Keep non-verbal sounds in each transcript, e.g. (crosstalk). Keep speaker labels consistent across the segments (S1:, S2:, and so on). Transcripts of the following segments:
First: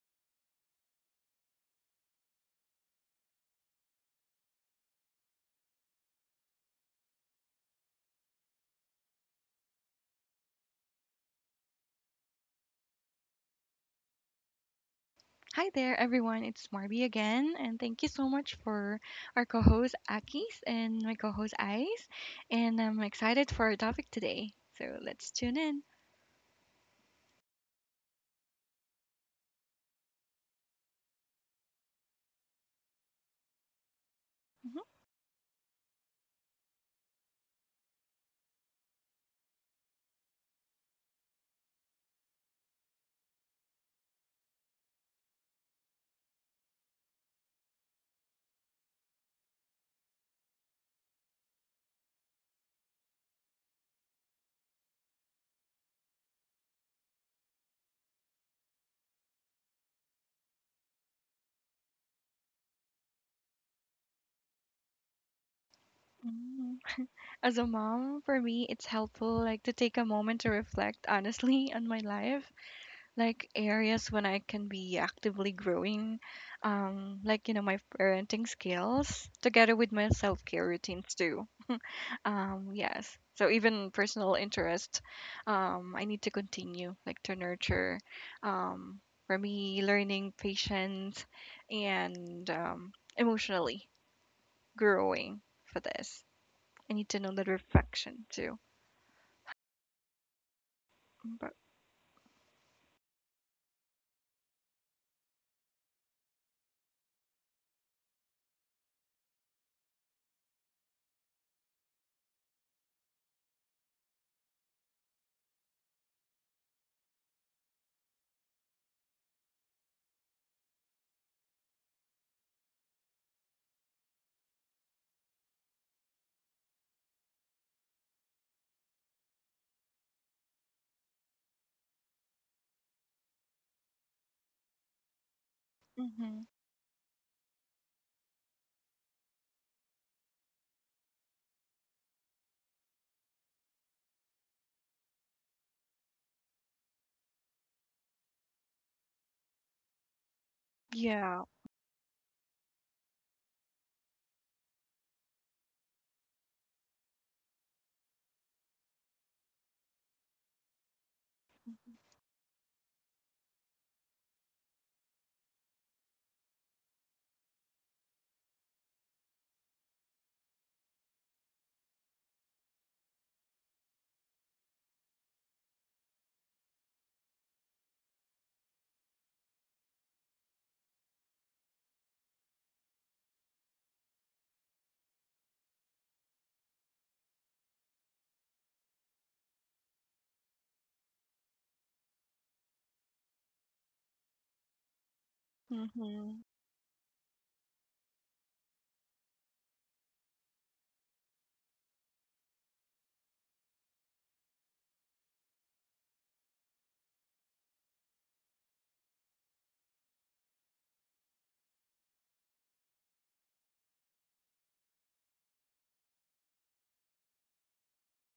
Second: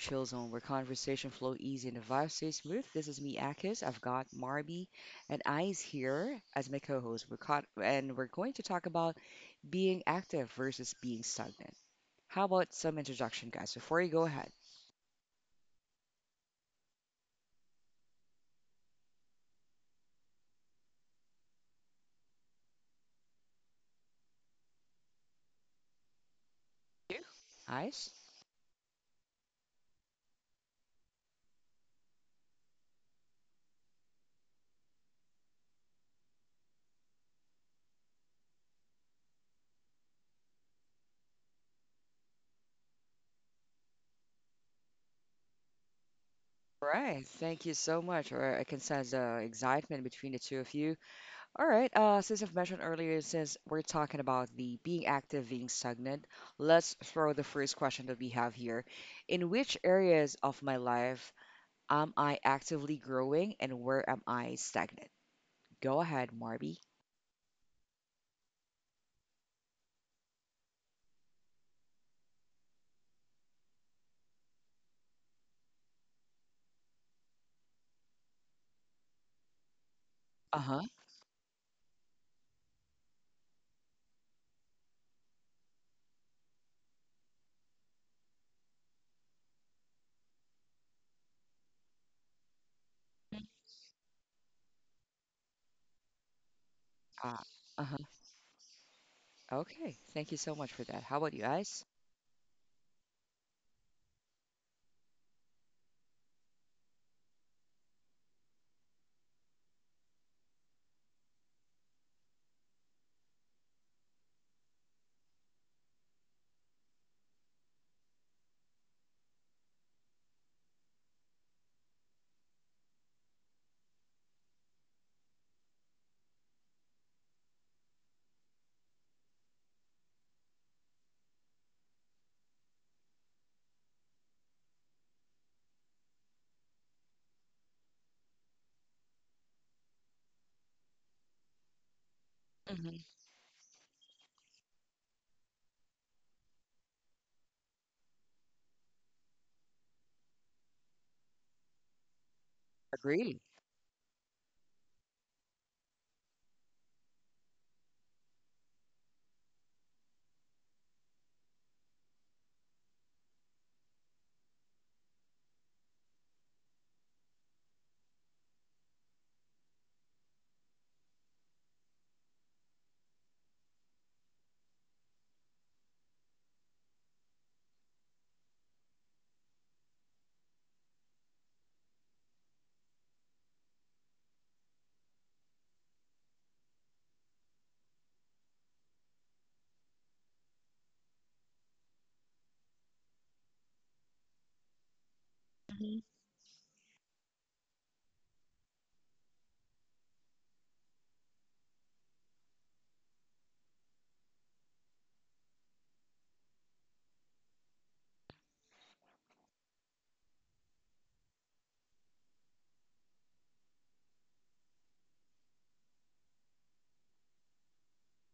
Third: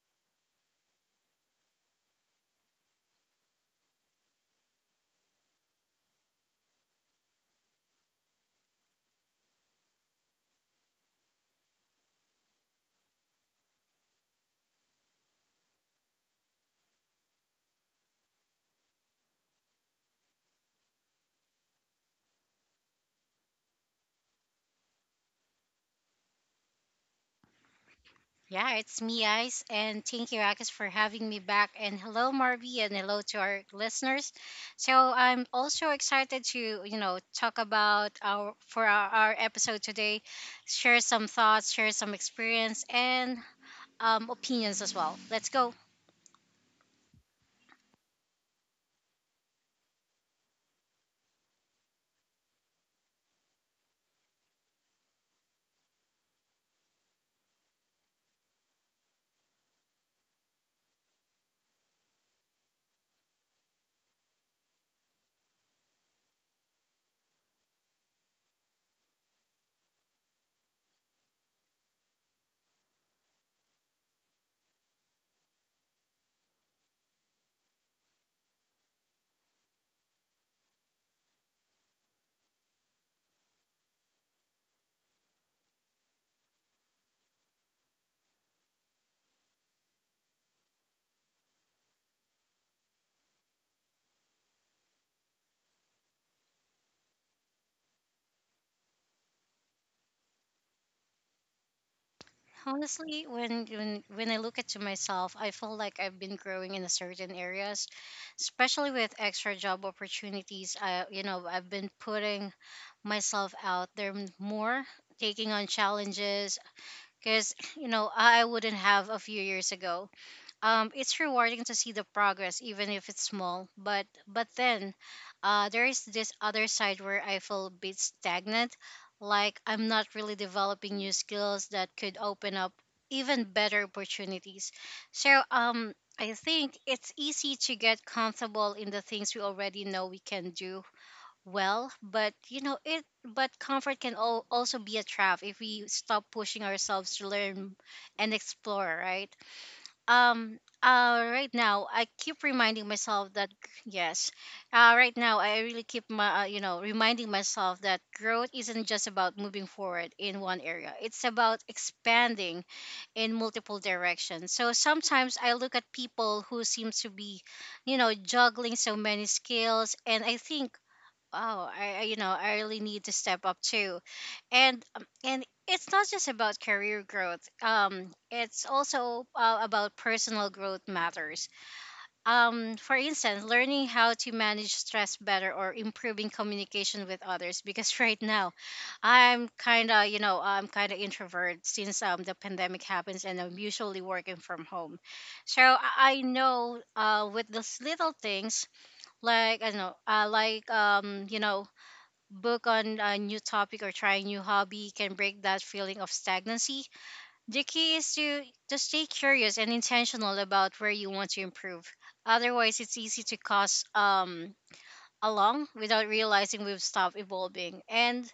S1: chill zone where conversation flow easy and the vibe stay smooth. This is me, Akis. I've got Marby and I's here as my co-host. We're caught, and we're going to talk about being active versus being stagnant. How about some introduction, guys? Before you go ahead,
S2: Hi there, everyone. It's Marby again, and thank you so much for our co host Akis and my co host Ice. And I'm excited for our topic today. So let's tune in.
S1: you? I's.
S3: Yeah, it's me, Ice, and thank you, Akis, for having me back. And hello, Marvy, and hello to our listeners. So I'm also excited to, you know, talk about our episode today, share some thoughts, share some experience, and opinions as well. Let's go.
S1: All right. Thank you so much. All right, I can sense the excitement between the two of you. All right, since I've mentioned earlier, since we're talking about the being active, being stagnant, let's throw the first question that we have here. In which areas of my life am I actively growing and where am I stagnant? Go ahead, Marby.
S2: Mhm. As a mom, for me, it's helpful like to take a moment to reflect honestly (laughs) on my life, like areas when I can be actively growing, like you know my parenting skills, together with my self care
S1: Uh-huh.
S2: routines too. Yes. So even personal interest, I need to continue like to nurture, um, for me, learning patience and emotionally growing for this. I need to know
S1: Uh,
S2: the
S1: uh-huh.
S2: reflection too.
S1: Okay. Thank you so much for that. How about you
S2: But
S1: guys?
S3: Honestly, when I look at to myself, I feel like I've been growing in a certain areas, especially with extra job opportunities. I, you know, I've been putting myself out there more, taking on challenges. Because, (clears throat) you know, I wouldn't have a few years ago. It's rewarding to see the progress, even if it's small. But then, there is this other side where I feel a bit stagnant, like I'm not really developing new skills that could open up even better opportunities. So I
S2: mm-hmm.
S3: think it's easy to get comfortable in the things we already know we can do well, but you know
S1: Mm-hmm.
S3: it, but comfort can also be a trap if we stop pushing ourselves to learn and explore, right? um
S2: Yeah.
S3: right now I keep reminding myself
S1: Agree.
S3: that yes, right now I really keep my you know, reminding myself that growth isn't just about moving forward in one area. It's about expanding in multiple directions. So sometimes I look at people who seem to be, you know, juggling so many skills, and I think wow, I you know, I really need to step up too. And and it's not just about career growth. It's also about personal growth matters. For instance, learning how to manage stress better, or improving communication with others, because (laughs) right now I'm kind of, you know, I'm kind of introvert since the pandemic happens, and I'm usually working from home. so
S1: Hmm.
S3: i, I
S2: Mm-hmm.
S3: know, with those little things like I don't know, like you know, book on a new topic or try a new hobby can break that feeling of stagnancy. The key is to just stay curious and intentional about where you want to improve. Otherwise, it's easy to cause along without realizing we've stopped evolving. And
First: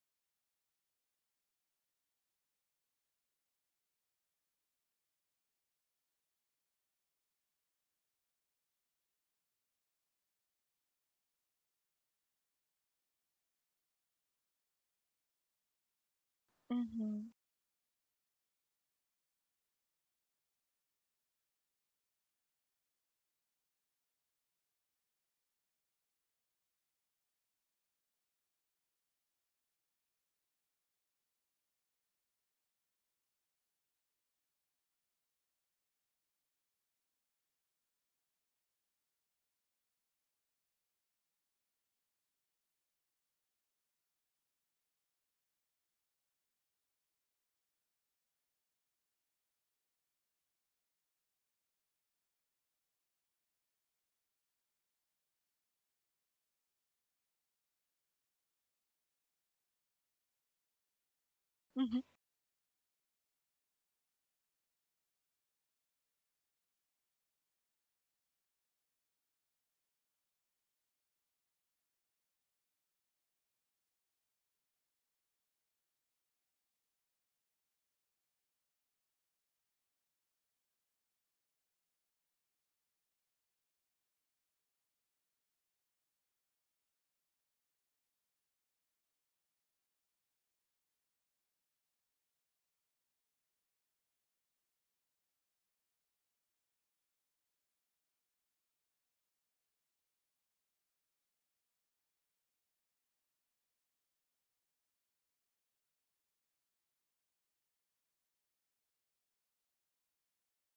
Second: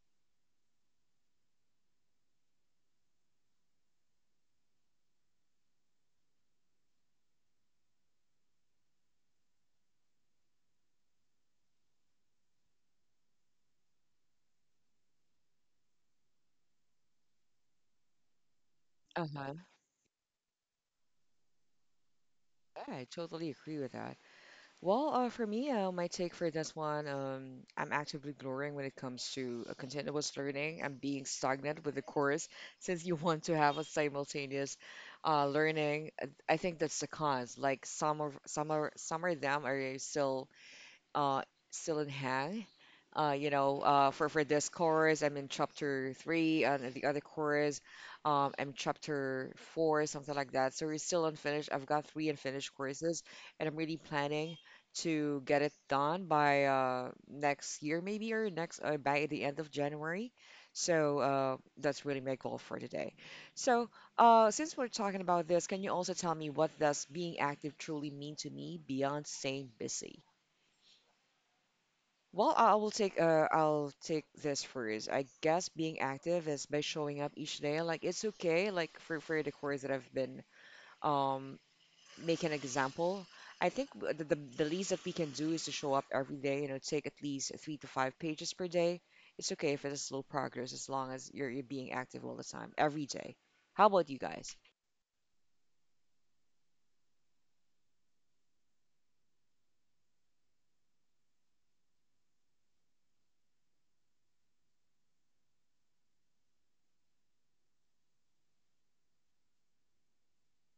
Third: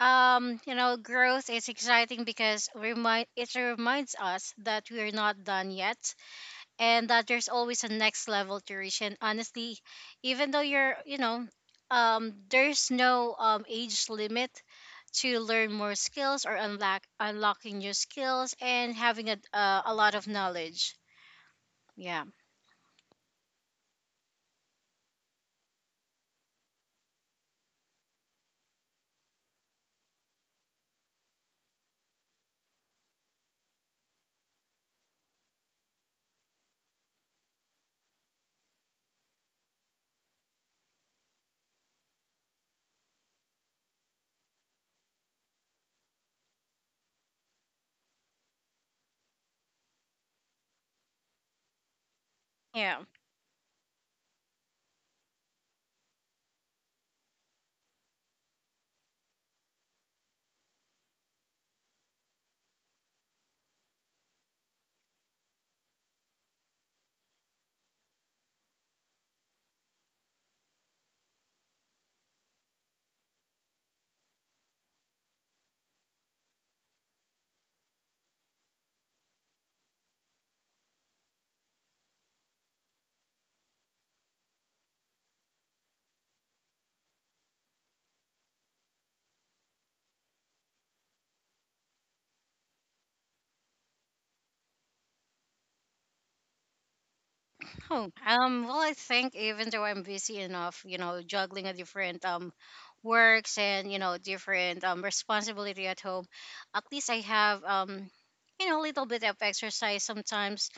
S3: you know, growth is exciting because reminds us that we are not done yet, and that there's always a next level to reach. And honestly, even though you're, you know, there's no age limit to learn more skills or
S2: Mm-hmm.
S3: unlocking new skills and having
S1: Uh-huh.
S3: a lot of knowledge. Yeah.
S1: Yeah, I totally agree with that. Well, for me, my take for this one, I'm actively growing when it comes to continuous learning. I'm being stagnant with the course since you (laughs) want to have a simultaneous learning. I think that's the cons. Like some of them are still uh, still in Hang. For this chorus, I'm in chapter three, and the other chorus, I'm chapter four, something like that. So we're still unfinished. I've got three unfinished
S3: Yeah.
S1: courses, and I'm really planning to get it done by next year, maybe, or next by the end of January. So
S2: Mm-hmm.
S1: that's really my goal for today. So since we're talking about this, can you also tell me what does being active truly mean to me beyond staying busy? Well, I will take I'll take this first. I guess being active is by showing up each day. Like it's okay. Like for the course that I've been um making an example. I think the least that we can do is to show up every day. You know, take at least three to five pages per day. It's okay if it's a slow progress as long as you're being active all the time, every day. How about you guys?
S3: Oh, well, I think even though I'm busy enough, you know, juggling a different works, and you know, different responsibility at home, at least I have you know, a little bit of exercise sometimes,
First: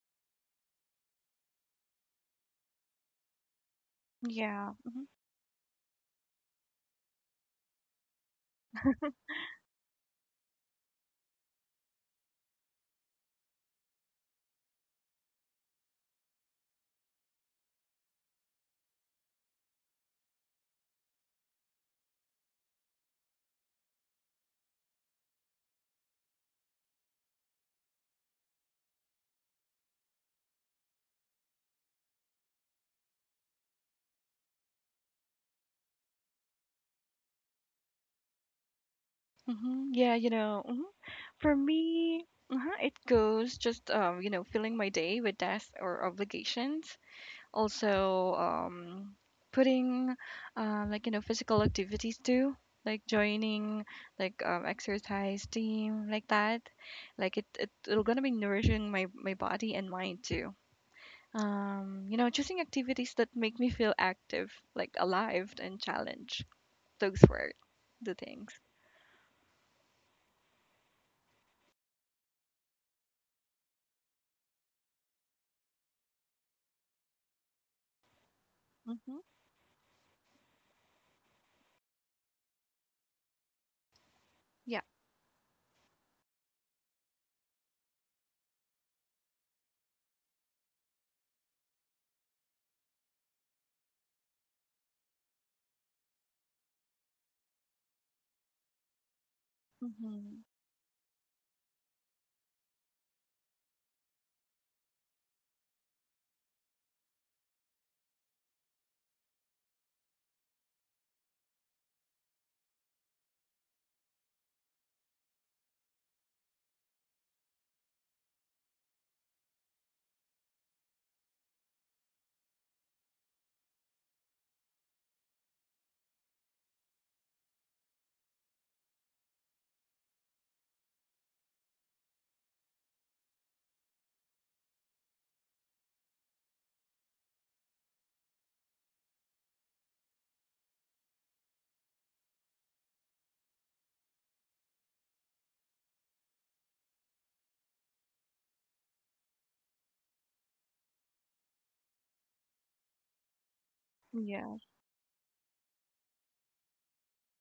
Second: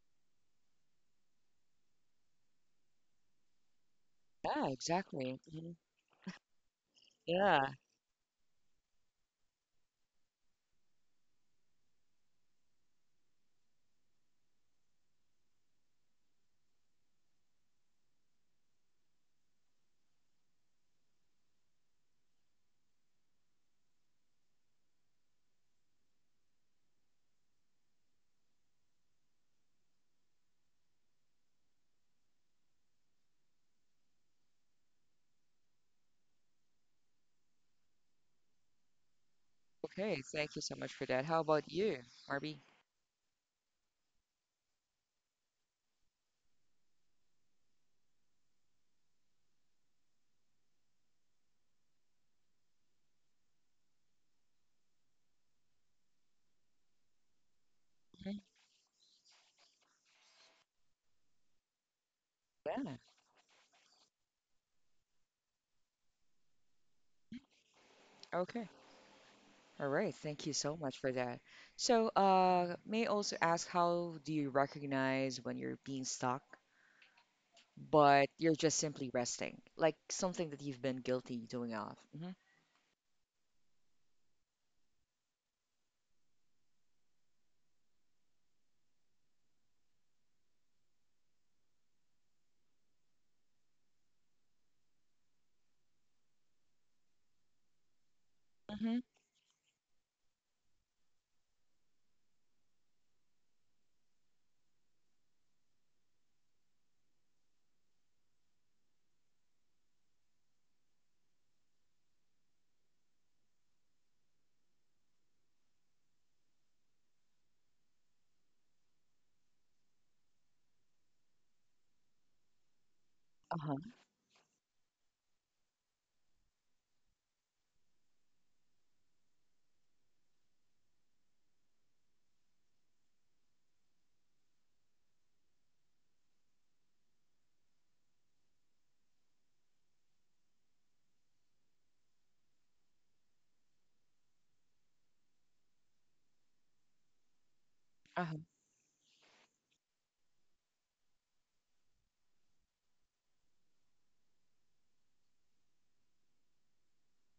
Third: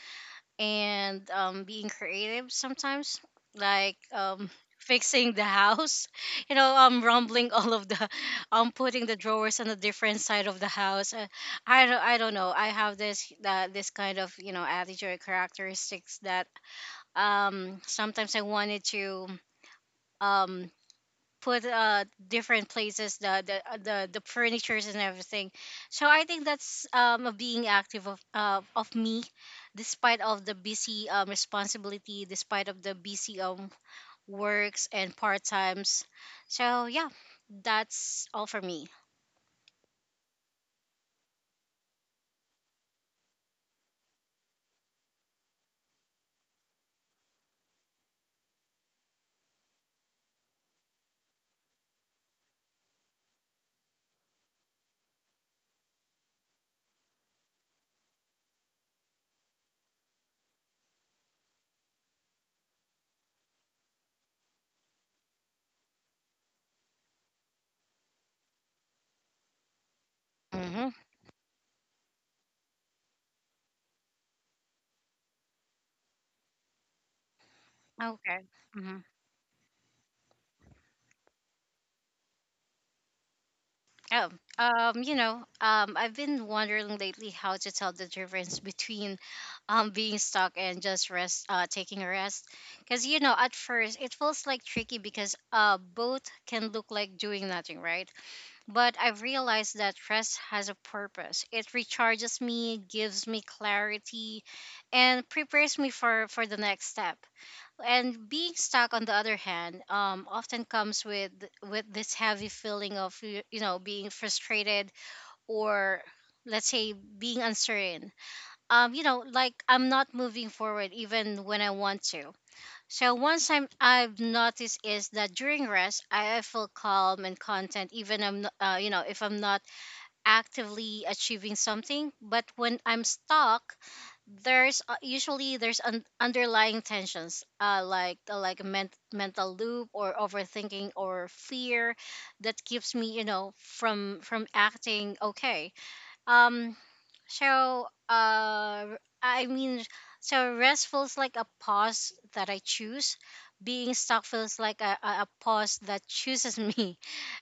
S3: and being creative sometimes, like
S1: Yeah,
S2: Yeah.
S3: (laughs)
S2: Mm-hmm.
S3: fixing
S1: exactly.
S3: the
S1: Mhm.
S3: house, (laughs) you know, rumbling (laughs) all
S1: Yeah.
S3: of the, (laughs) putting the drawers on a different side of the house. I don't know. I have this, that this kind of, you know, attitude or characteristics that sometimes I wanted to um put different places the furnitures and everything. So I think that's a being active of me, despite of the busy responsibility, despite of the busy works and part times. So yeah, that's all for me.
S2: Mm-hmm. Yeah.
S1: Okay.
S2: You
S1: Thank you
S2: know.
S1: so
S2: Mm-hmm.
S1: much for that. How
S2: For
S1: about you,
S2: me,
S1: Marby?
S2: it goes just filling my day with tasks or obligations, also putting like you know physical activities too, like joining like exercise team like that, like it it'll gonna be
S1: Mhm.
S2: nourishing my body and mind too, you know choosing
S1: Yeah.
S2: activities that make me feel active like alive and challenged. Those were the things.
S1: Okay. All right, thank you so
S3: Mm-hmm.
S1: much for that. So, may I also ask how do you recognize when you're being stuck, but
S3: Okay.
S1: you're just simply
S2: Mm-hmm.
S1: resting, like something that you've been guilty doing off? Hmm.
S3: Oh,
S2: Yeah.
S3: you know, I've been wondering lately how to tell the difference between being stuck and just rest, taking a rest. Because, you know, at first it feels like tricky because both can look like doing nothing, right? But
S1: Hmm.
S3: I've realized that rest
S2: Mm-hmm.
S3: has a purpose. It recharges me, gives me clarity, and prepares me for the next step. And being stuck, on the other hand, often comes with this heavy feeling of you know, being frustrated, or let's say, being uncertain. You know, like I'm not moving forward even when I want to. So one time
S1: Uh-huh.
S3: I've noticed is that during rest, I feel calm and content, even I'm not, you know, if I'm not actively achieving something. But when I'm stuck, there's usually there's underlying tensions, like a mental loop or overthinking or fear that keeps me, you know, from acting, okay? um so
S1: Uh-huh.
S3: uh I mean, so rest feels like a pause that I choose. Being stuck feels
S2: Yeah.
S3: like a pause that chooses (laughs) me.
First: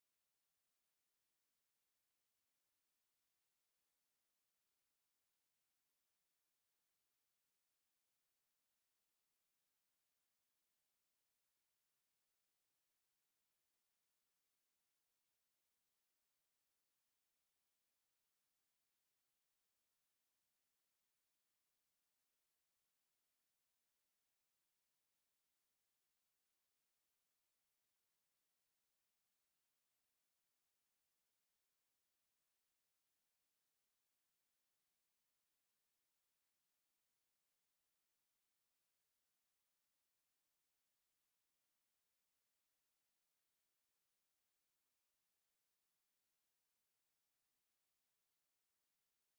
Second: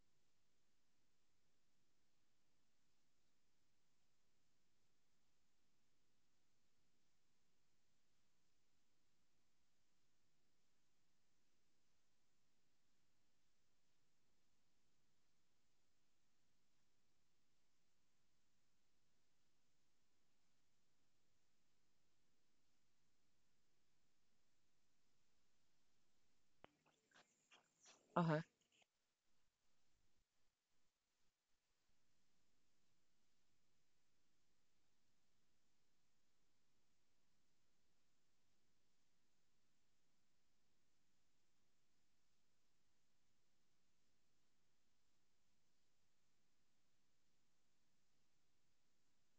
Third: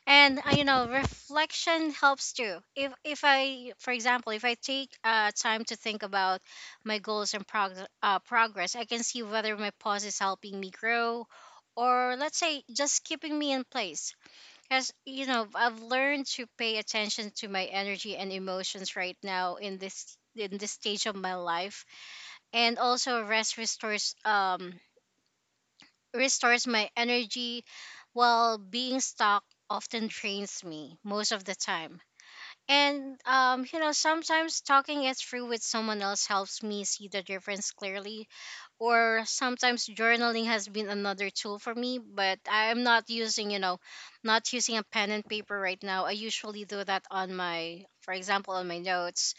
S3: And you know, reflection helps too. If I for example, if I take time to think about my goals and progress, I can see whether my pause is helping me grow, or let's say, just keeping me in place. Because, you know, I've learned to pay attention to my energy and emotions right now, in this, in this stage of my life. And also rest restores restores my energy,
S1: Uh-huh.
S3: while being stuck often drains me most of the time. And you know, sometimes talking it through with someone else helps me see the difference clearly. Or sometimes journaling has been another tool for me, but I'm not using, you know, not using a pen and paper right now. I usually do that on my, for example, on my notes,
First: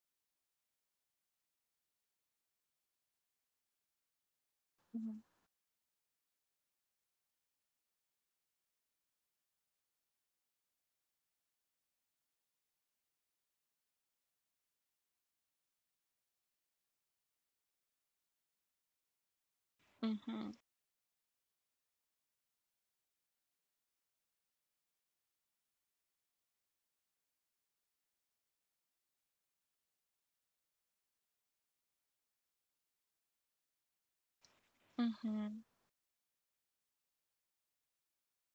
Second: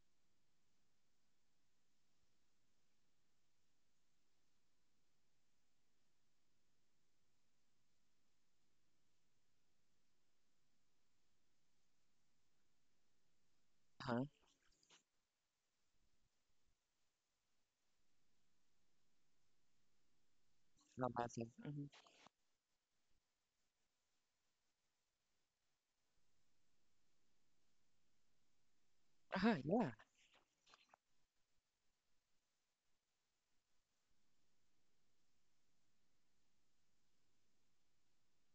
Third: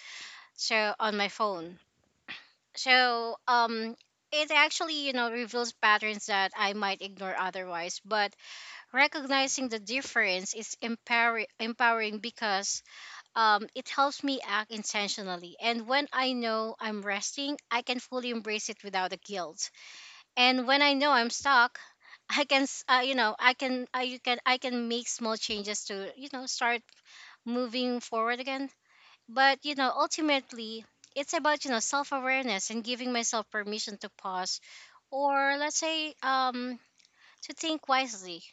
S3: so on my phone. So it actually, you
S2: Mm-hmm.
S3: know, reveals patterns that I might ignore otherwise. But recognizing the difference is empowering, because it helps
S1: Uh-huh.
S3: me act intentionally. And when I know I'm resting, I can fully embrace it without the guilt.
S2: Mm-hmm.
S3: And when I know
S1: Love that.
S3: I'm stuck,
S1: Mhm.
S3: (laughs) I can, you know, I can make small changes to, you know, start moving forward again.
S1: Uh-huh.
S3: But you
S1: Yeah.
S3: know, ultimately, it's about, you know, self-awareness and giving myself permission to pause, or
S2: Mm-hmm.
S3: let's say, to think wisely.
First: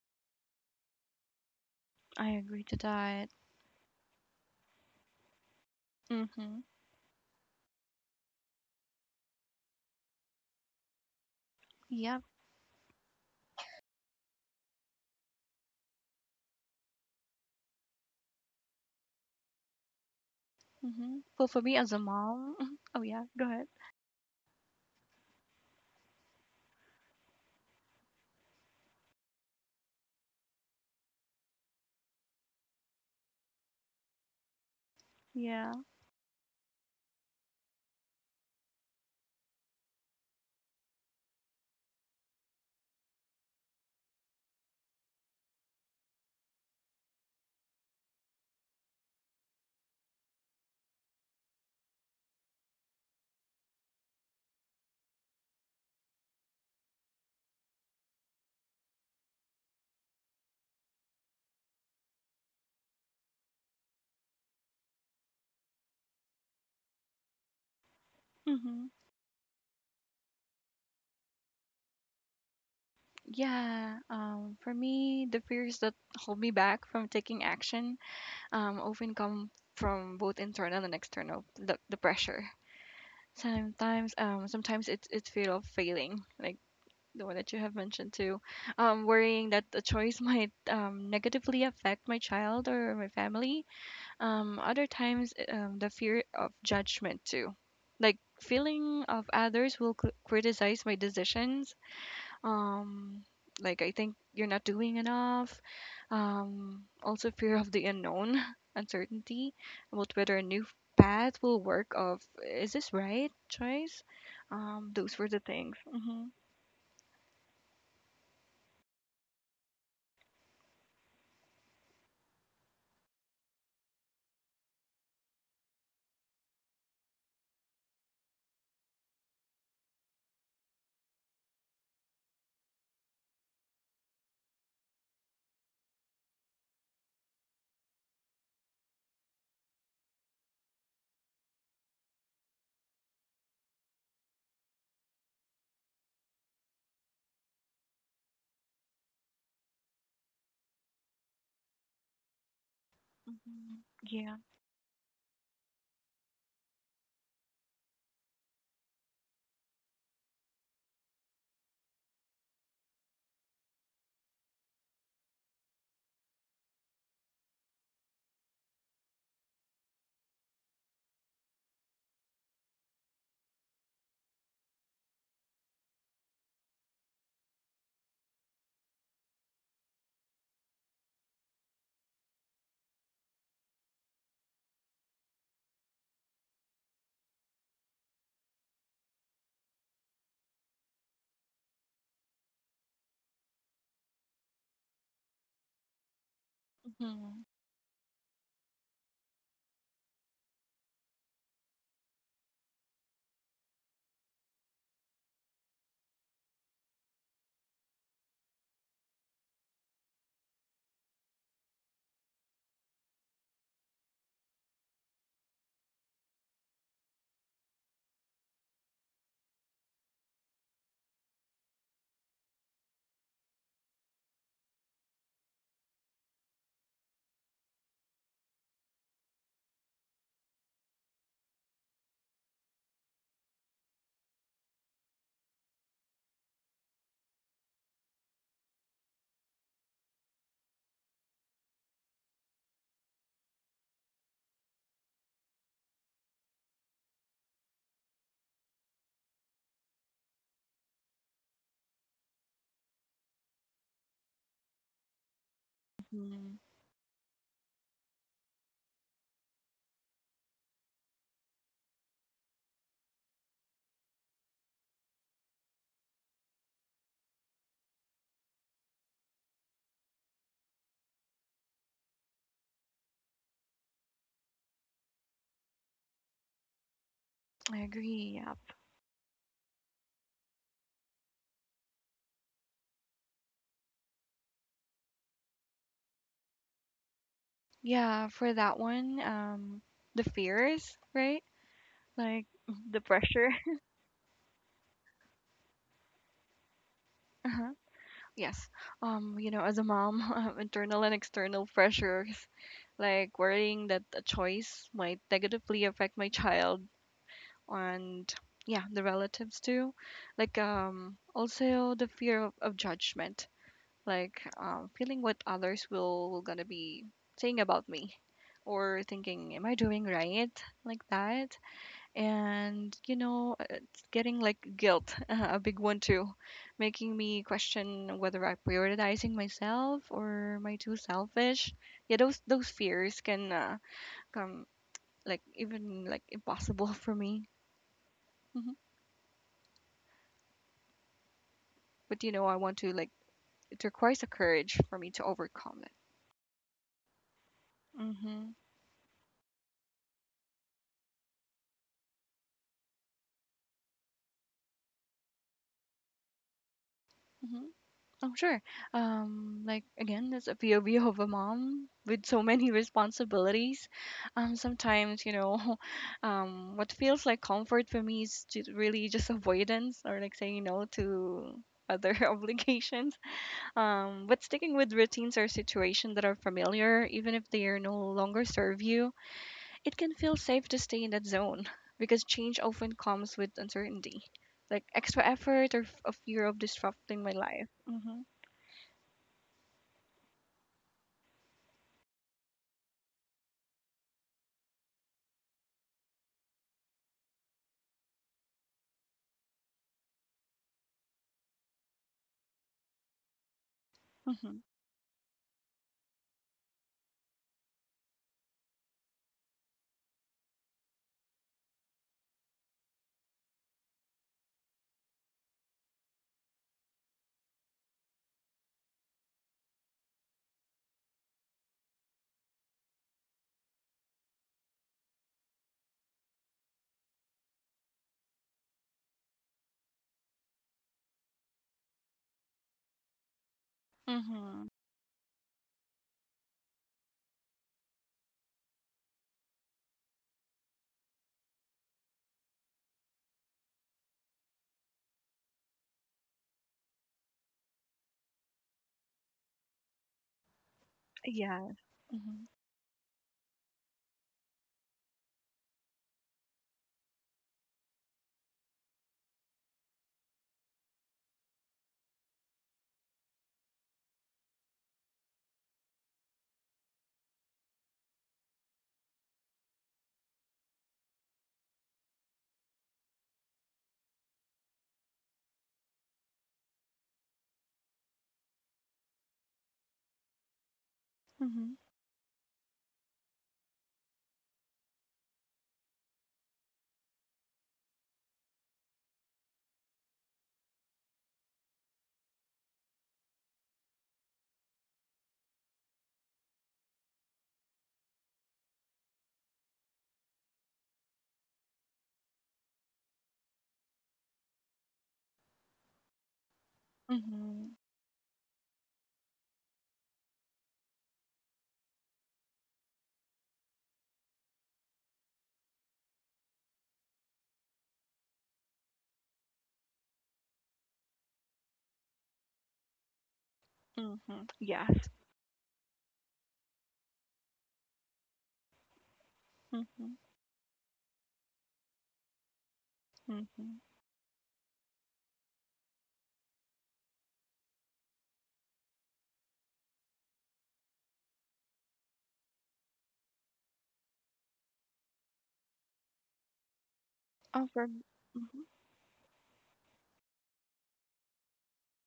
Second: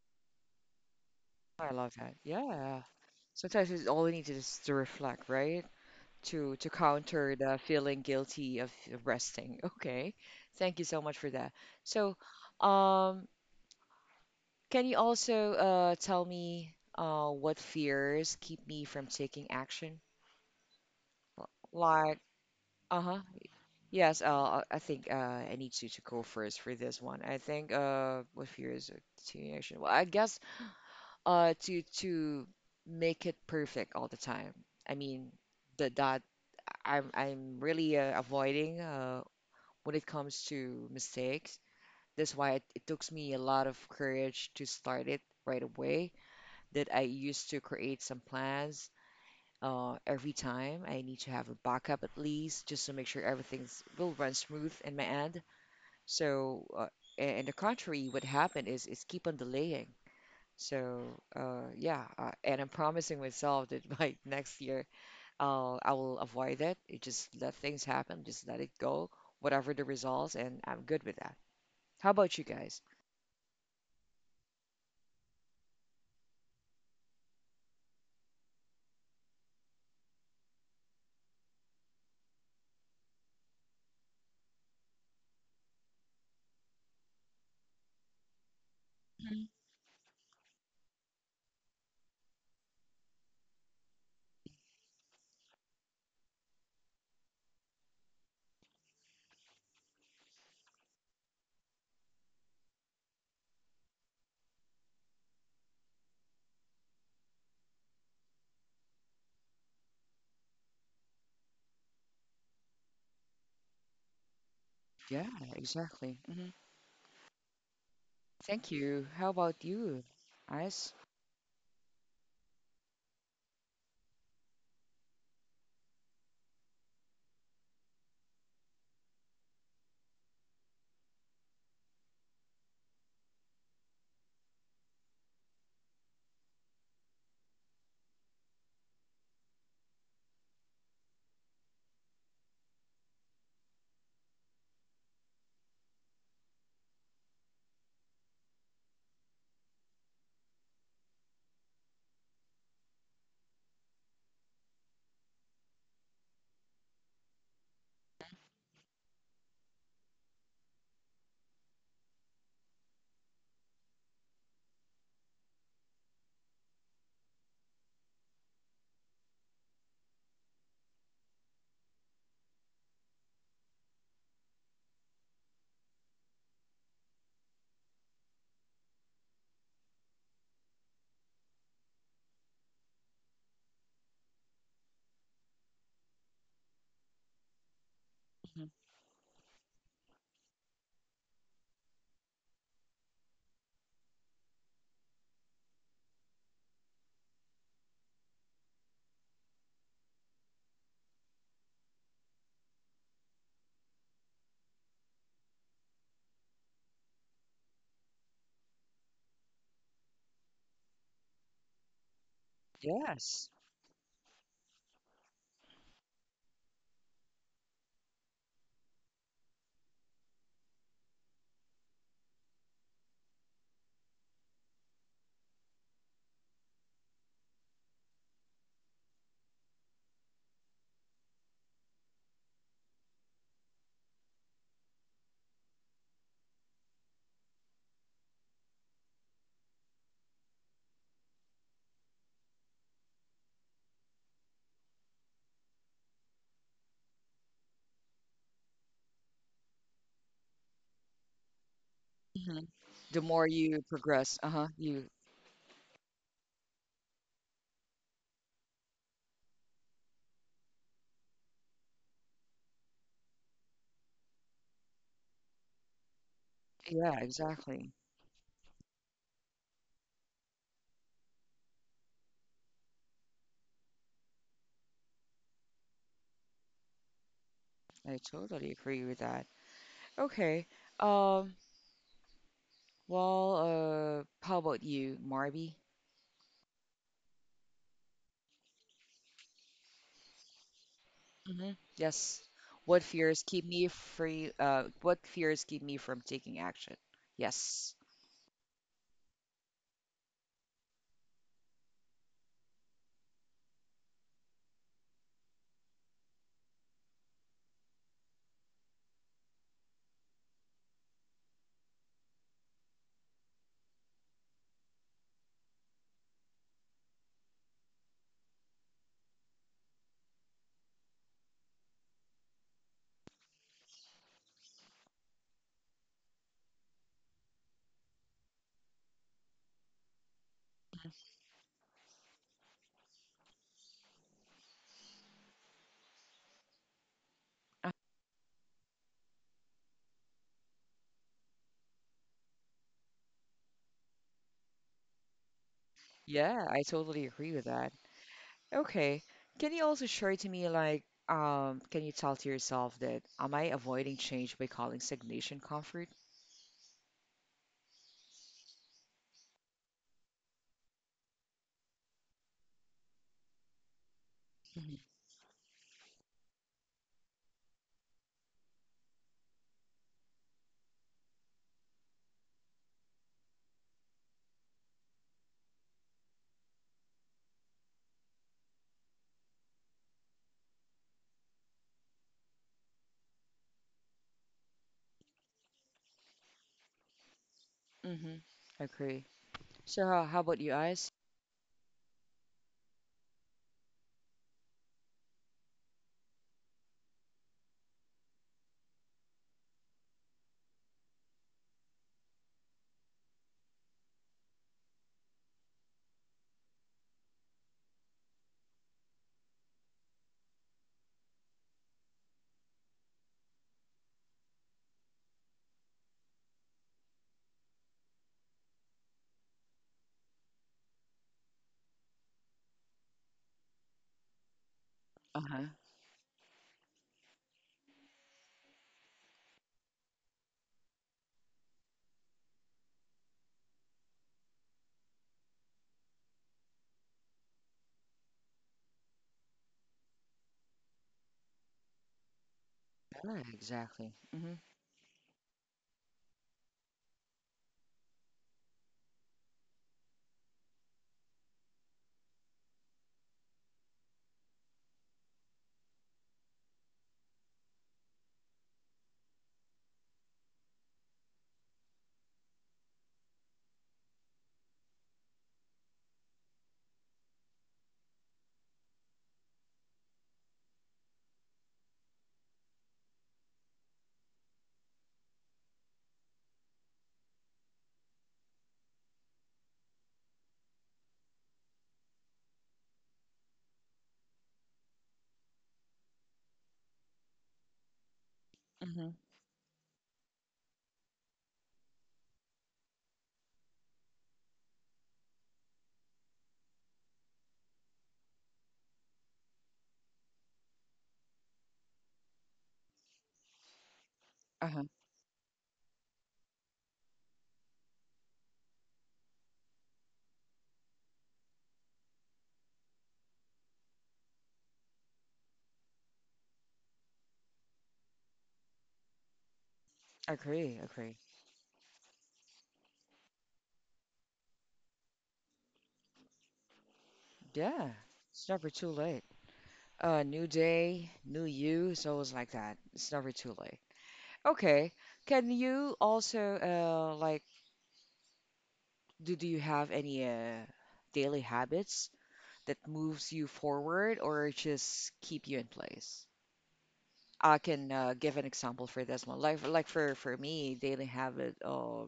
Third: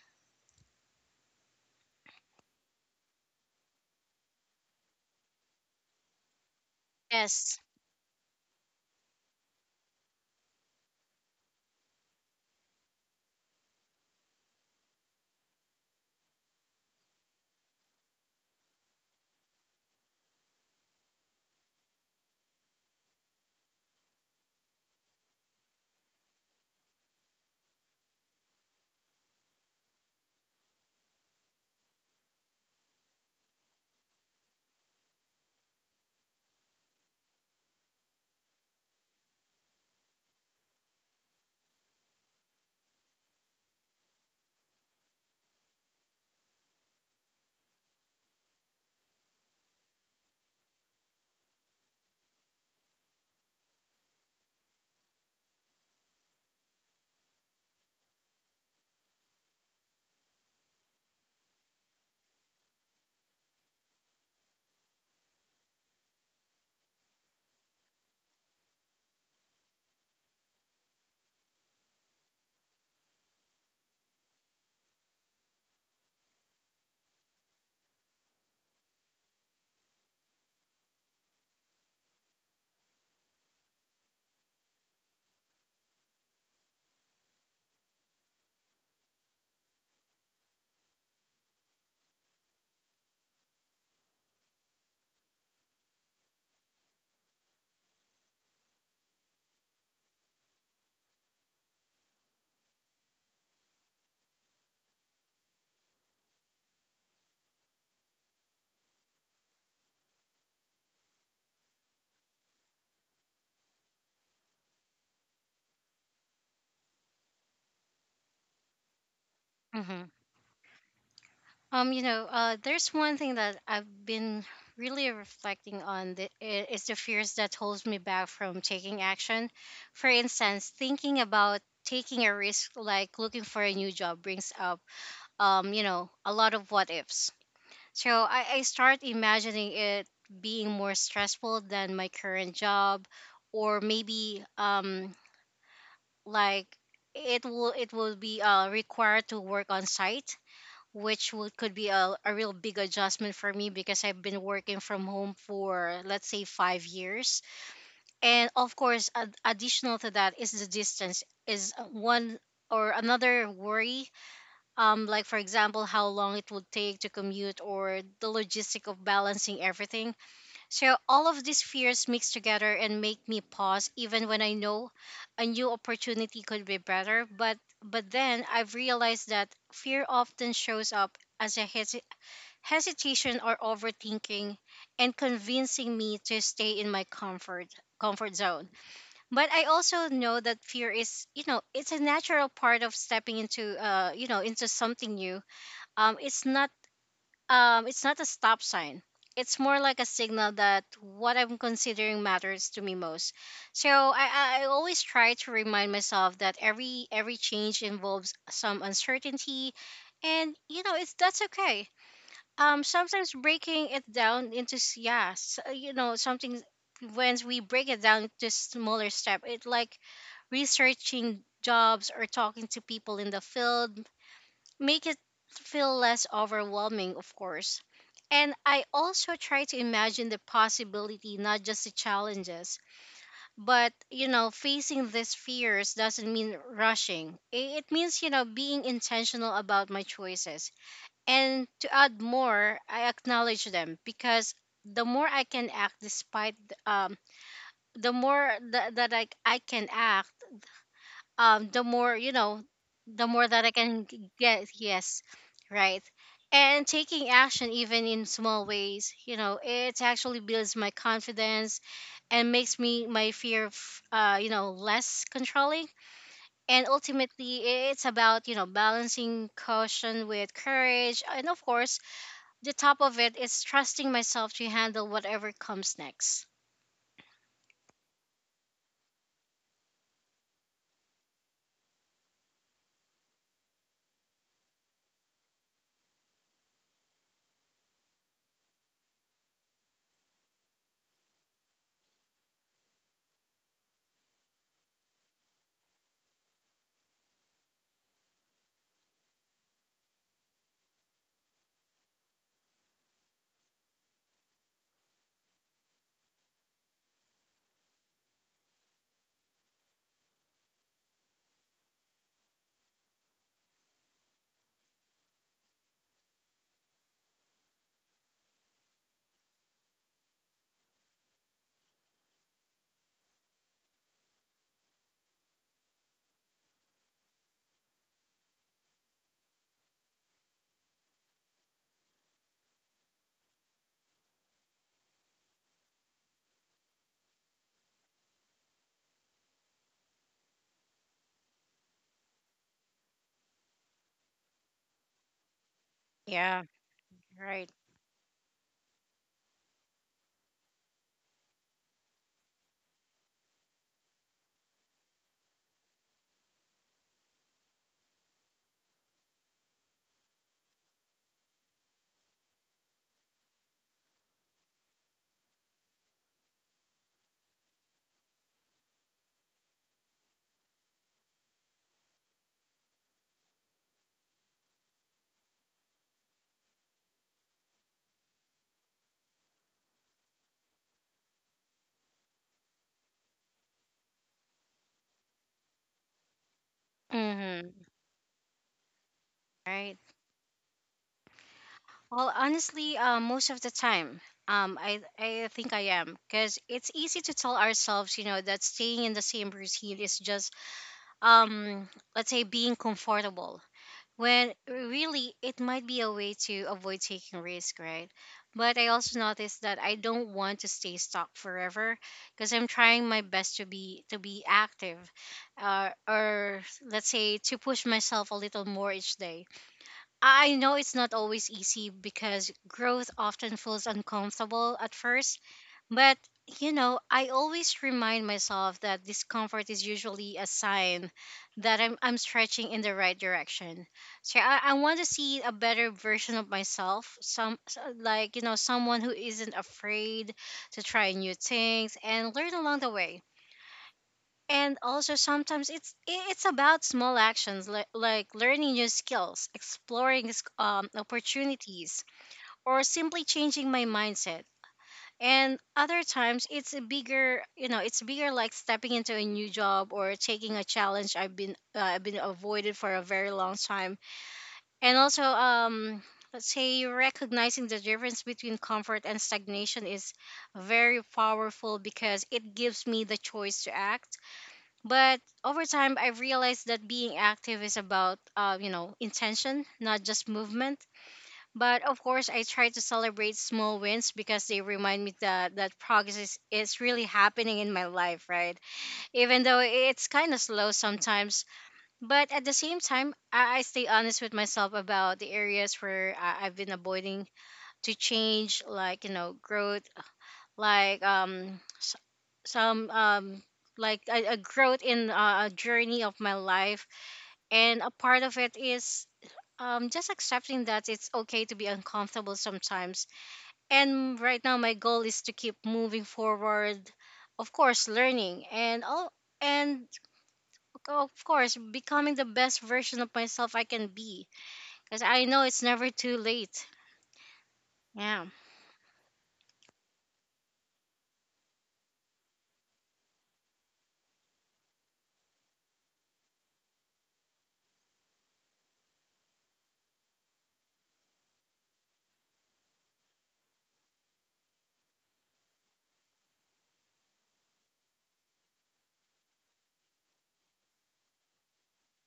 S1: I love that.
S2: I agree to
S1: Yeah.
S2: that.
S1: Sometimes it's all we need to just to reflect, right?
S2: Mm-hmm.
S1: To counter the
S3: Yes.
S1: feeling guilty of resting. (laughs) Okay. Thank you so much for that. So,
S2: Yeah.
S1: um, can you also tell me what fears keep me from taking action?
S2: Mhm. Well, for me as a
S1: Like,
S2: mom, (laughs) oh
S1: uh-huh.
S2: yeah, go ahead.
S1: Yes, I think I need you to go first for this one. I think what fears are taking action? Well, I guess to make it perfect all the time. I mean,
S2: Yeah.
S1: the that I'm really avoiding when it comes to mistakes. That's why it took me a lot of courage to start it right away that I use to create some plans every time. I need to have a backup at least just to make sure everything's will run smooth in my end. So, and the contrary, what happened is keep on delaying. So, and I'm promising myself that (laughs) by next year, I will avoid it. It just let things happen, just let it
S2: Mhm.
S1: go, whatever the results, and I'm good with that. How about you guys?
S2: Yeah. For me, the fears that hold me back from taking action often come from both internal and external the pressure. Sometimes it's fear of failing, like the one that you have mentioned too.
S1: Mhm.
S2: Worrying that the choice (laughs) might negatively affect my child or my family. Other times, the fear of judgment too, like feeling of others will criticize my decisions. Um, like I think you're not doing enough. Also fear of the unknown, (laughs) uncertainty about whether a new path will work. Of is this right choice? Those
S1: Yeah,
S2: were the things.
S1: exactly.
S2: Hmm.
S1: Hmm. Thank you. How about you,
S3: Mm-hmm.
S1: Ice?
S3: You know, there's one thing that I've been really reflecting on, that is the fears that holds me back from taking action. For instance, thinking about taking a risk, like looking for a new job, brings up, you know, a lot of what ifs. So I start imagining it being more stressful than my current job, or maybe like it will be required to work on site, which would, could be a real big adjustment for me
S2: Hmm.
S3: because I've
S2: Yeah.
S3: been working from home for, let's say, 5 years. And of course, additional to that is the distance is one or another worry. Like for example, how long it would take to commute or the logistic of balancing everything. So all of these fears mix together and make me pause, even when I know a new opportunity could be better. But then I've realized that fear often shows up as a hesitation or overthinking, and convincing me to stay in my comfort zone. But I also know that fear is, you know, it's a natural part of stepping into you know, into something new. um it's not
S2: Hmm.
S3: it's not a stop sign. It's more like a signal that what I'm considering matters to me most. So I always try to remind myself that every change involves some uncertainty, and you know, it's that's okay. Sometimes
S1: Yes.
S3: breaking it down into yeah, you know, something. When we break it down to smaller step, it like researching jobs or talking to people in the field, make it feel less overwhelming, of course. And I also try to imagine the possibility, not just the challenges. But you know, facing these fears doesn't mean rushing. It means, you know, being intentional about my choices. And to add more, I acknowledge them, because the more I can act despite th- um the more that I can act, the more, you
S1: Hmm.
S3: know,
S1: The
S3: the
S1: more
S3: more that I
S1: you
S3: can
S1: progress,
S3: get.
S1: uh-huh, you,
S3: Yes, right.
S2: Hmm.
S3: And taking action, even in small ways, you know, it actually builds my confidence, and makes me my fear of, you know, less controlling. And
S1: yeah,
S3: ultimately,
S1: exactly.
S3: it's about, you know, balancing caution with courage. And of course, the top of it is trusting myself to handle whatever comes next.
S2: I
S1: I
S2: agree. Yep.
S1: totally agree with that. Okay. Um, well, how about you, Marby?
S2: Yeah, for that one, the fears, right?
S1: Hmm. Yes.
S2: Like (laughs)
S1: What
S2: the
S1: fears
S2: pressure.
S1: keep
S2: (laughs)
S1: me free, what fears keep me from taking action?
S2: Uh-huh.
S1: Yes.
S2: Yes. You know, as a mom, (laughs) internal and external pressures, like worrying that a choice might negatively affect my child and yeah, the relatives too. Like also the fear of judgment, like feeling what others will gonna be saying about me or thinking, am I doing right? Like that. And you know it's getting like guilt (laughs) a big one too, making me question whether I'm prioritizing myself or am I too selfish. Yeah, those fears can come like even like impossible (laughs) for me. Hmm. But you know I want to like, it requires a courage for me to overcome
S3: Yeah,
S1: Yeah, I totally agree with
S3: right.
S1: that.
S2: it. Mm-hmm.
S1: Okay. Can you also share to me, like, can you tell to yourself that am I avoiding change by calling stagnation comfort?
S2: Oh, sure. Like again, that's a POV of a mom with so many (laughs) responsibilities. Sometimes, you know, (laughs) what feels like comfort for me is just really just avoidance or like saying no to other (laughs) obligations. But sticking with routines or situations that are familiar, even if they are no longer serve you, it can feel safe to stay in that zone (laughs) because change often comes with uncertainty, like extra effort or a fear of disrupting my life.
S3: Mm-hmm.
S2: Mm-hmm.
S1: Mm-hmm. Agree.
S3: Right.
S1: So how about you guys?
S3: Well, honestly, most of the time, I think I am, because it's easy to tell ourselves, you know, that staying in the same routine is just, um, let's say, being comfortable. When
S2: Mm-hmm.
S3: really it might be a way to avoid taking risk, right? But I also noticed that I don't want to stay stuck forever because I'm trying my best to be active, or let's say to push myself a little more each day. I know it's not always easy because growth often feels uncomfortable at first,
S1: Uh-huh.
S3: but, you know, I always remind myself that discomfort is usually a sign that I'm stretching in the right direction. So I,
S2: Mhm.
S3: I want to see a better version of myself, like, you know, someone who isn't afraid to try new things and learn along the way.
S1: Yeah, exactly. Mm-hmm.
S3: And also sometimes it's about small actions, like learning new skills, exploring
S2: Yeah.
S3: opportunities,
S2: Mhm.
S3: or simply changing my mindset. And other times it's a bigger, you know, it's bigger, like stepping into a new job or taking a challenge I've been avoided for a very long time. And also, let's say, recognizing the difference between comfort and stagnation is very powerful because it gives me the choice to act. But over time I realized that being active is about, you know, intention, not just movement.
S2: Mhm.
S3: But of course, I try to celebrate small wins because they remind me that progress is really happening in my life, right?
S1: Mm-hmm.
S3: Even though it's kind of slow sometimes, but at the same time, I stay honest with myself about the areas where I've been avoiding to change, like, you know, growth, like s- some like a growth
S1: Uh-huh.
S3: in a journey of my life,
S2: Mhm.
S3: and a part of it is just accepting that it's okay to be uncomfortable sometimes. And right now my goal is to keep moving forward, of course learning and all, and
S1: Agree,
S3: of
S1: agree.
S3: course becoming the best version of myself I can be,
S2: Mhm.
S3: because
S2: Yes.
S3: I know it's never too late.
S1: Yeah.
S3: Yeah,
S1: It's never too late.
S2: Mhm.
S1: New day, new you. It's always like that. It's never too late.
S2: Mhm.
S1: Okay. Can you also like do you have any daily habits that moves you forward or just keep you in place? I
S2: Oh, for
S1: can give an
S2: mhm.
S1: example for this one. Like for me, daily habit.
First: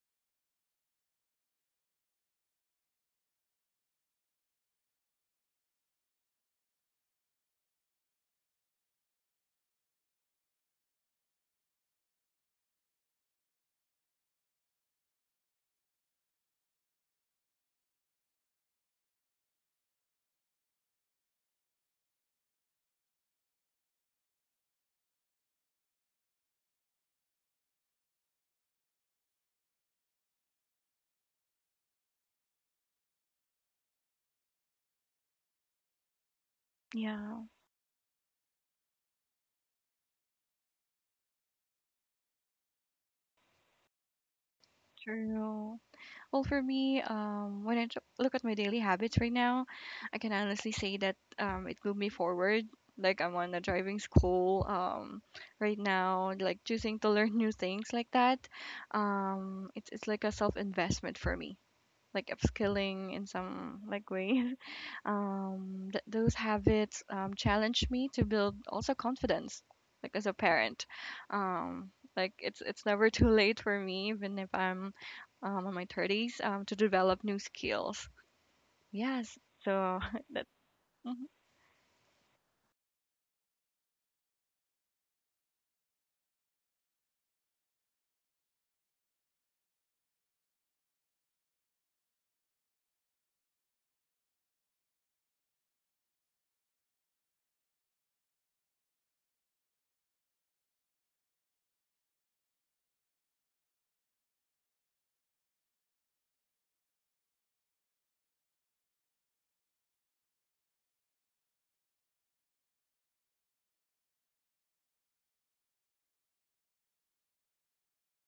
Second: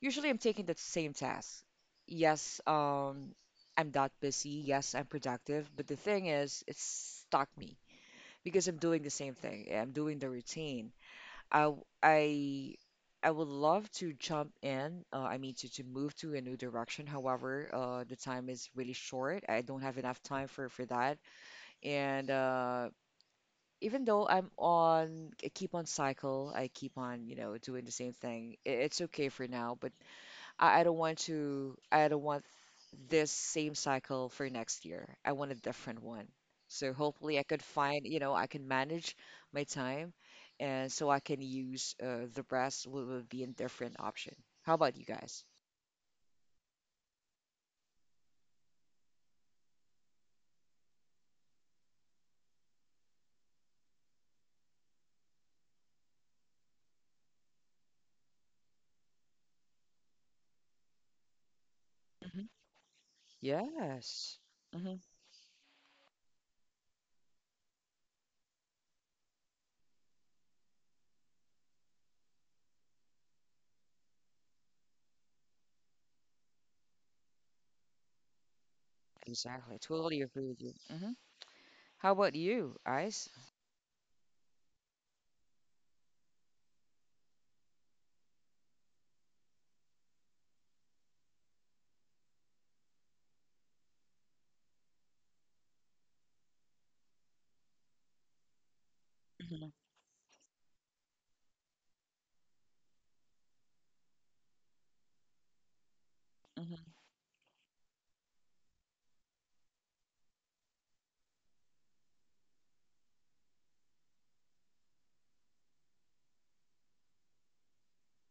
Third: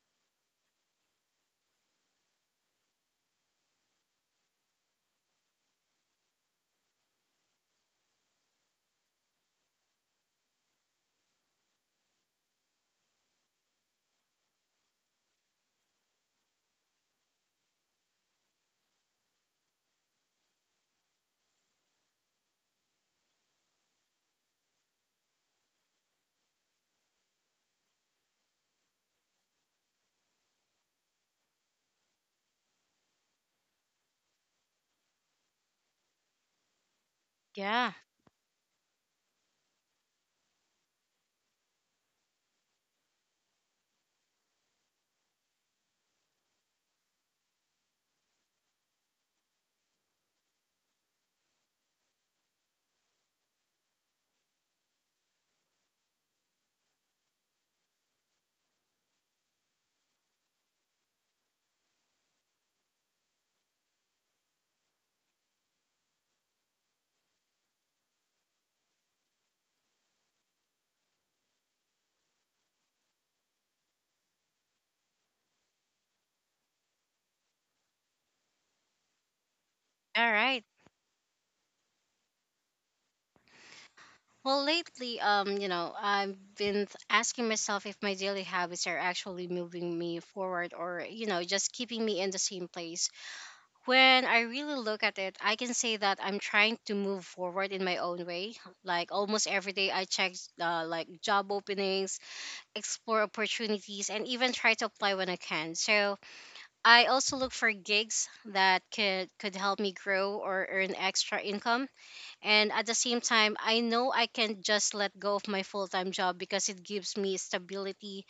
S1: Usually I'm taking the same task. Yes, I'm that busy. Yes, I'm productive. But the thing is, it's stuck me because I'm doing the same thing. I'm doing the routine. I w- I would love to jump in. I mean to move to a new direction. However, the time is really short. I don't have enough time for that. And even though I'm on, I keep on cycle. I keep on, you know, doing the same thing. It's okay for now, but I don't want to, I don't want this same cycle for next year. I want a different one. So hopefully
S2: Yeah,
S1: I could
S3: yeah.
S1: find, you know, I can manage my time and so I can use the rest will be in different option. How about you guys?
S2: true. Well, for me, when I look at my daily habits right now, I can honestly say that it moved me forward. Like I'm on a driving school right now, like choosing to learn (laughs) new things like that. It's like a self investment for me like
S1: Hmm.
S2: upskilling in some like way.
S1: Yes. Hmm.
S2: (laughs) Those habits challenge me to build also confidence, like as a parent. Um, like it's never too late for me, even if I'm in my 30s, to develop new skills. Yes.
S1: Exactly.
S2: So
S1: Totally
S3: All
S2: (laughs)
S1: agree
S2: that.
S1: with
S3: right.
S1: you. Hmm.
S2: Mhm.
S1: How about you, Ice?
S3: Well, lately, you know, I've been asking myself if my daily habits are actually moving me forward or, you know, just keeping me in the same place. When I really look at it, I can say that I'm trying to move forward in my own way. Like almost
S1: Hmm.
S3: every day, I check like job openings, explore opportunities, and even try to apply when I can. So
S1: Hmm.
S3: I also look for gigs that could help me grow or earn extra income. And at the same time, I know I can just let go of my full time job because it gives me stability,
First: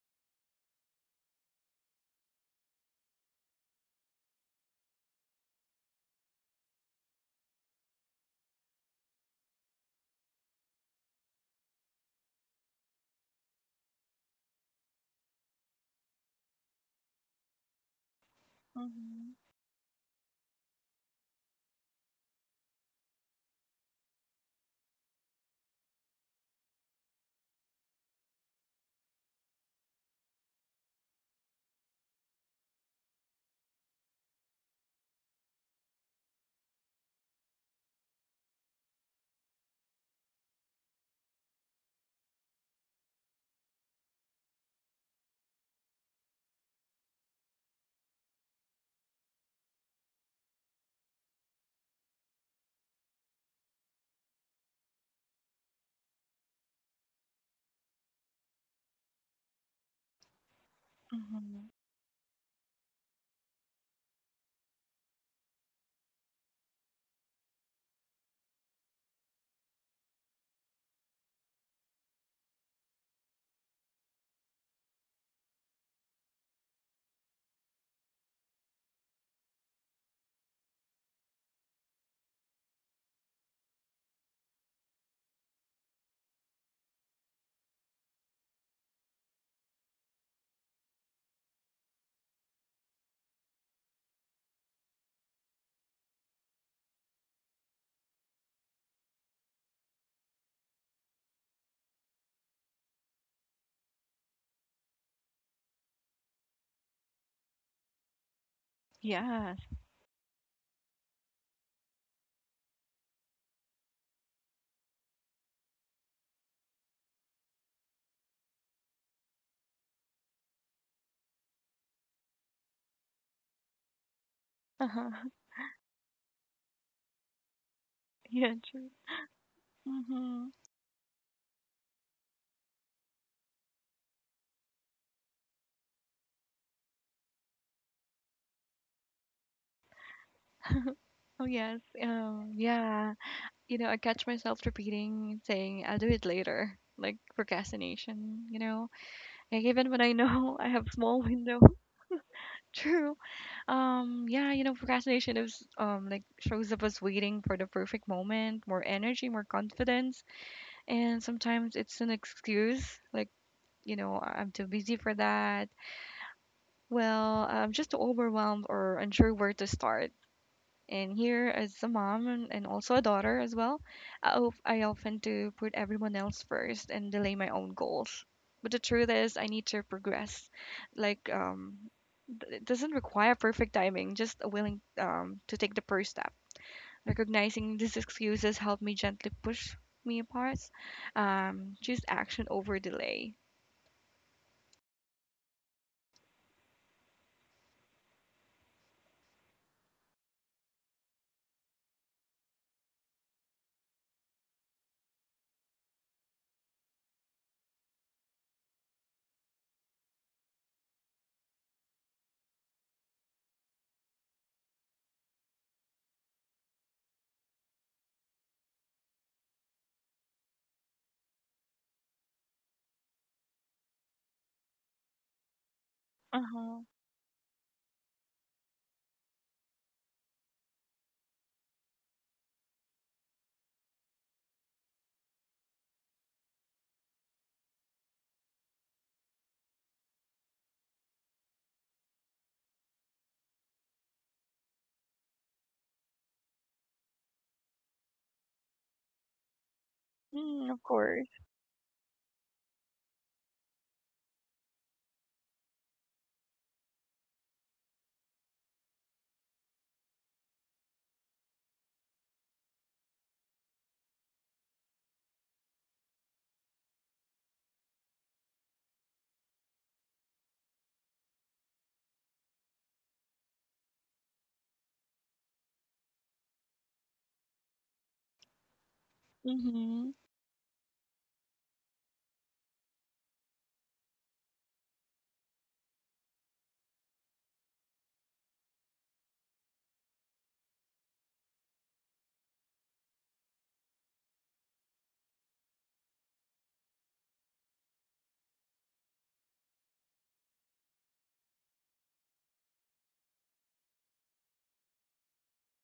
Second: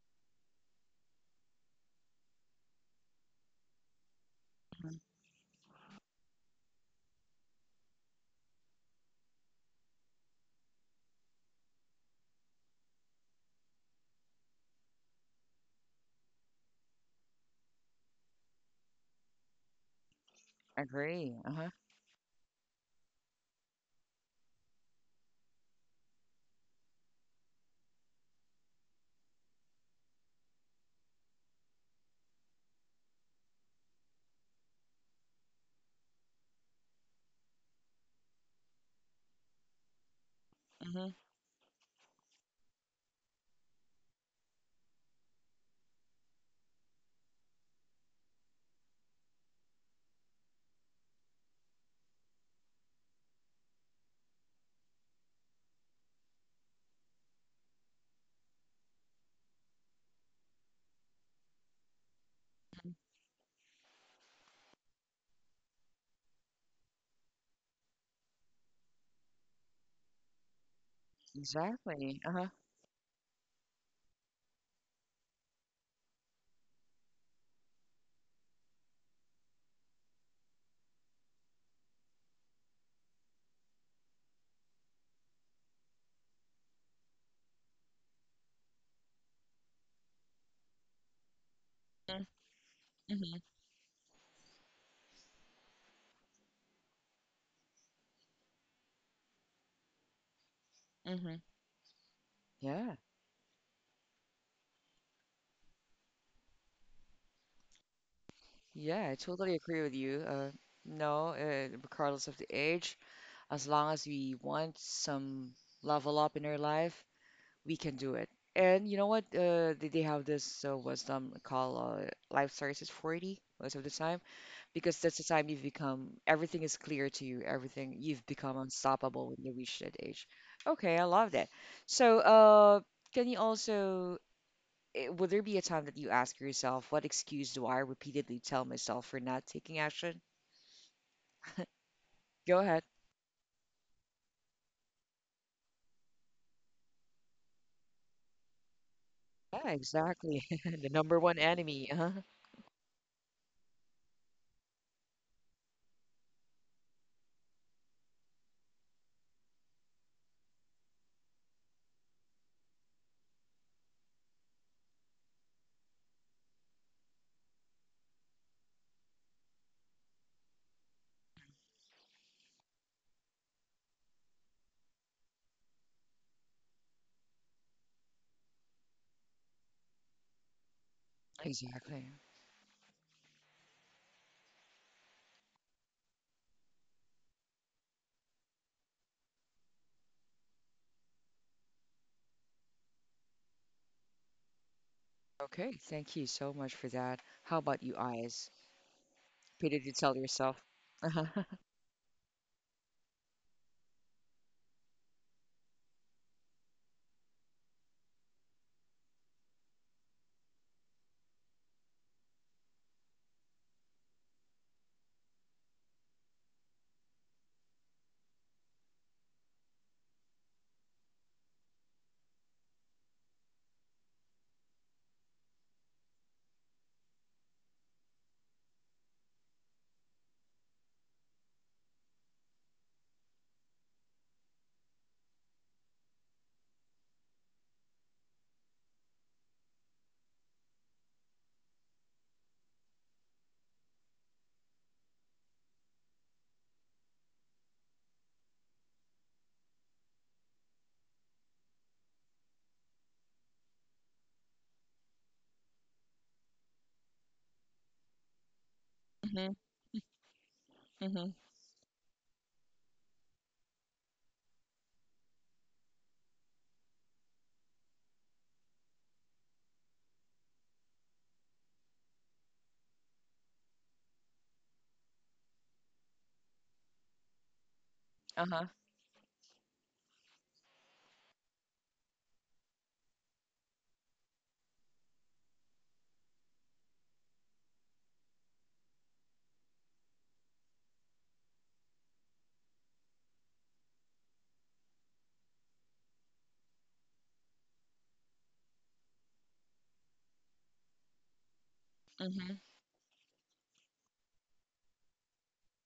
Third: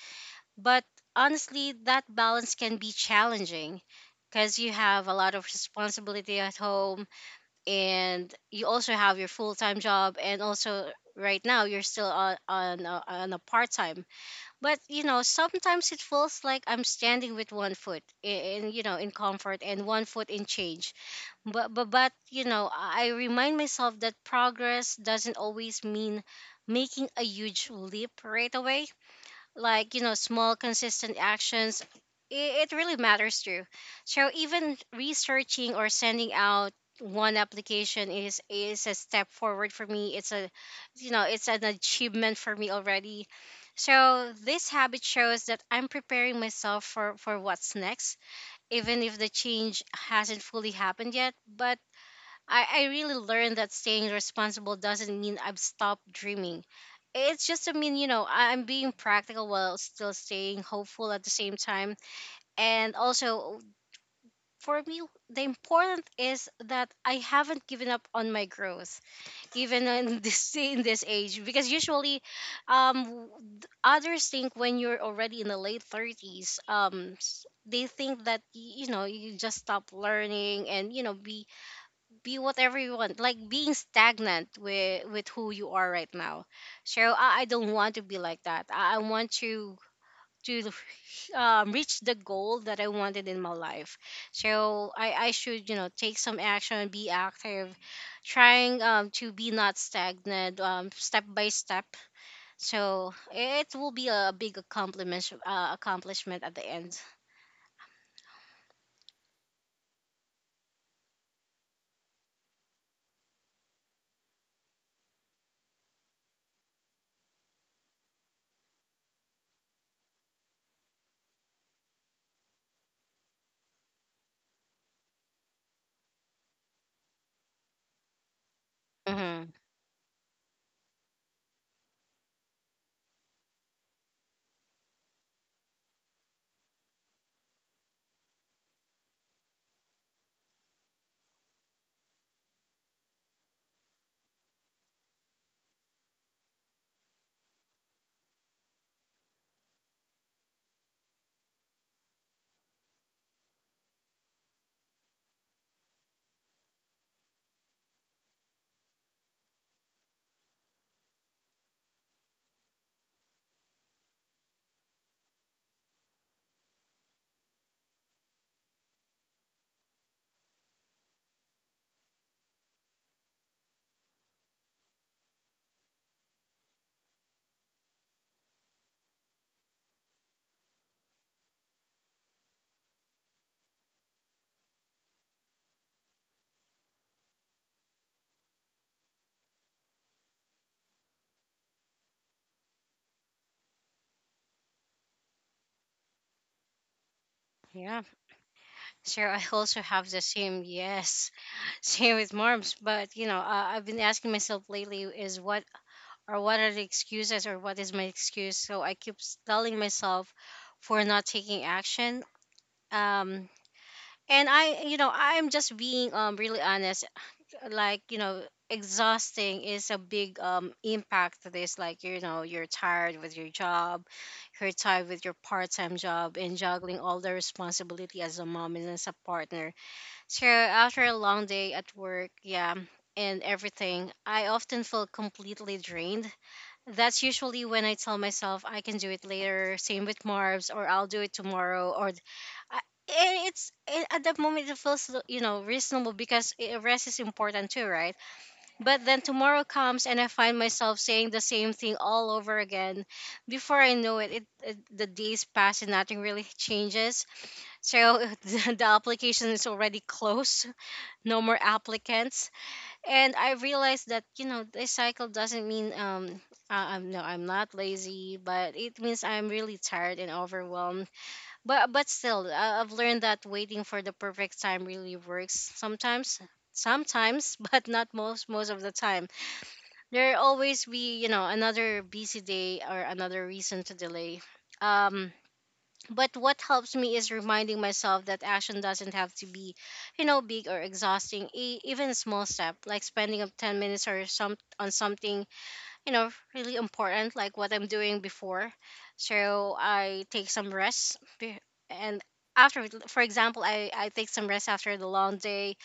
S3: but honestly, that balance can be challenging because you
S1: Hmm.
S3: have a lot of responsibility at home and you also have your full time job, and also right now you're still on on a part time. But you know, sometimes it feels like I'm standing with one foot in, you know, in
S2: Mhm.
S3: comfort and one foot in change.
S1: Agree. Uh-huh.
S3: But but you know, I remind myself that progress doesn't always mean making a huge leap right away. Like you know, small consistent actions, it really matters too. So even researching or sending out one application is a step forward for me. It's a,
S1: Hmm.
S3: you know, it's an achievement for me already. So this habit shows that I'm preparing myself for what's next, even if the change hasn't fully happened yet. But I really learned that staying responsible doesn't mean I've stopped dreaming. It's just, I mean, you know, I'm being practical while still staying hopeful at the same
S2: Mhm.
S3: time. And also, for me, the important is that I haven't given up on my growth, even in (laughs) this in this age. Because
S1: Exactly.
S3: usually,
S1: Uh-huh.
S3: um, others think when you're already in the late 30s, they think that you know, you just stop learning and you know be whatever you want, like being stagnant with who you are right now. I don't want to be like that. I want to (laughs) reach the
S1: Hmm.
S3: goal that I wanted
S1: Hmm.
S3: in my life. So I should, you know, take some action, be active, trying to be not stagnant, step
S1: Hmm.
S3: by step.
S1: Yeah.
S3: So it will be a big accomplishment, accomplishment at the end.
S1: Yeah, I totally
S2: Yes.
S1: agree with you. No, regardless of the age, as long as we want some level up in our life, we can do it. And you know what? They have this wisdom called life starts at 40 most of the time because
S2: Uh-huh.
S1: that's the time
S2: (laughs)
S1: you've become, everything is clear to you, everything, you've
S2: Yeah,
S1: become
S2: true.
S1: unstoppable when
S3: Hmm.
S1: you reach that age.
S2: Mm-hmm.
S1: Okay, I love that. So, can you also will there be a time that you ask yourself, what excuse do I repeatedly tell myself for not taking action?
S2: Oh, yes.
S1: Go ahead.
S2: Yeah. You know, I catch myself repeating, saying, I'll do it later. Like procrastination, you know? Like
S1: Yeah,
S2: even when I
S1: exactly.
S2: know (laughs)
S1: (laughs)
S2: I
S1: The
S2: have
S1: number
S2: small
S1: one
S2: window.
S1: enemy. Huh?
S2: (laughs) True. Yeah, you know, procrastination is like shows up as waiting for the perfect moment, more energy, more confidence. And sometimes it's an excuse, like, you know, I'm too busy for that. Well, I'm just overwhelmed or unsure where to start. And here, as a mom and also a daughter as well, I often do put everyone else first and delay my own goals. But the truth is, I need to progress. Like,
S1: Exactly.
S2: it doesn't require perfect timing, just a willing to take the first step. Recognizing these excuses help me gently push me apart. Choose action over delay.
S1: Okay, thank you so much for that. How about you,
S3: Yeah.
S1: eyes?
S3: So I also
S1: Repeatedly
S3: have
S1: tell
S3: the
S1: yourself.
S3: same, yes.
S1: Uh-huh.
S3: Same with moms, but you know, I've been asking myself lately is what, or what are the excuses, or what is my excuse? So I keep telling myself for not taking action. Um, and I, you know, I'm just being really honest. Like you know, exhausting is a big impact to this. Like you know, you're tired with your job, you're tired with your part time job,
S2: Uh
S3: and
S2: huh.
S3: juggling all the responsibility as a mom and as a partner. So after a long day at work, yeah, and everything, I often feel completely drained. That's usually when I tell myself I can do it later. Same with Marbs, or I'll do it tomorrow, or I, and at that moment it feels, you know, reasonable because rest is important too, right? But then tomorrow comes and I find
S2: Mm, of
S3: myself
S2: course.
S3: saying the same thing all over again. Before I know it, the days pass and nothing really changes. So (laughs) the application
S1: Hmm.
S3: is already closed,
S1: Hmm.
S3: no more applicants. And I realized that, you know, this cycle doesn't mean I, I'm no I'm not lazy, but it means I'm really tired and overwhelmed. But still I've learned that waiting for the perfect time really works sometimes, sometimes, (laughs) but not
S1: Uh-huh.
S3: most of the time.
S2: Mhm.
S3: There always be, you know, another busy day or another reason to delay. um but what helps me is reminding myself that action doesn't have to be, you know, big or exhausting. Even a small step, like spending up 10 minutes or some on something, you know, really important like what I'm doing before. So I take some rest and
S1: Hmm.
S3: after, for example, I take some rest after the long day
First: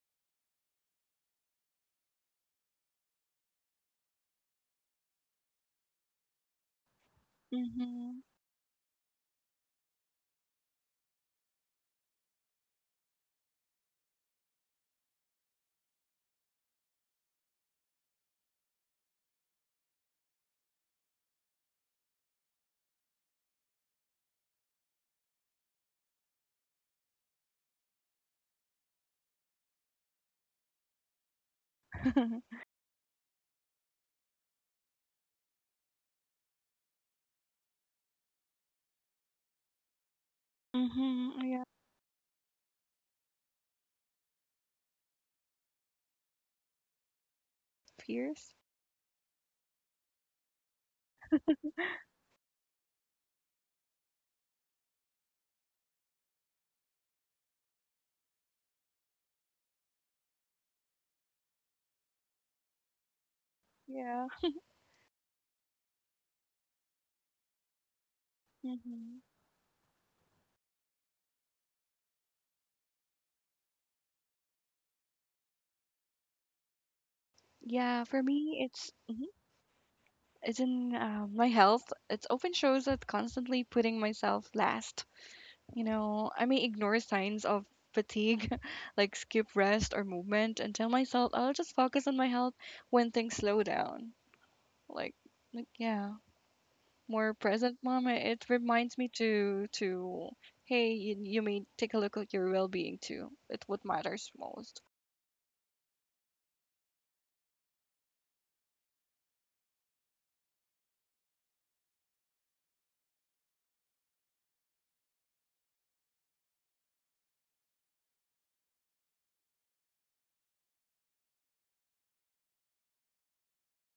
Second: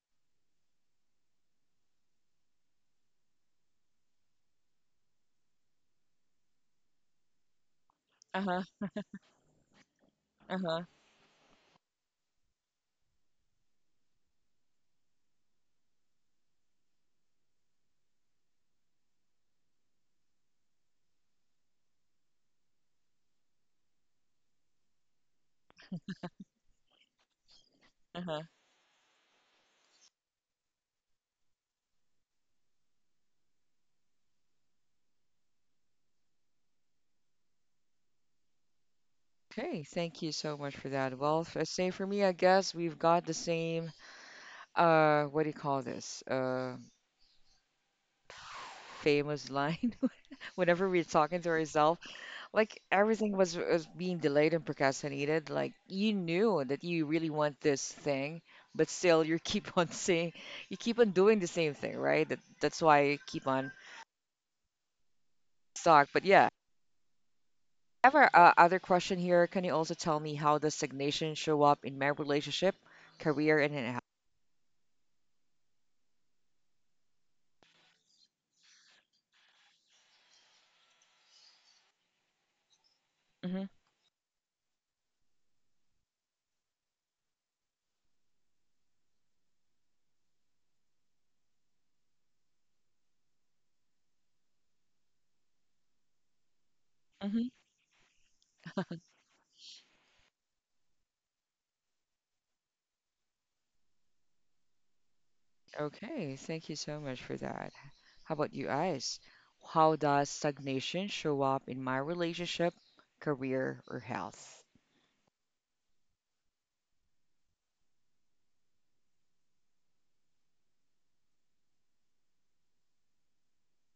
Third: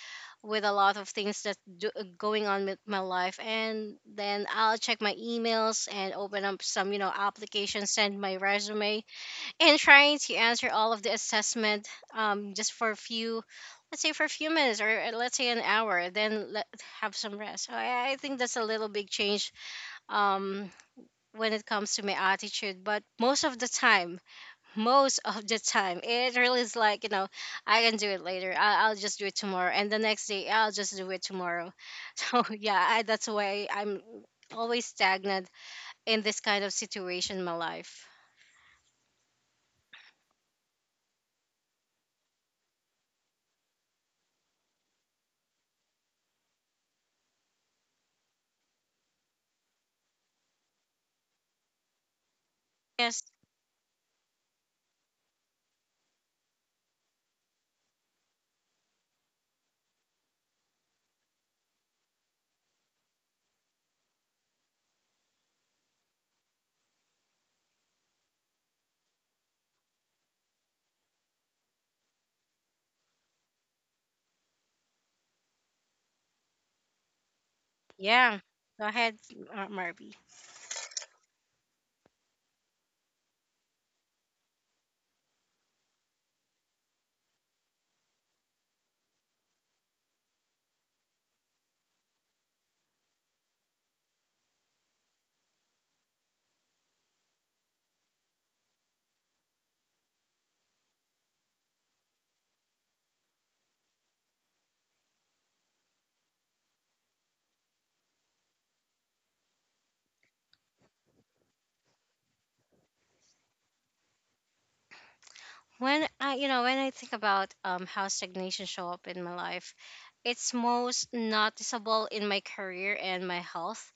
S3: with a lot of things that do, going on with my life, and then I'll check my emails and open up some, you know, applications, send
S2: Mhm.
S3: my
S1: Uh-huh.
S3: resume, and trying to answer
S1: Uh-huh.
S3: all of the assessment, just for a few, let's say for a few minutes, or let's say an hour, then let have some rest. So I think that's a little big change um, when it comes to my attitude. But most of the time, (laughs) most of the time it really is like, you know, I can do it
S1: Uh-huh.
S3: later, I'll just do it tomorrow, and the next day I'll just do it tomorrow. (laughs) So
S2: Mhm.
S3: yeah, that's why I'm always stagnant in this kind of situation in my life.
S1: Okay, thank you so much for that. Well,
S2: (laughs) Yeah.
S1: say for me, I guess we've got the same, what do you call this?
S2: Fierce.
S1: (sighs) Famous line. (laughs) Whenever we're talking to ourselves, like
S3: Yes.
S1: was being delayed and procrastinated. Like you knew that you really want this thing, but still you keep (laughs) on saying, you keep on doing the same thing, right? That that's why you keep on
S2: Yeah.
S1: stuck. But yeah, I have a other question
S2: Mhm.
S1: here. Can you also tell me how does stagnation show up in my relationship, career, and in health?
S2: Yeah, for
S3: Yeah,
S2: me,
S3: go
S2: it's
S3: ahead,
S2: mhm,
S3: Marby.
S2: it's in my health. It often shows that constantly
S1: Hmm.
S2: putting myself last. You know, I may ignore signs of fatigue, (laughs) like skip rest or movement, and tell myself I'll just focus on my health when things slow down. Like, like yeah, more
S1: Hmm.
S2: present, mom. It reminds me to hey, you may take a look at your well-being too. It's what matters most.
S1: Okay, thank you so much for that. How about you guys? How does stagnation show up in my relationship, career, or health?
S3: When I, you know, when I think about how stagnation show up in my life, it's most noticeable in my career and my health.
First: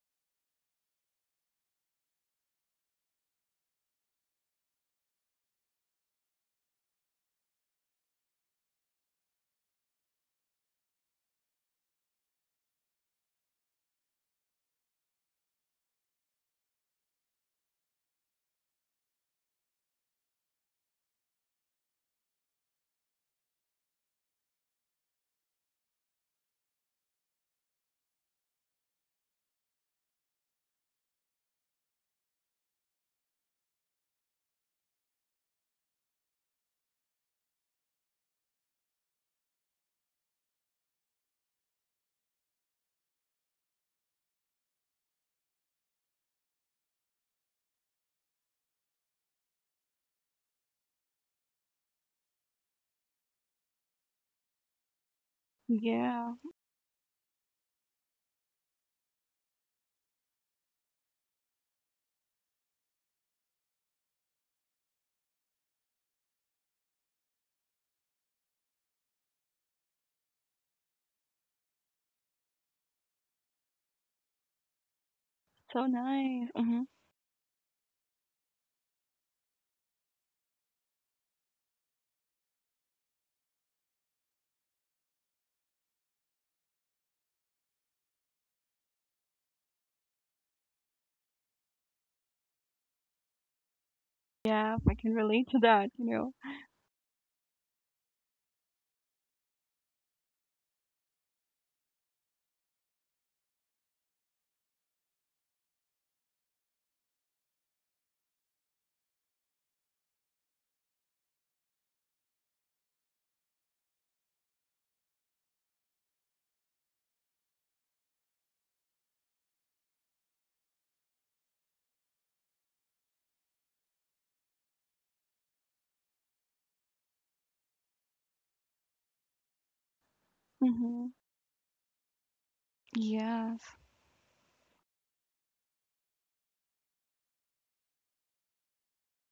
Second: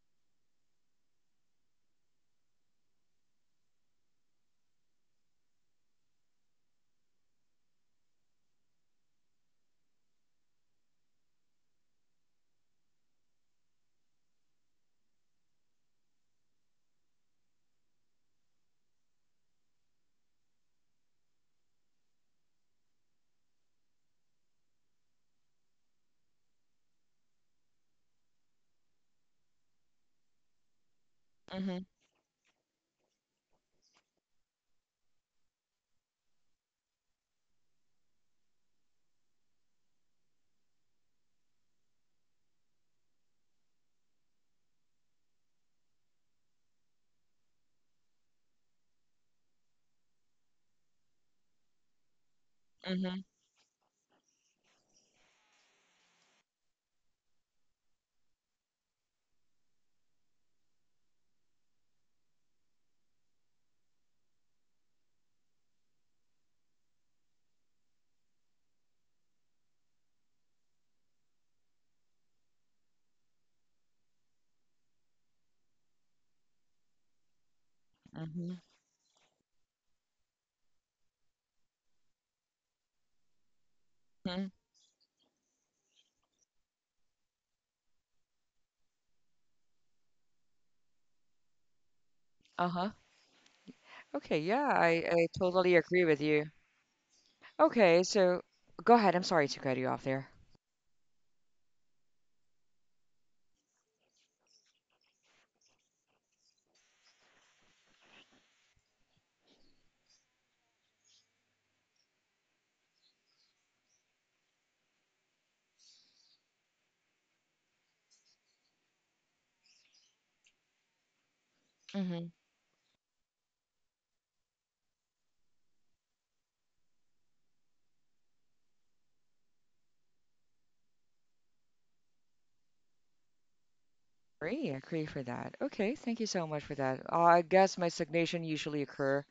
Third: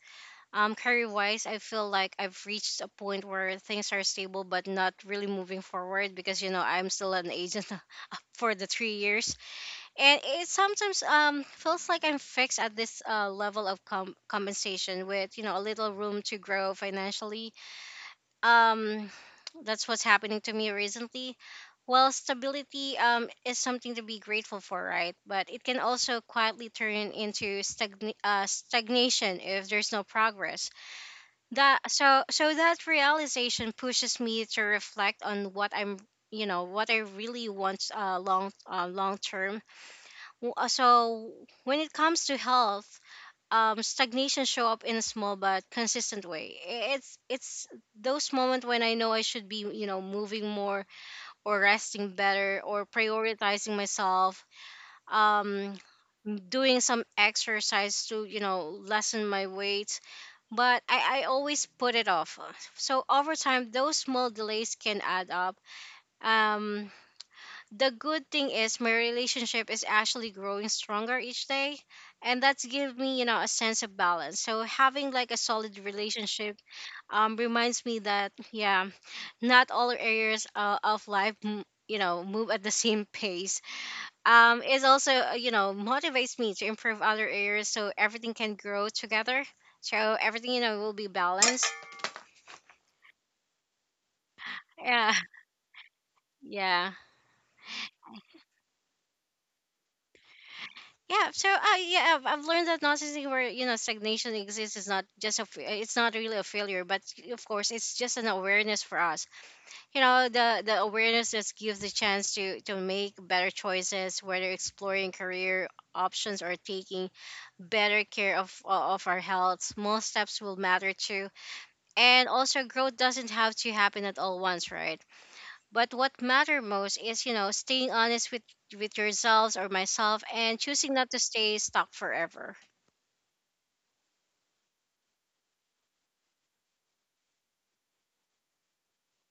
S3: Career wise, I feel like I've reached a point where things are stable but not really moving forward, because you know, I'm still an agent (laughs) for the 3 years. And it sometimes feels like I'm fixed at this level of compensation with, you know, a little room to grow financially. um that's what's happening to me recently. Well, stability is something to be grateful for, right? But it can also quietly turn into stagnation if there's no progress.
S1: Hmm.
S3: That so So that realization pushes me to reflect on what I'm, you know, what I really want, long term. So when it comes to health, stagnation show up in a small but consistent way. It's those moments when I know I should be, you know, moving more or resting better or prioritizing myself, um,
S2: Yeah,
S3: doing some exercise to, you know, lessen my weight. But I always put it off. So over time, those small delays can add up. Um, the good thing is my relationship is actually growing stronger each day, and that's give me, you know, a sense of balance. So having like a solid
S2: so nice.
S3: relationship
S2: Hmm.
S3: reminds me that,
S1: Mhm,
S3: yeah, not all areas of life you know, move at the same pace.
S1: mhm.
S3: It also, you know, motivates me to improve other areas so everything can grow together. So everything, you know, will be balanced.
S1: Uh-huh. Okay, yeah,
S2: Yeah, I
S3: Yeah,
S2: can
S1: I
S2: relate to
S1: totally
S2: that,
S1: agree
S2: you
S1: with
S2: know.
S1: you.
S3: yeah.
S1: Okay, so go ahead. I'm sorry to cut you off there.
S3: Yeah, so yeah, I've learned that narcissism, where, you know, stagnation exists, is not just a, it's not really a failure, but of course, it's just an awareness for us. You know, the awareness just gives the chance to make better choices, whether exploring career options or taking better care of our health. Small steps will matter too,
S1: Mm-hmm.
S3: and also growth doesn't have to happen at all once, right? But what matter most is, you know, staying honest with yourselves or myself and choosing not
S2: Hmm.
S3: to stay stuck forever.
S2: Yes.
S1: Agree, agree for that. Okay, thank you so much for that. I guess my stagnation usually occur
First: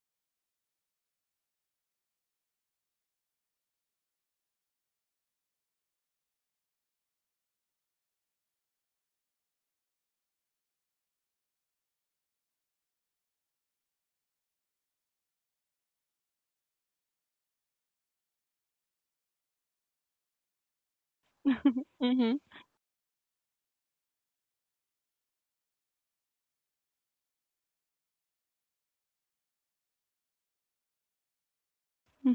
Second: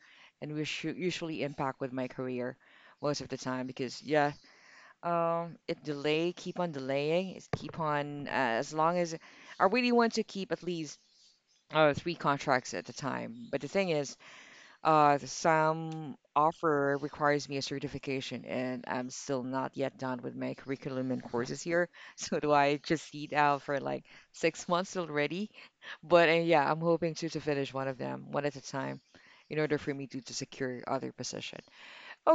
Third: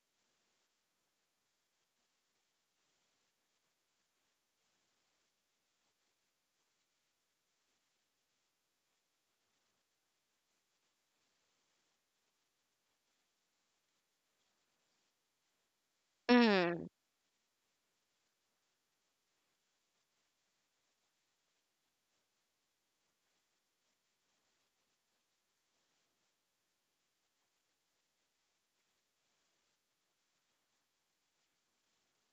S1: and which usually impact with my career most of the time because yeah, it delay, keep on delaying, it's keep on as long as I really want to keep at least three contracts at the time. But the thing is, some
S3: Mm.
S1: offer requires me a certification, and I'm still not yet done with my curriculum and courses here. (laughs)
S2: Mhm.
S1: So do I just eat out for like 6 months already? But yeah, I'm hoping to finish one of them one at a time in order for me to secure other position.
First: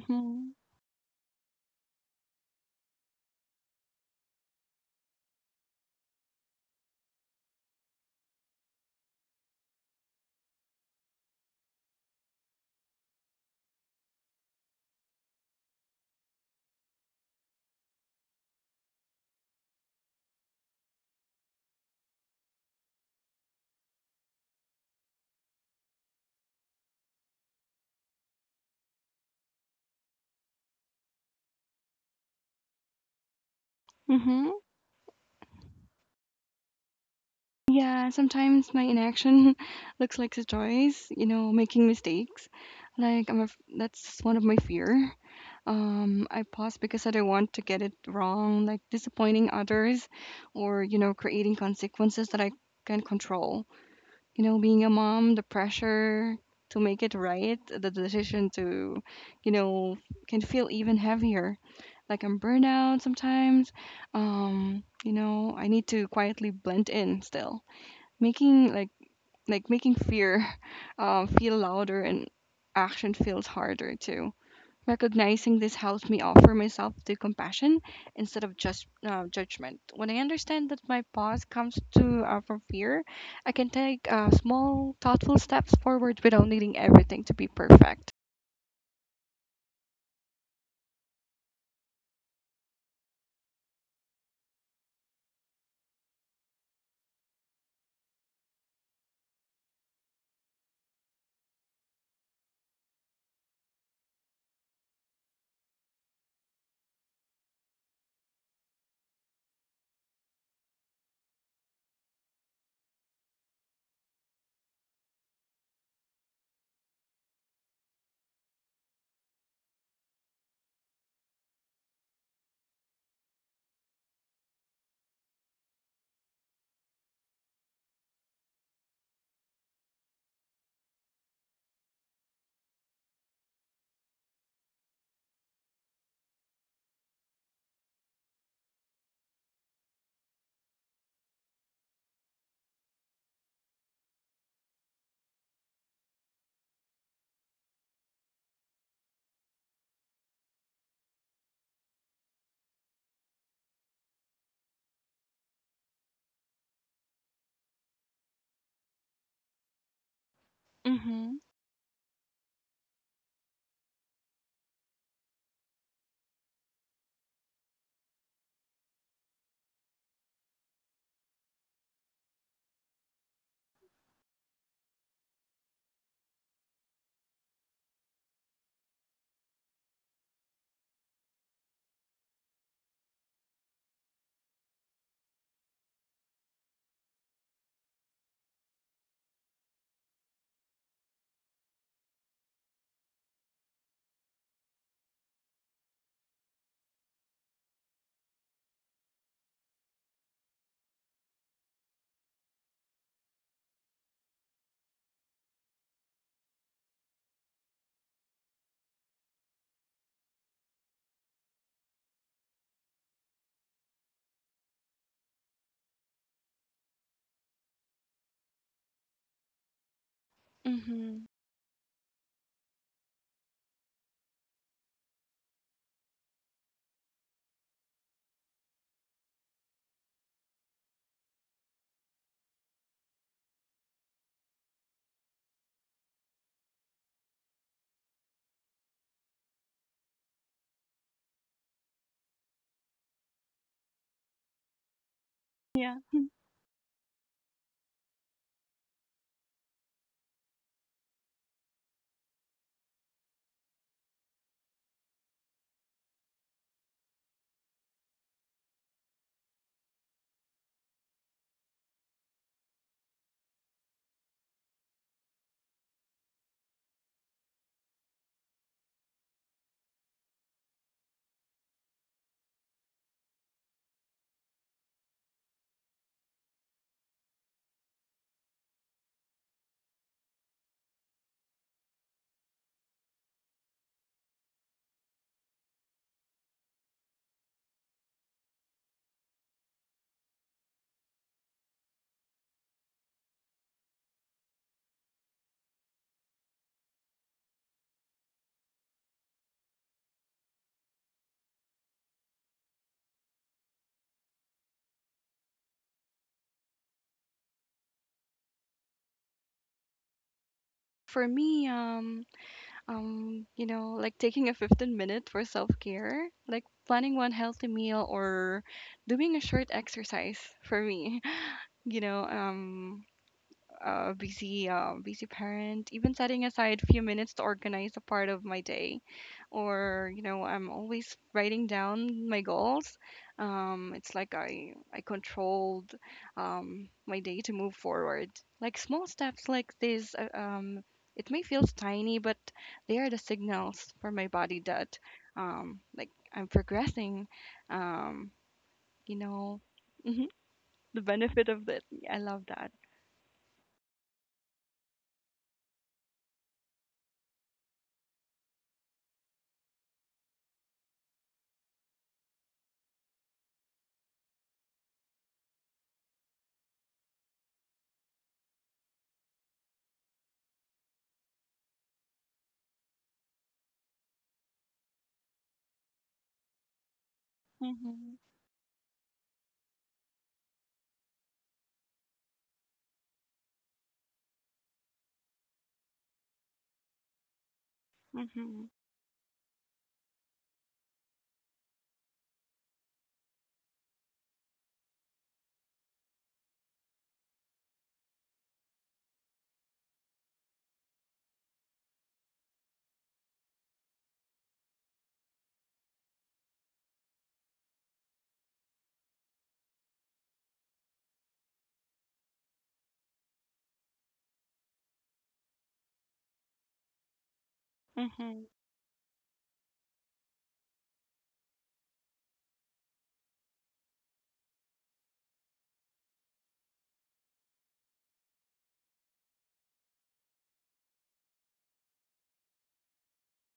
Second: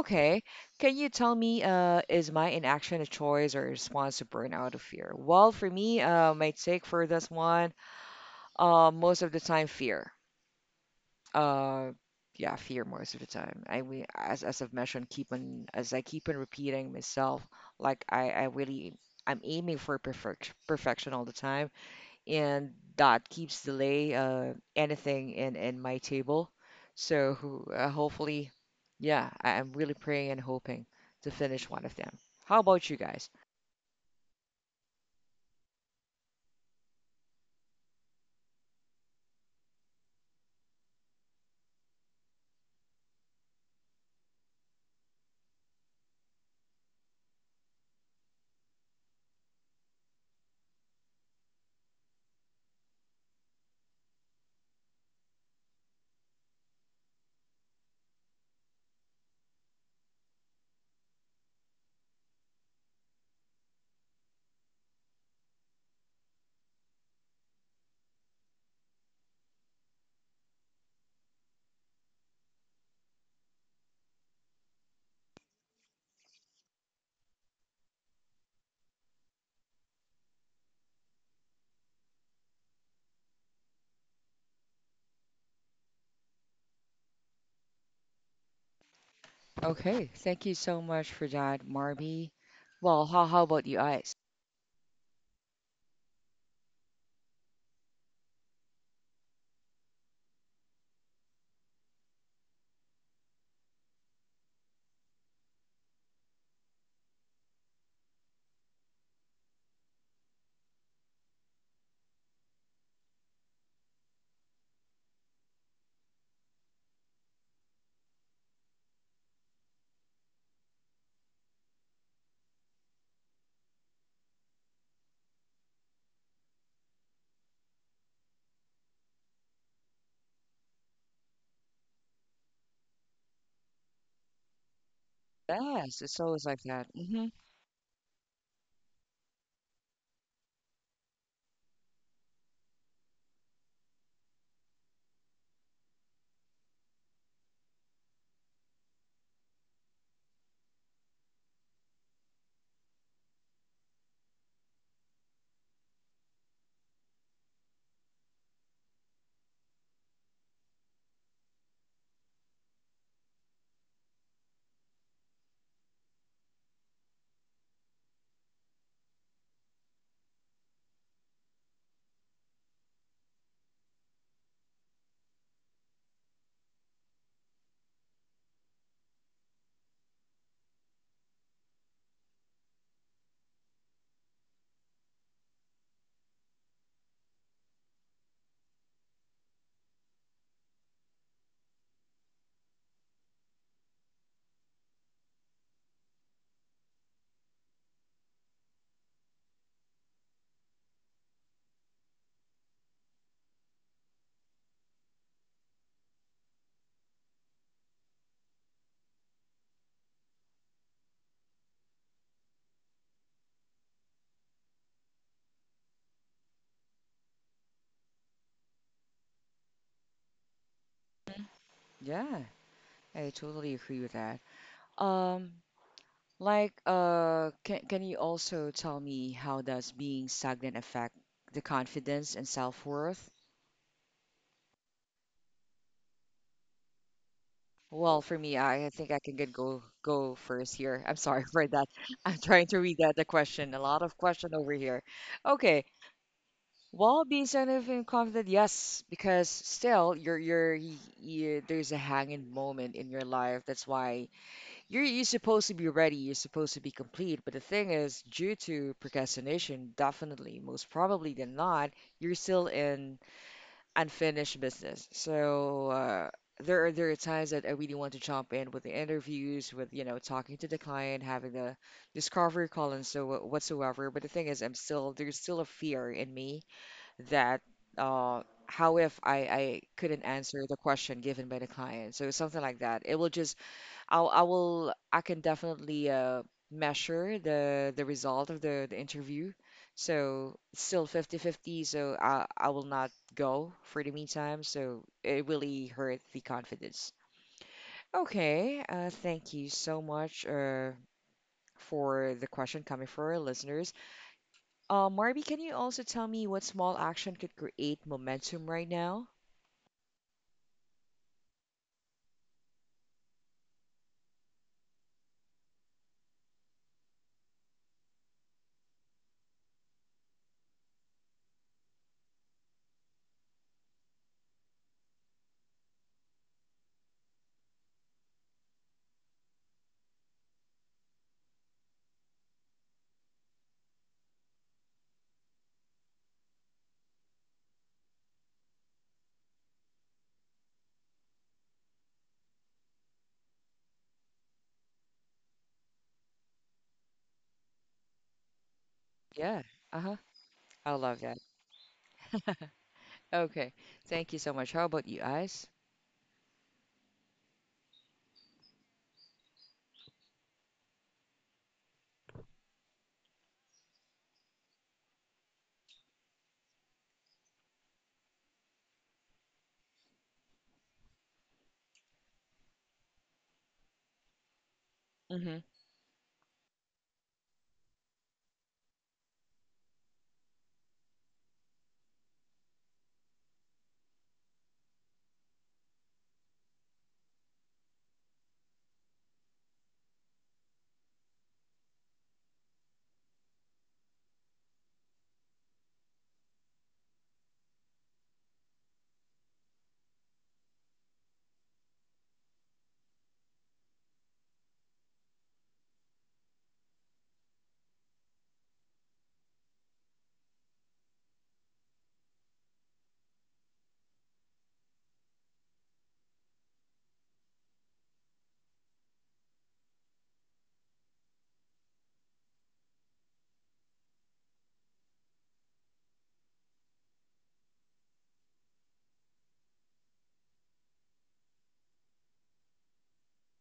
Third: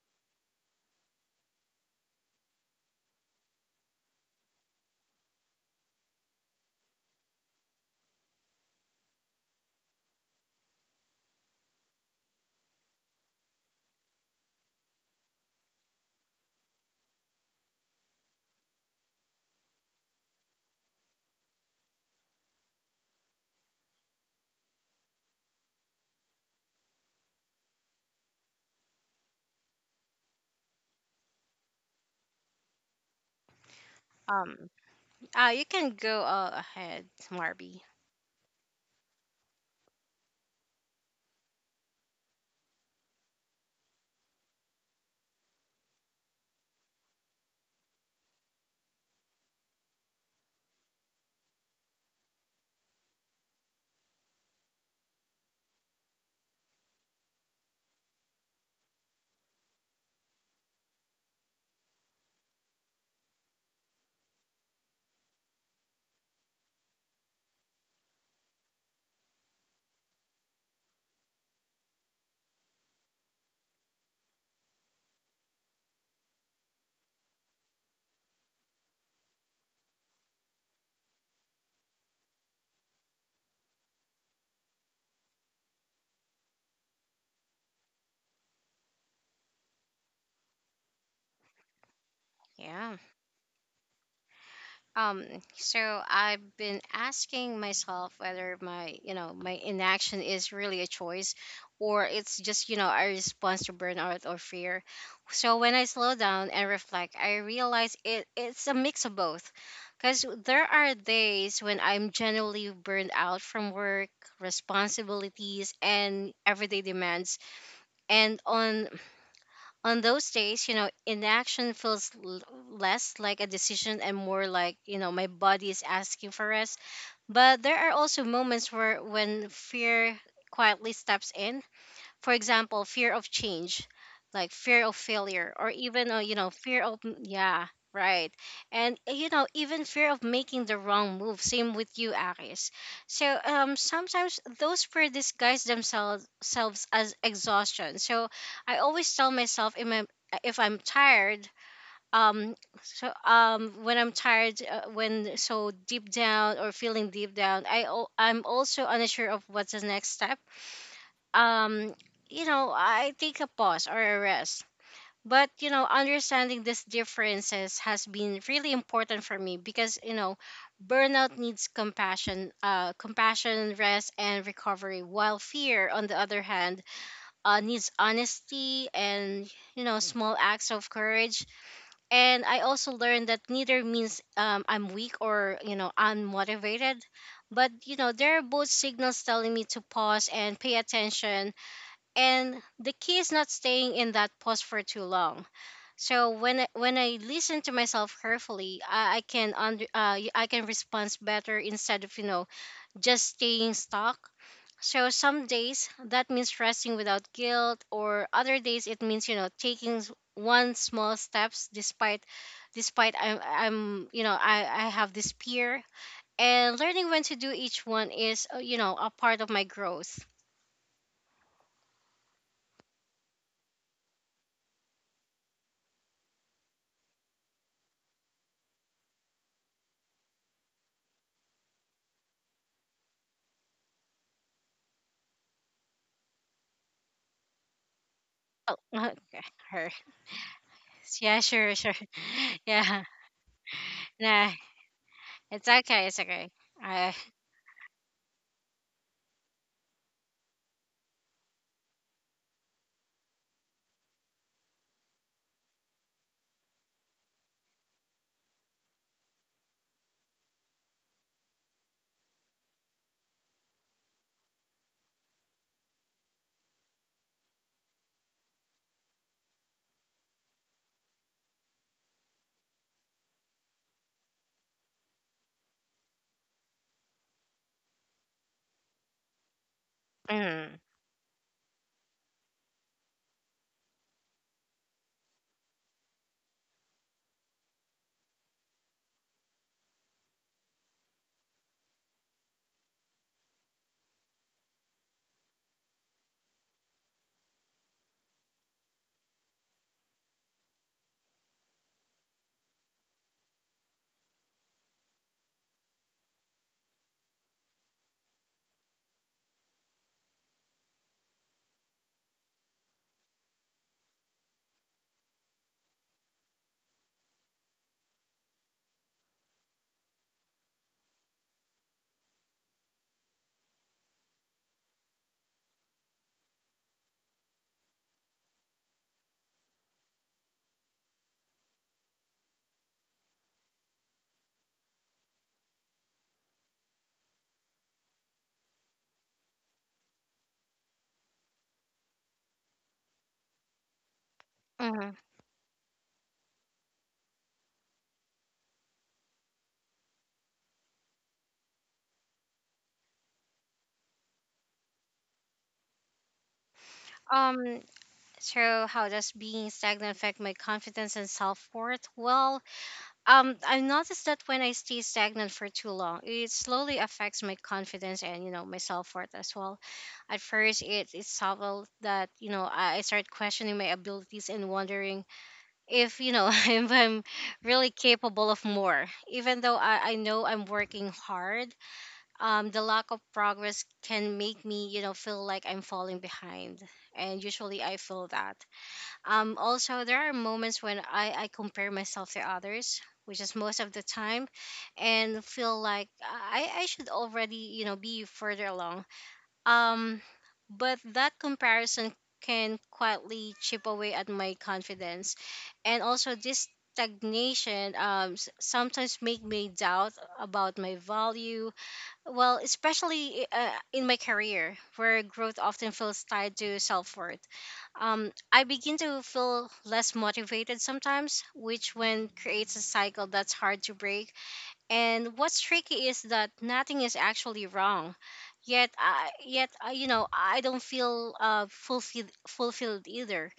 S1: Okay, can you tell me, is my inaction a choice or a response to burnout of fear? Well, for me, my take for this one, most of the time fear. Uh, yeah, fear most of the time. I we As I've mentioned, keep on as I keep on repeating myself, like I really I'm aiming for perfect perfection all the time, and that keeps delay anything in my table. So hopefully, yeah, I'm really praying and hoping to finish one of them. How about you guys?
S2: Mhm.
S3: Um. You can go ahead, Marby.
S2: Yeah, sometimes my inaction (laughs) looks like a choice, you know, making mistakes. Like that's one of my fear. I pause because I don't want to get it wrong, like disappointing others or, you know, creating consequences that I can control. You know, being a mom, the pressure to make it right, the decision to, you know, can feel even heavier. Like I'm burnout sometimes. You know, I need to quietly blend in still. Making like making fear (laughs) feel louder and action feels harder too. Recognizing this helps me offer myself to compassion instead of just judgment. When I understand that my pause comes to from fear, I can take small, thoughtful steps forward without needing everything to be perfect.
S1: Okay, thank you so much for that, Marby.
S3: Yeah.
S1: Well, how about you guys?
S3: Um, so I've been asking myself whether my inaction is really a choice or it's just, you know, a response to burnout or fear. So when I slow down and reflect, I realize it's a mix of both. Because there are days when I'm generally burned out from work, responsibilities, and everyday demands. And on those days, you know, inaction feels less like a decision and more like, you know, my body is asking for rest. But there are also moments where when fear quietly steps in, for example fear of change, like fear of failure, or
S1: Yes,
S3: even
S1: it's
S3: you
S1: always
S3: know,
S1: like that. Hmm.
S3: yeah. Right. And you know, even fear of making the wrong move, same with you, Aris. So sometimes those fear disguise themselves selves as exhaustion. So I always tell myself if I'm tired, um so when I'm tired, when so deep down or feeling deep down, I'm also unsure of what's the next step.
S2: Mhm.
S3: um you know, I take a pause or a rest. But you know, understanding these differences has been really important for me, because you know, burnout needs compassion, compassion, rest and recovery, while fear, on the other hand, needs honesty and, you know, small acts of courage. And I also learned that neither means I'm weak or, you know, unmotivated, but you know, they are both signals telling me to pause and pay attention. And the key is not staying in that pose for too long. So when I listen to myself carefully, I can I can respond better instead of, you know, just staying stuck. So some days that means resting without guilt, or other days it means, you know, taking one small steps, despite I'm, you know, I have this fear. And learning when to do each one is, you know, a part of my growth.
S2: Mhm.
S1: Yeah. I totally agree with that. Um, like, can you also tell me how does being stagnant affect the confidence and self-worth? Well, for me,
S3: Oh,
S1: I
S3: (laughs)
S1: think I can get go
S3: okay.
S1: first here. I'm
S3: (laughs) Yeah,
S1: sorry for
S3: sure,
S1: that.
S3: sure.
S1: (laughs) I'm
S3: (laughs)
S1: trying to read
S3: Yeah.
S1: that the question. A lot of
S3: Nah,
S1: question over here.
S3: it's
S1: Okay.
S2: Yeah.
S3: okay, it's okay. I
S1: Well, being stagnant and confident, yes, because still you're there's a hanging moment in your life. That's why you're supposed to be ready, you're supposed to be complete, but the thing is, due to procrastination, definitely, most probably than not, you're still in unfinished business. So there are times that I really want to jump in with the interviews, with talking to the client, having the discovery call and so whatsoever. But the thing is, I'm still there's still a fear in me that how if I couldn't answer
S3: mm,
S1: the question given by the client, so something like that. It will just I'll I will I can definitely measure the result of the interview. So it's still fifty fifty. So I will not go for the meantime. So it really hurt the confidence. Okay, thank you so much for the question coming from our listeners. Marby, can you also tell me what small action could create momentum right now?
S2: For me, you know, like taking a 15 minute for self-care, like planning one healthy meal or doing a short exercise for me. (laughs) You know, busy parent, even setting aside a few minutes to organize a part of my day or you know I'm always writing down my goals. Um, it's like I controlled my day to move forward like small steps like this. It may feel tiny, but they are the signals for my body that
S3: mhm.
S2: like I'm progressing. um, you
S1: Yeah,
S2: know. (laughs)
S1: uh-huh.
S2: Hmm.
S1: I
S2: The
S1: love that.
S2: benefit of that, I love that.
S1: Okay. Thank you so much. How about you guys?
S3: Um, so how does being stagnant affect my confidence and self-worth? Well, I've noticed that when I stay stagnant for too long, it slowly affects my confidence and, you know, my self-worth as well. At first, it's subtle that, you know, I start questioning my abilities and wondering
S1: Mm-hmm.
S3: if, you know, (laughs) if I'm really
S2: Hmm.
S3: capable of more, even though I know I'm working hard. The lack of progress can make me, you know, feel like I'm falling behind. And usually I feel that.
S2: Hmm.
S3: Also, there are moments when I compare myself to others, which is most of the time, and feel like I should already, you know, be further along. Um, but that comparison can quietly chip away at my confidence. And also, this stagnation sometimes make me doubt about my value, well, especially in my career, where growth often feels tied to self worth.
S2: Mhm.
S3: I begin to feel less motivated sometimes, which when creates a cycle that's hard to break. And what's tricky is that nothing is actually wrong, yet, yet you know, I don't feel fulfilled either.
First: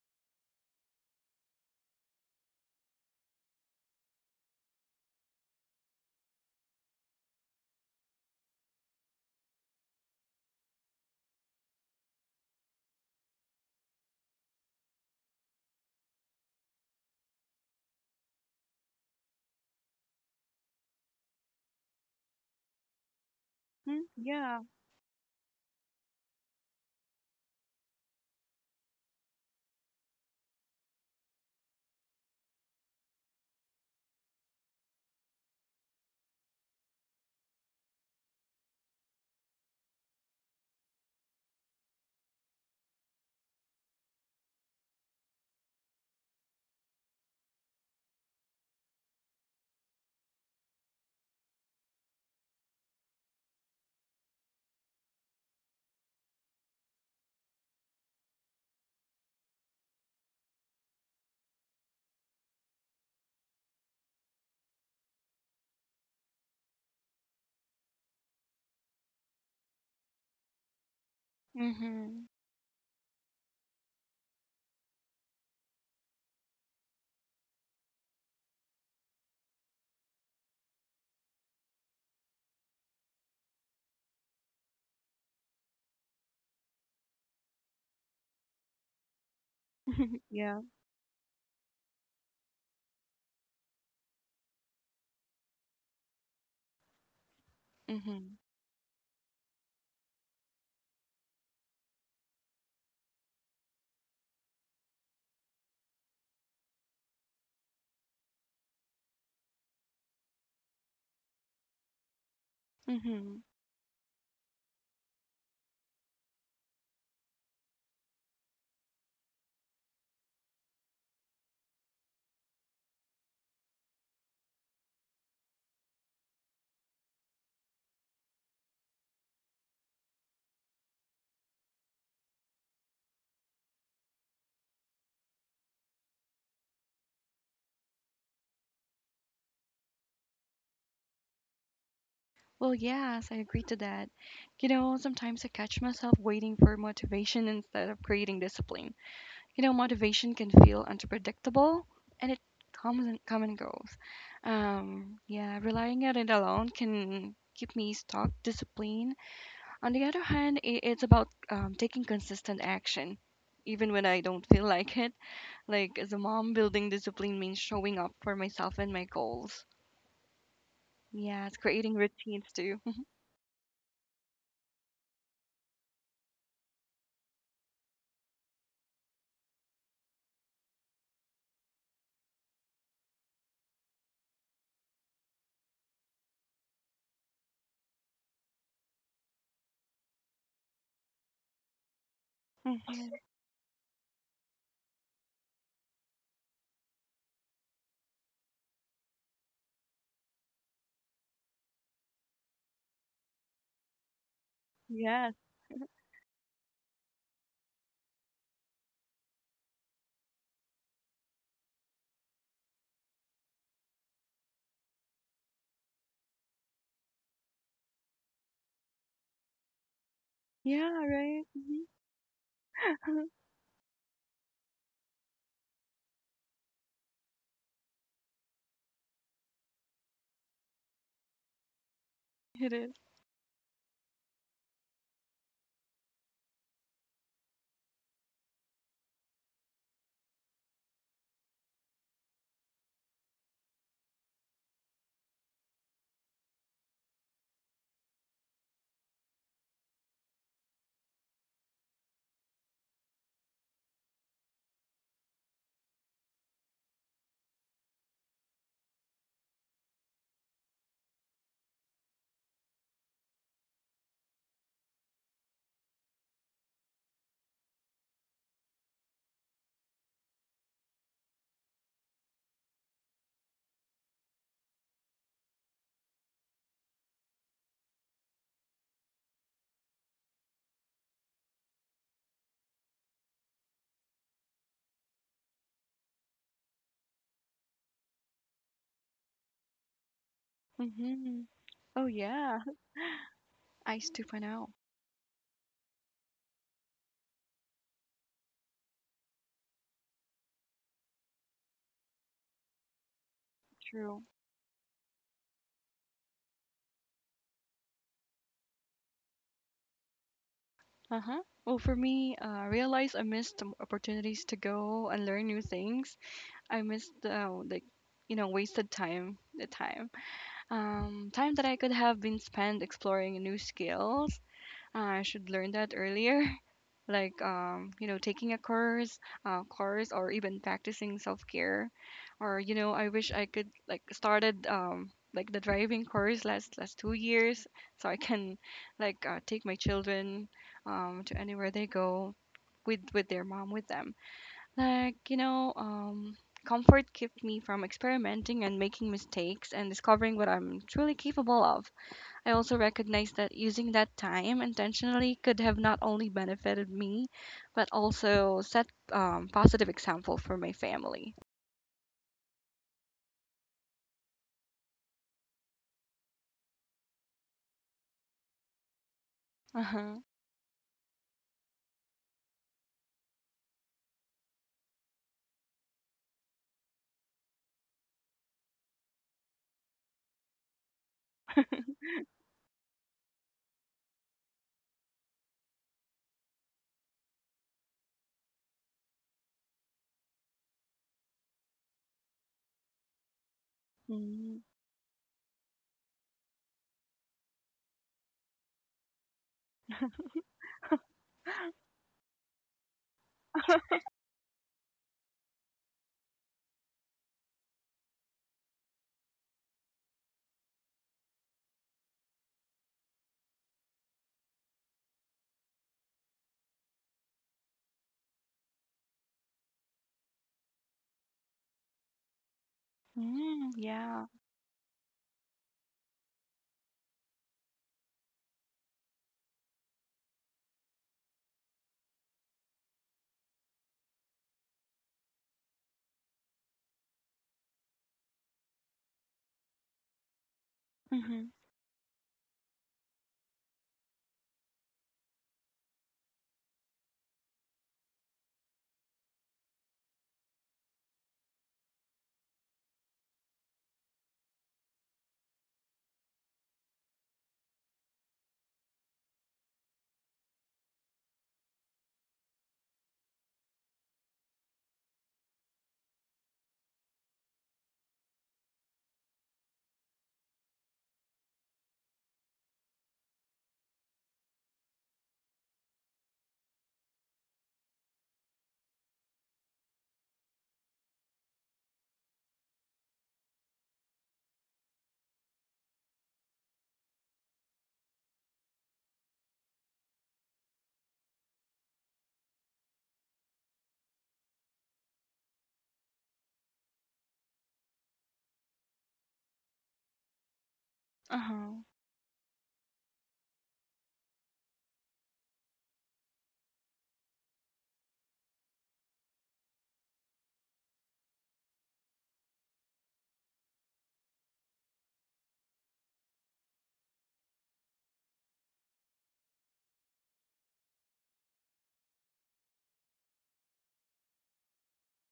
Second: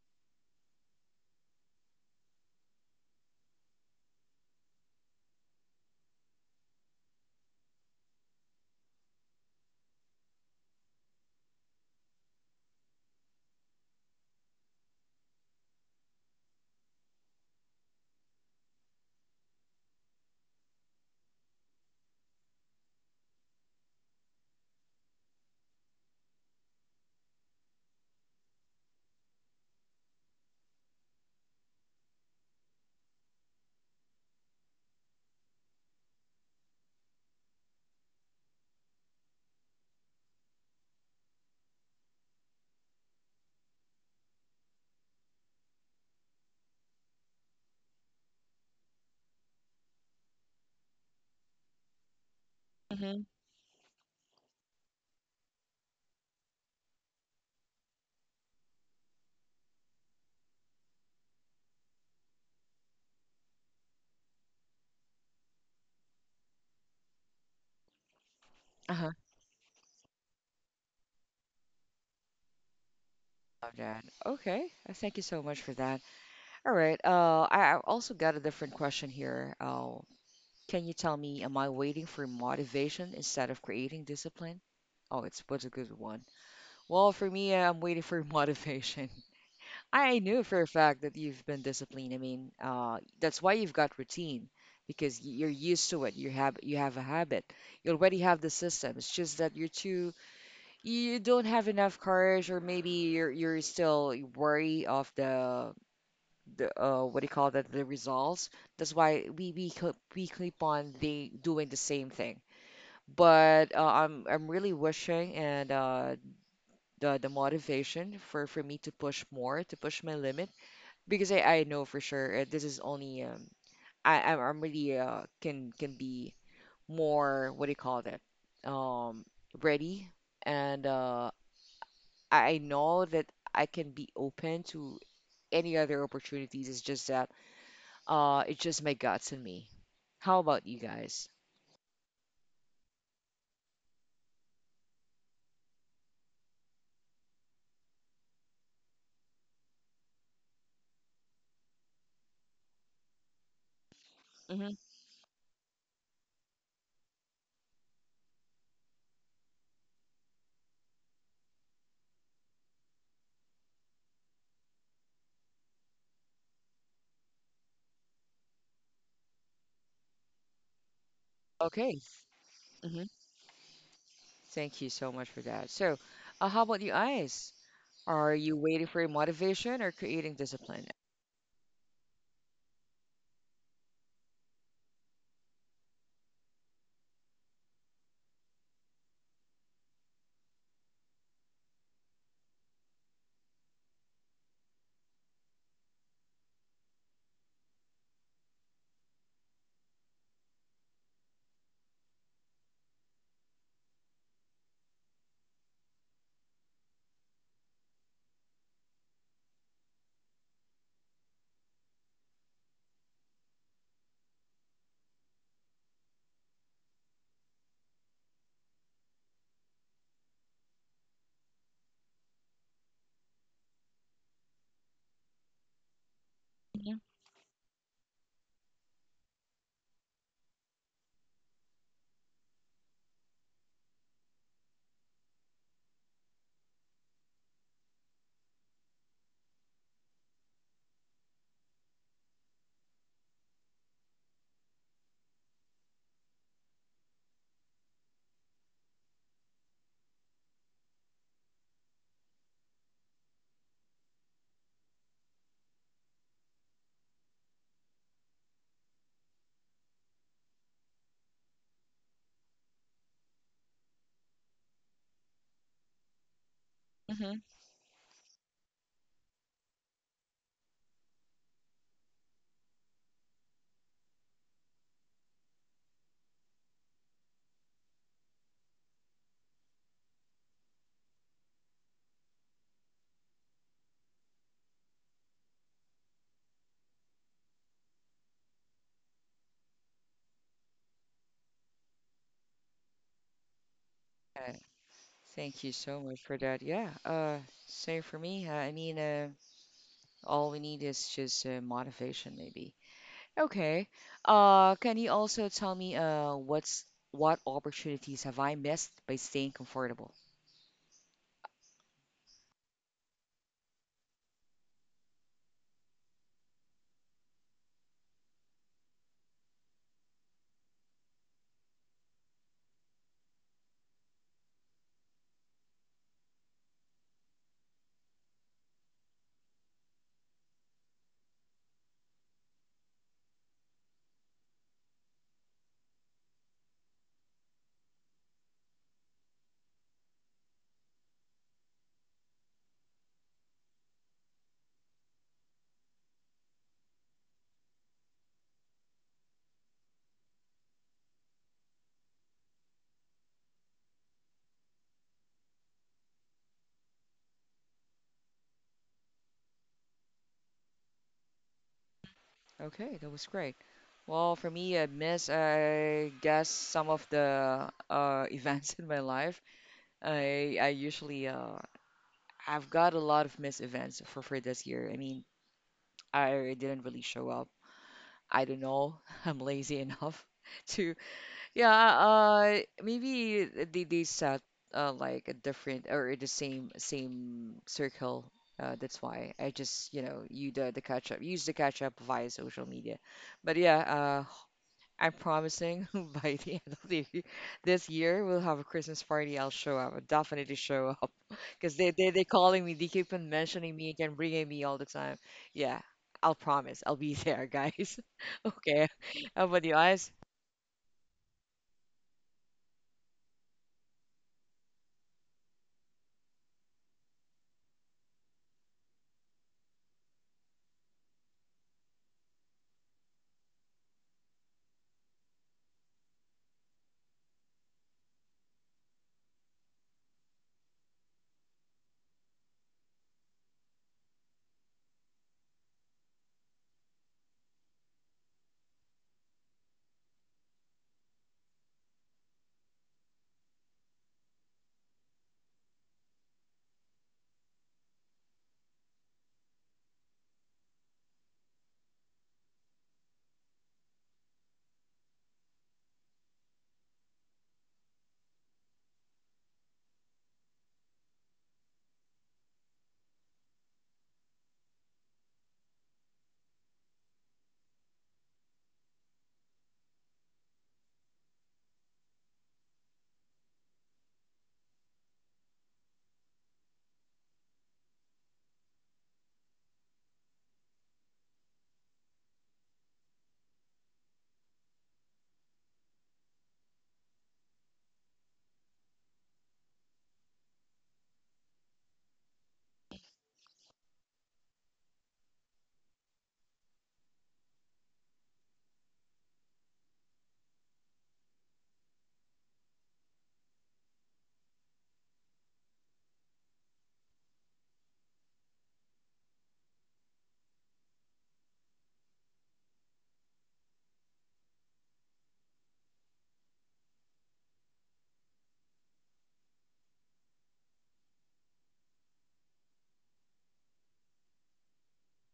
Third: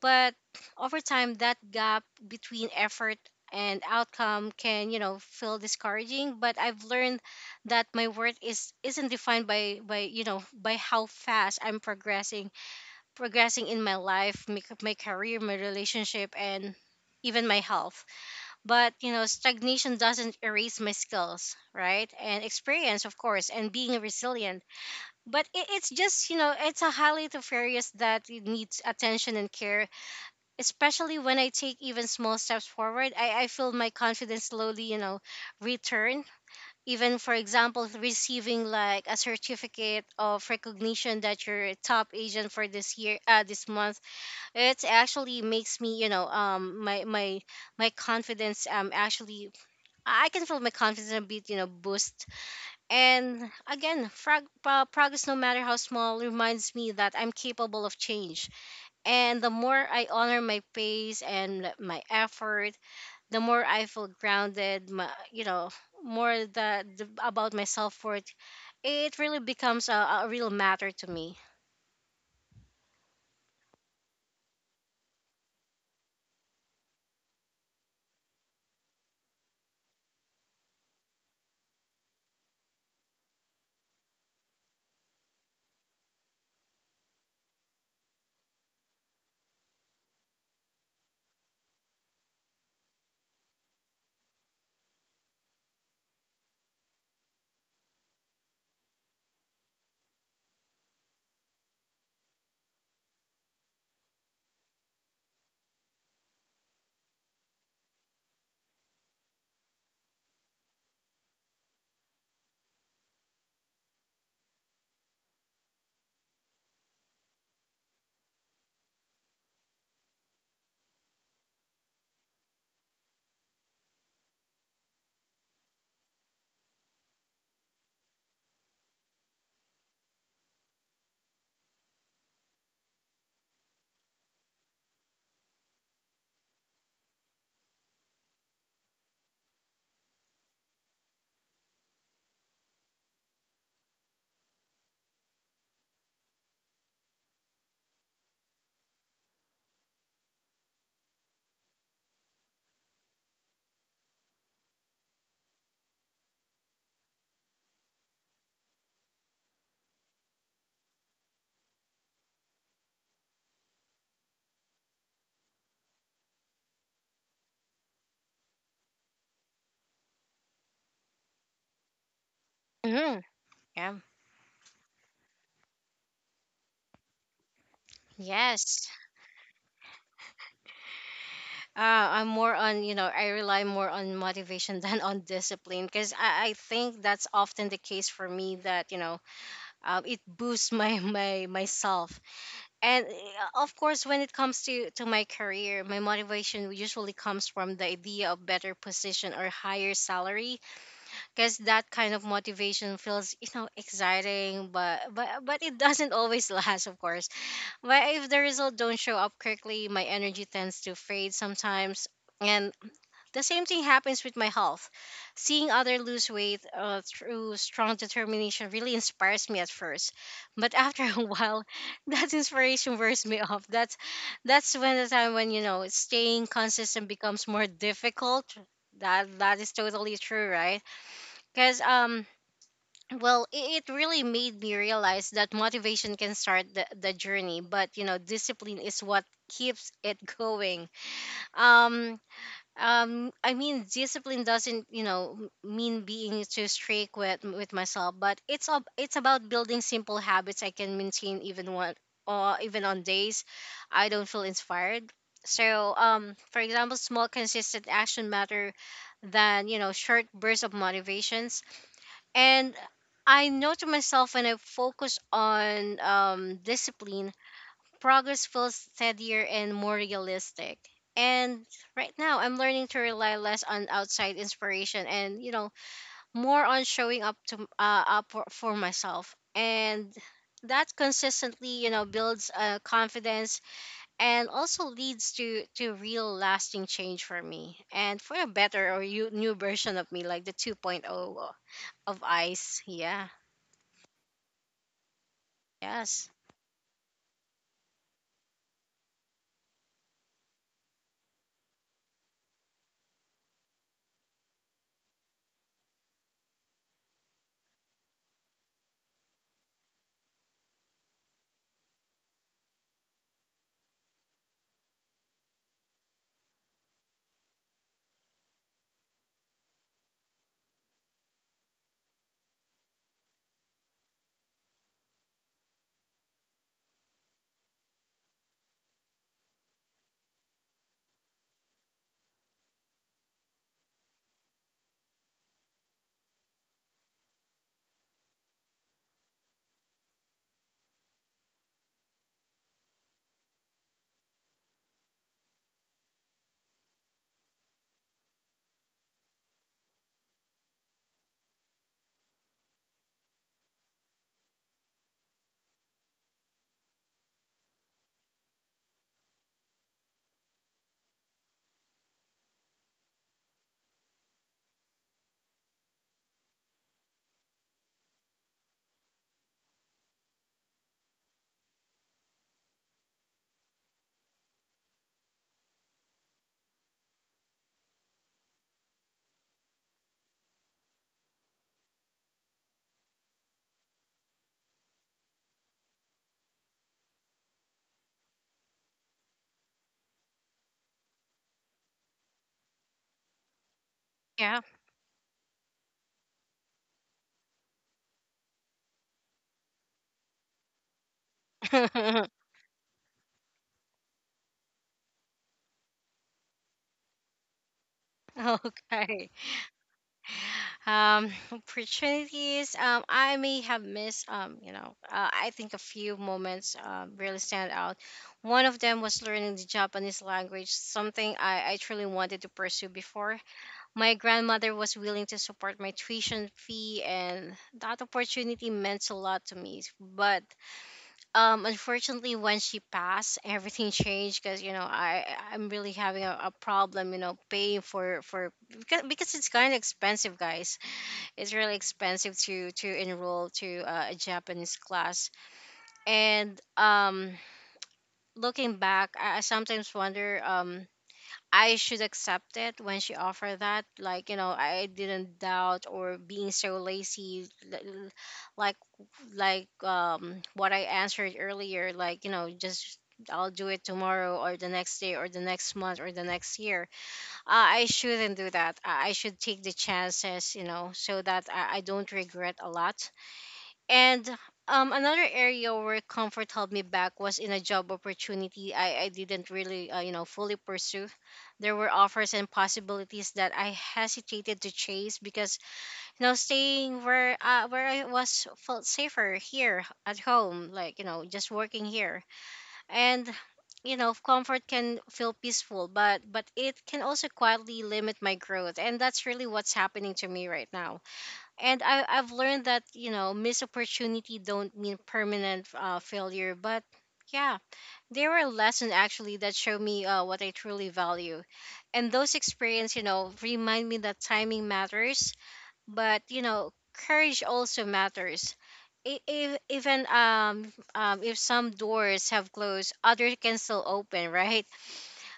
S3: But over time that gap between effort and outcome can, you know, feel discouraging. But I've learned that my worth is isn't defined by you know, by how fast I'm progressing progressing in my life, my career, my relationship, and even my health. But you know, stagnation doesn't erase my skills, right, and experience of course, and being
S2: Mm,
S3: resilient.
S2: yeah.
S3: But it's just, you know, it's a highly nefarious that it needs attention and care, especially when I take even small steps forward. I feel my confidence slowly, you know, return. Even for example, receiving like a certificate of recognition that you're a top agent for this year, this month, it actually makes me, you know, my confidence, actually, I can feel my confidence a bit, you know, boost.
S1: Mm-hmm.
S3: And again, progress, no matter how small, reminds me that I'm capable of change. And the more I honor my pace and, like, my effort, the more I feel grounded, my, you know, more the about my self worth.
S1: Uh-huh.
S3: It really becomes a real matter to me.
S2: Mhm.
S1: Love that. Okay. Thank you so much for that. All right. I also got a different question here. Can you tell me, am I waiting for motivation instead of creating discipline? Oh, it's what's a good one. Well, for me, I'm waiting for (laughs) motivation. I
S2: (laughs)
S1: knew for
S2: Yeah.
S1: a fact that you've been disciplined. I mean, that's why you've got routine because you're used to it. You have a habit. You already
S2: Mhm.
S1: have the system. It's just that you don't have enough courage or maybe you're still wary of the what do you call that, the results. That's why we keep on the doing the same thing.
S2: Mhm.
S1: But I'm really wishing and the motivation for me to push more to push my limit because I know for sure this is only I'm really can be more what do you call that um ready, and I know that I can be open to any other opportunities. It's just that, it's just my guts and me. How about you guys?
S2: Well, yes, I agree to that. You know, sometimes I catch myself waiting for motivation instead of creating discipline. You know, motivation can feel unpredictable and it come and goes.
S1: Hmm.
S2: Yeah, relying on it alone can keep me stuck. Discipline, on the other hand, I it's about taking consistent action, even when I don't feel (laughs) like it. Like, as a mom, building discipline means showing up for myself and my goals. Yes, creating
S1: Okay.
S2: routines too.
S1: Hmm.
S2: (laughs)
S3: Hmm. Yeah.
S1: Thank you so much for that. So, how about you guys? Are you
S3: Yes.
S1: waiting for your motivation or creating discipline?
S3: Uh, I'm more on, you know, I rely more on motivation (laughs) than on discipline, because I think that's often the case for me that, you know, it boosts my myself. And
S2: Mhm.
S3: of course, when it comes to my career, my motivation usually comes from the idea of better position or higher salary, because that kind of motivation feels, you know, exciting, but
S2: Yes.
S3: it doesn't always (laughs) last, of course. But if the result don't show up quickly, my energy tends to fade sometimes. And the same thing happens with my health. Seeing other lose weight, through strong determination, really inspires me at first, but after (laughs)
S2: Yeah,
S3: a
S2: right?
S3: while,
S2: Mhm.
S3: that inspiration wears
S2: (laughs)
S3: me off. That's when the time when, you know, staying
S1: Hmm.
S3: consistent becomes more difficult. That that is totally true, right? Because
S2: It is.
S3: well, it really made me realize that motivation can start the journey, but you know, discipline is what keeps it going. Um, I mean discipline doesn't, you know, mean being too strict with myself, but it's about building simple habits I can maintain even what, or even on days I don't feel inspired. So for example, small consistent action matter than, you know, short bursts of motivations. And I know to myself, when I focus on discipline,
S1: Hmm.
S3: progress feels steadier and more realistic. And right now, I'm learning to rely less on outside inspiration and, you know, more on showing up to, up for myself. And that consistently, you know, builds, confidence, and also leads to real lasting change for me and for a better, or you, new version of me, like the 2.0
S2: Mm-hmm. Oh,
S3: of
S2: yeah.
S3: Ice. Yeah.
S2: Ice
S1: Uh,
S2: 2.0.
S1: thank you so much
S3: Yes.
S1: for that. Yeah. Same for me. I mean, all we need is just motivation, maybe. Okay.
S2: True.
S1: Can you also tell me, what opportunities have I missed by staying comfortable?
S2: Uh huh. Well, for me, I realized I missed some opportunities to go and learn new things. I missed, like, you know, wasted time, the time. Time that I could have been spent exploring new skills. I should learn that earlier. Like you know taking a course or even practicing self-care or you know I wish I could like started like the driving course last 2 years so I can like take my children to anywhere they go with their mom with them, like you know comfort kept me from experimenting and making mistakes and discovering what I'm truly capable of. I also recognized that using that time intentionally could have not only benefited me, but also set positive example for my family.
S1: Okay, that was great. Well, for me, I miss, I guess, some of the (laughs) events in my life.
S2: Uh huh.
S1: I I usually uh, I've got a lot of missed events for this year. I mean, I didn't really show up. I don't know. (laughs) I'm lazy enough (laughs) to, yeah. Maybe they set like a different or the same circle. That's why I just you the catch up use the catch up via social media. But yeah,
S3: Yeah.
S2: Mm.
S1: I'm promising (laughs) by the end of the year, this year we'll have a Christmas party. I'll show up. I'll definitely show up (laughs) because they
S3: (laughs)
S1: calling me. They keep on mentioning me and bringing me all the time. Yeah, I'll promise. I'll be there, guys. (laughs) Okay.
S3: Okay.
S1: How about you guys?
S3: (laughs) Opportunities. I may have missed. You know, I think a few moments, really stand out. One of them was learning the Japanese language, something I truly wanted to pursue before.
S2: Mm,
S3: My
S2: yeah.
S3: grandmother was willing to support my tuition fee, and that opportunity meant a lot to me. But unfortunately, when she passed, everything (laughs) changed, because you know I'm really having a problem, you know, paying for because it's kind of expensive, guys. It's
S2: Mm-hmm.
S3: really expensive to enroll to, a Japanese class. And looking back, I sometimes wonder, I should accept it when she offered that. Like you know, I didn't doubt or being so lazy, l- l- like like, what I answered earlier. Like you know, just I'll do it tomorrow, or the next day, or the next month, or the next year. I shouldn't do that. I should take the chances, you know, so that I don't regret a lot. And another area where comfort held me back was in a job opportunity I didn't really, you know, fully pursue. There were offers and possibilities that I hesitated to chase because, you know, staying where, where I was felt safer here at home, like, you know, just working here. And you know, comfort can feel peaceful, but it can also quietly limit my growth, and that's really what's happening to me right now.
S2: Uh huh.
S3: And I've learned that you know, missed opportunity don't mean permanent, failure, but yeah, they were a lesson actually that showed me, what I truly value, and those experience, you know, remind me that timing matters, but you know, courage also matters. If, even if some doors have closed, others can still open, (laughs) right?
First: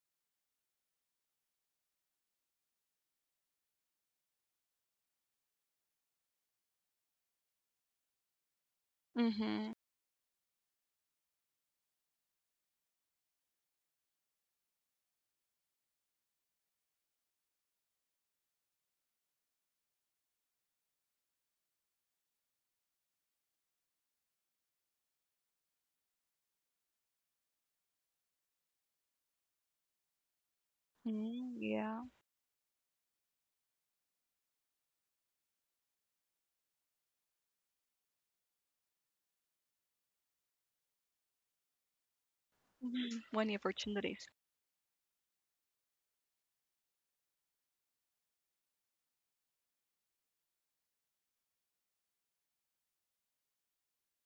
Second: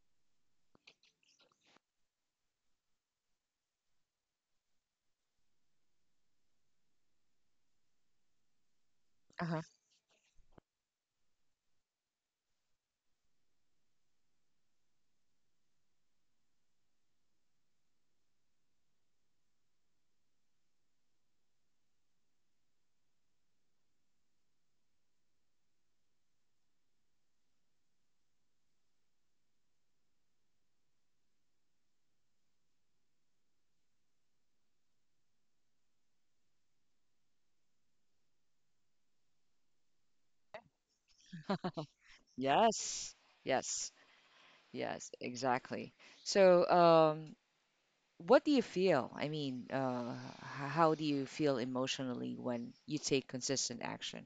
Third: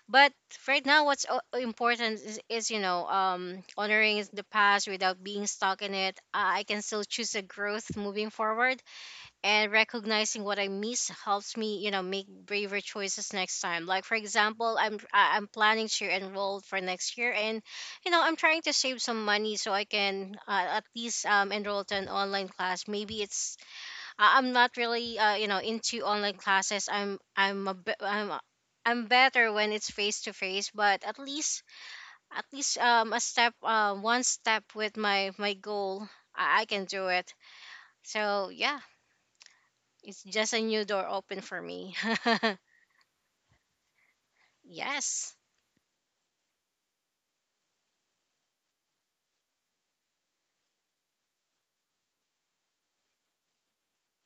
S3: But right now, important is, you know, honoring is the past without being stuck in it. I can still choose a growth moving forward,
S1: Uh-huh.
S3: and
S2: Mm-hmm.
S3: recognizing what I miss helps me, you know, make braver choices next time. Like for example, I'm planning to enroll for next year, and you know, I'm trying to save some money so I can, at least, enroll to an online class. Maybe it's, I'm not really, you know, into online classes. I'm a bit I'm a- I'm better when it's face to face, but
S2: Mm, yeah.
S3: at least, a step, one step with my goal, I can do it. So yeah, it's just a new door open for me.
S1: Yes.
S2: Hmm. Many
S1: Yes.
S2: opportunities.
S3: (laughs)
S1: Yes.
S3: Yes.
S1: Exactly. So, what do you feel? I mean, how do you feel emotionally when you take consistent action?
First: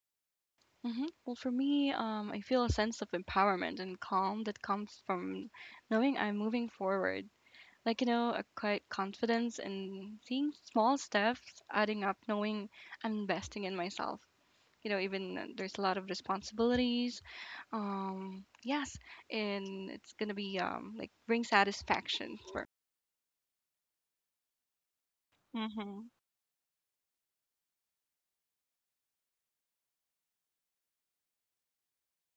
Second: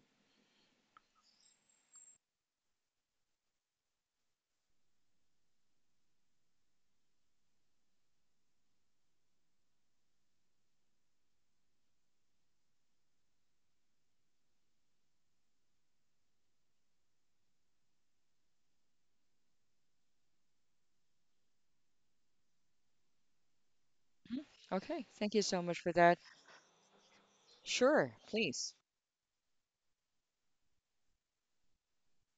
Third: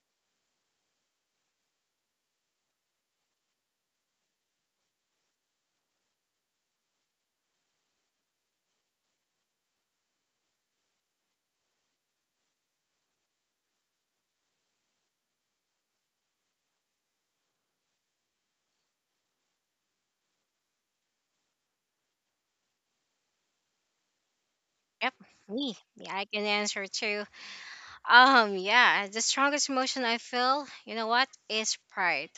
S2: Mm-hmm. Well, for me, I feel a sense of empowerment and calm that comes from knowing I'm moving forward, like you know a quite confidence in seeing small steps adding up, knowing I'm investing in myself, you know, even there's a lot of responsibilities. Yes, and it's gonna be like bring satisfaction for.
S1: Mhm. Okay,
S3: Yep,
S1: thank you so
S3: me.
S1: much for
S2: Mm-hmm.
S3: Yeah,
S1: that.
S3: I can answer too.
S1: Sure, please.
S3: Yeah, the strongest emotion I feel, you know what, is pride.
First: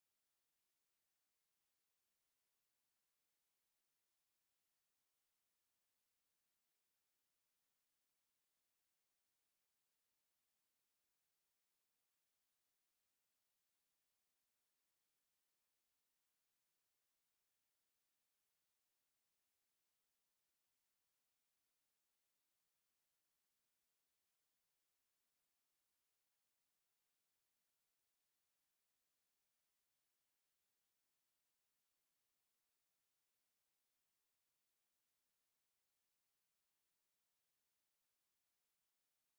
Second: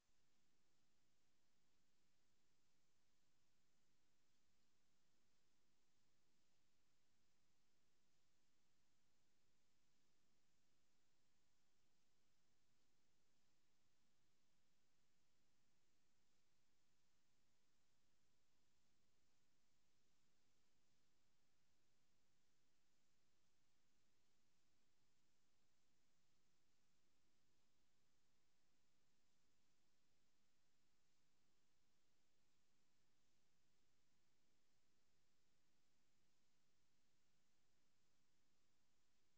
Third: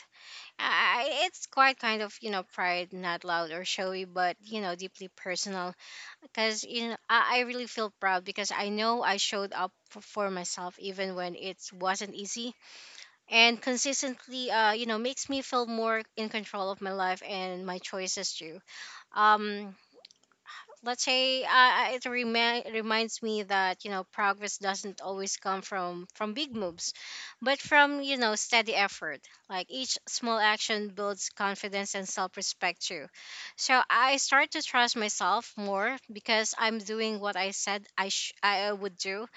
S3: It's quite kind of, you know, pride, not loud or showy, but you know, deeply personal. Because you know I really feel proud because I know I showed up for myself even when it wasn't easy, and consistently you know makes me feel more in control of my life and my choices too. Um, let's say reminds me that you know progress doesn't always come from big moves but from you know steady effort, like each small action builds confidence and self-respect too. So I start to trust myself more because I'm doing what I said I would do,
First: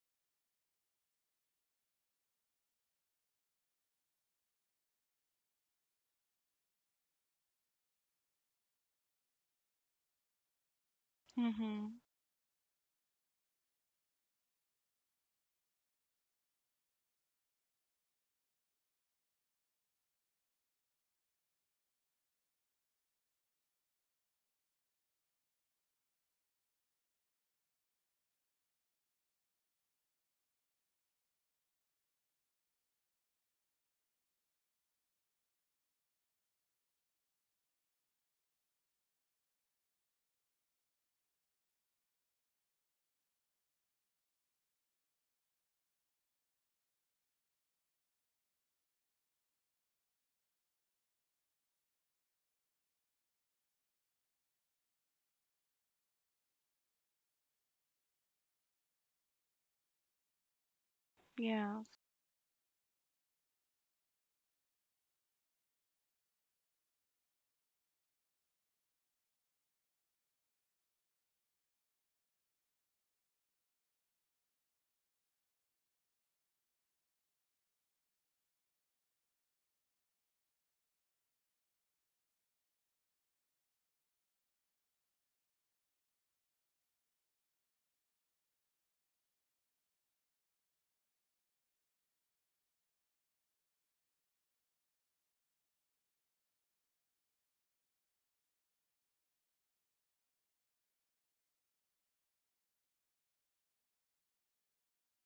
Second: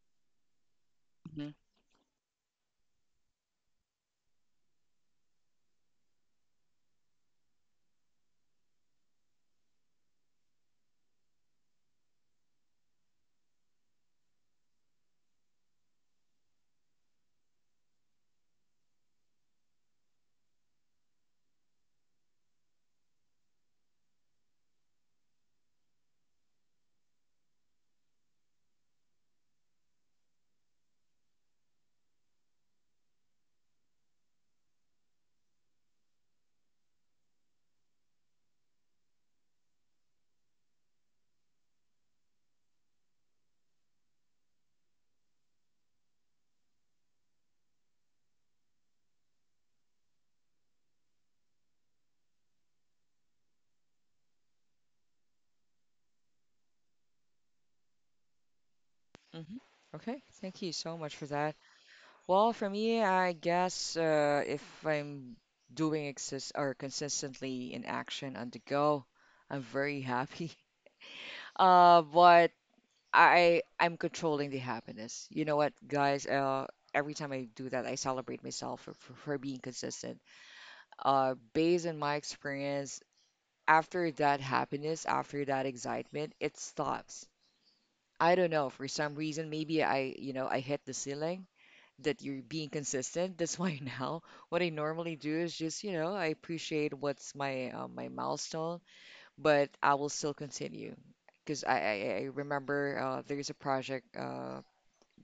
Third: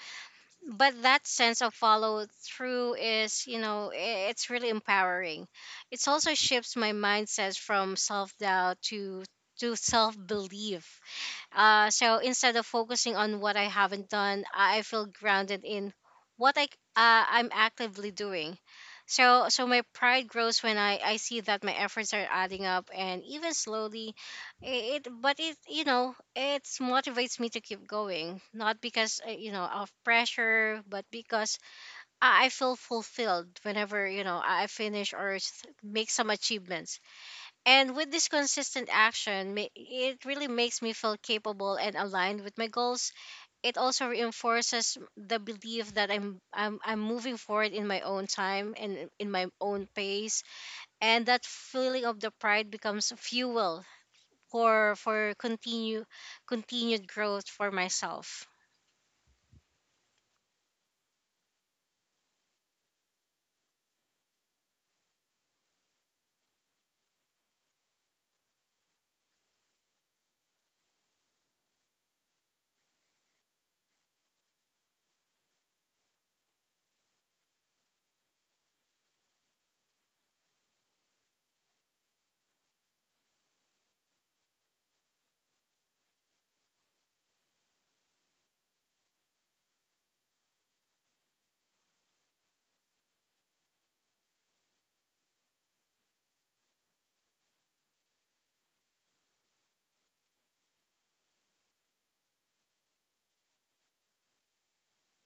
S3: but that
S1: Hmm.
S3: sense of follow through is, you know, it's really empowering. It also shifts my mindset from self-doubt to self-belief.
S2: Mm-hmm.
S3: So instead of focusing on what I haven't done, I feel grounded in what I c- I'm actively doing. So my pride grows when I see that my efforts are adding up and even slowly I- it but it, you know, it motivates me to keep going, not because you know, of pressure, but because I feel fulfilled whenever you know I finish or make some achievements, and with this consistent action, it really makes me feel capable and aligned with my goals. It also reinforces the belief that I'm moving forward in my own time and in my own pace, and that feeling of the pride becomes fuel for continued growth for myself.
S1: Hmm. Okay, thank you so much for that.
S2: Yeah.
S1: Well, for me, I guess if I'm doing exist or consistently in action on the go, I'm very happy. (laughs) But I'm controlling the happiness. You know what, guys? Every time I do that, I celebrate myself for being consistent. Based on my experience, after that happiness, after that excitement, it stops. I don't know, for some reason, maybe I hit the ceiling that you're being consistent. That's why (laughs) now what I normally do is just, I appreciate what's my milestone, but I will still continue because I remember there's a project.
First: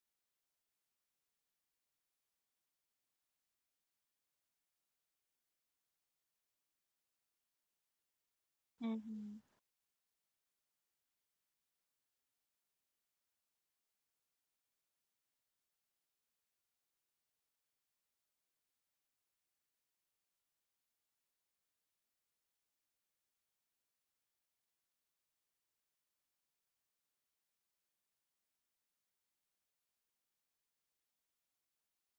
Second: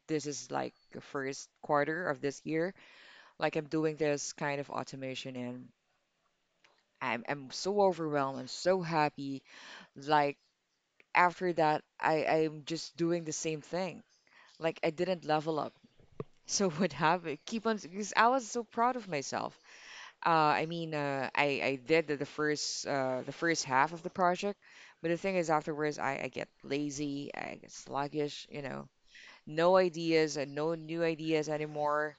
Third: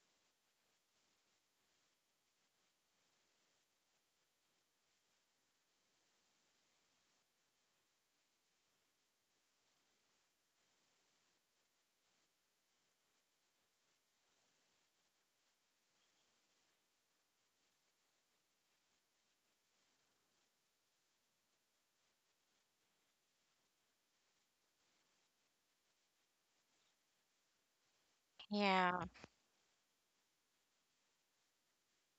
S1: This is like the first quarter of this year. Like I'm doing this kind of automation, and I'm so overwhelmed. I'm so
S2: Mm-hmm.
S1: happy. Like after that, I'm just doing the same thing. Like I didn't level up. So (laughs) what happened? Keep on because I was so proud of myself. I mean, I did the first half of the project, but the thing is afterwards I get lazy, I get sluggish,
S3: Yeah.
S1: no ideas and no new ideas anymore.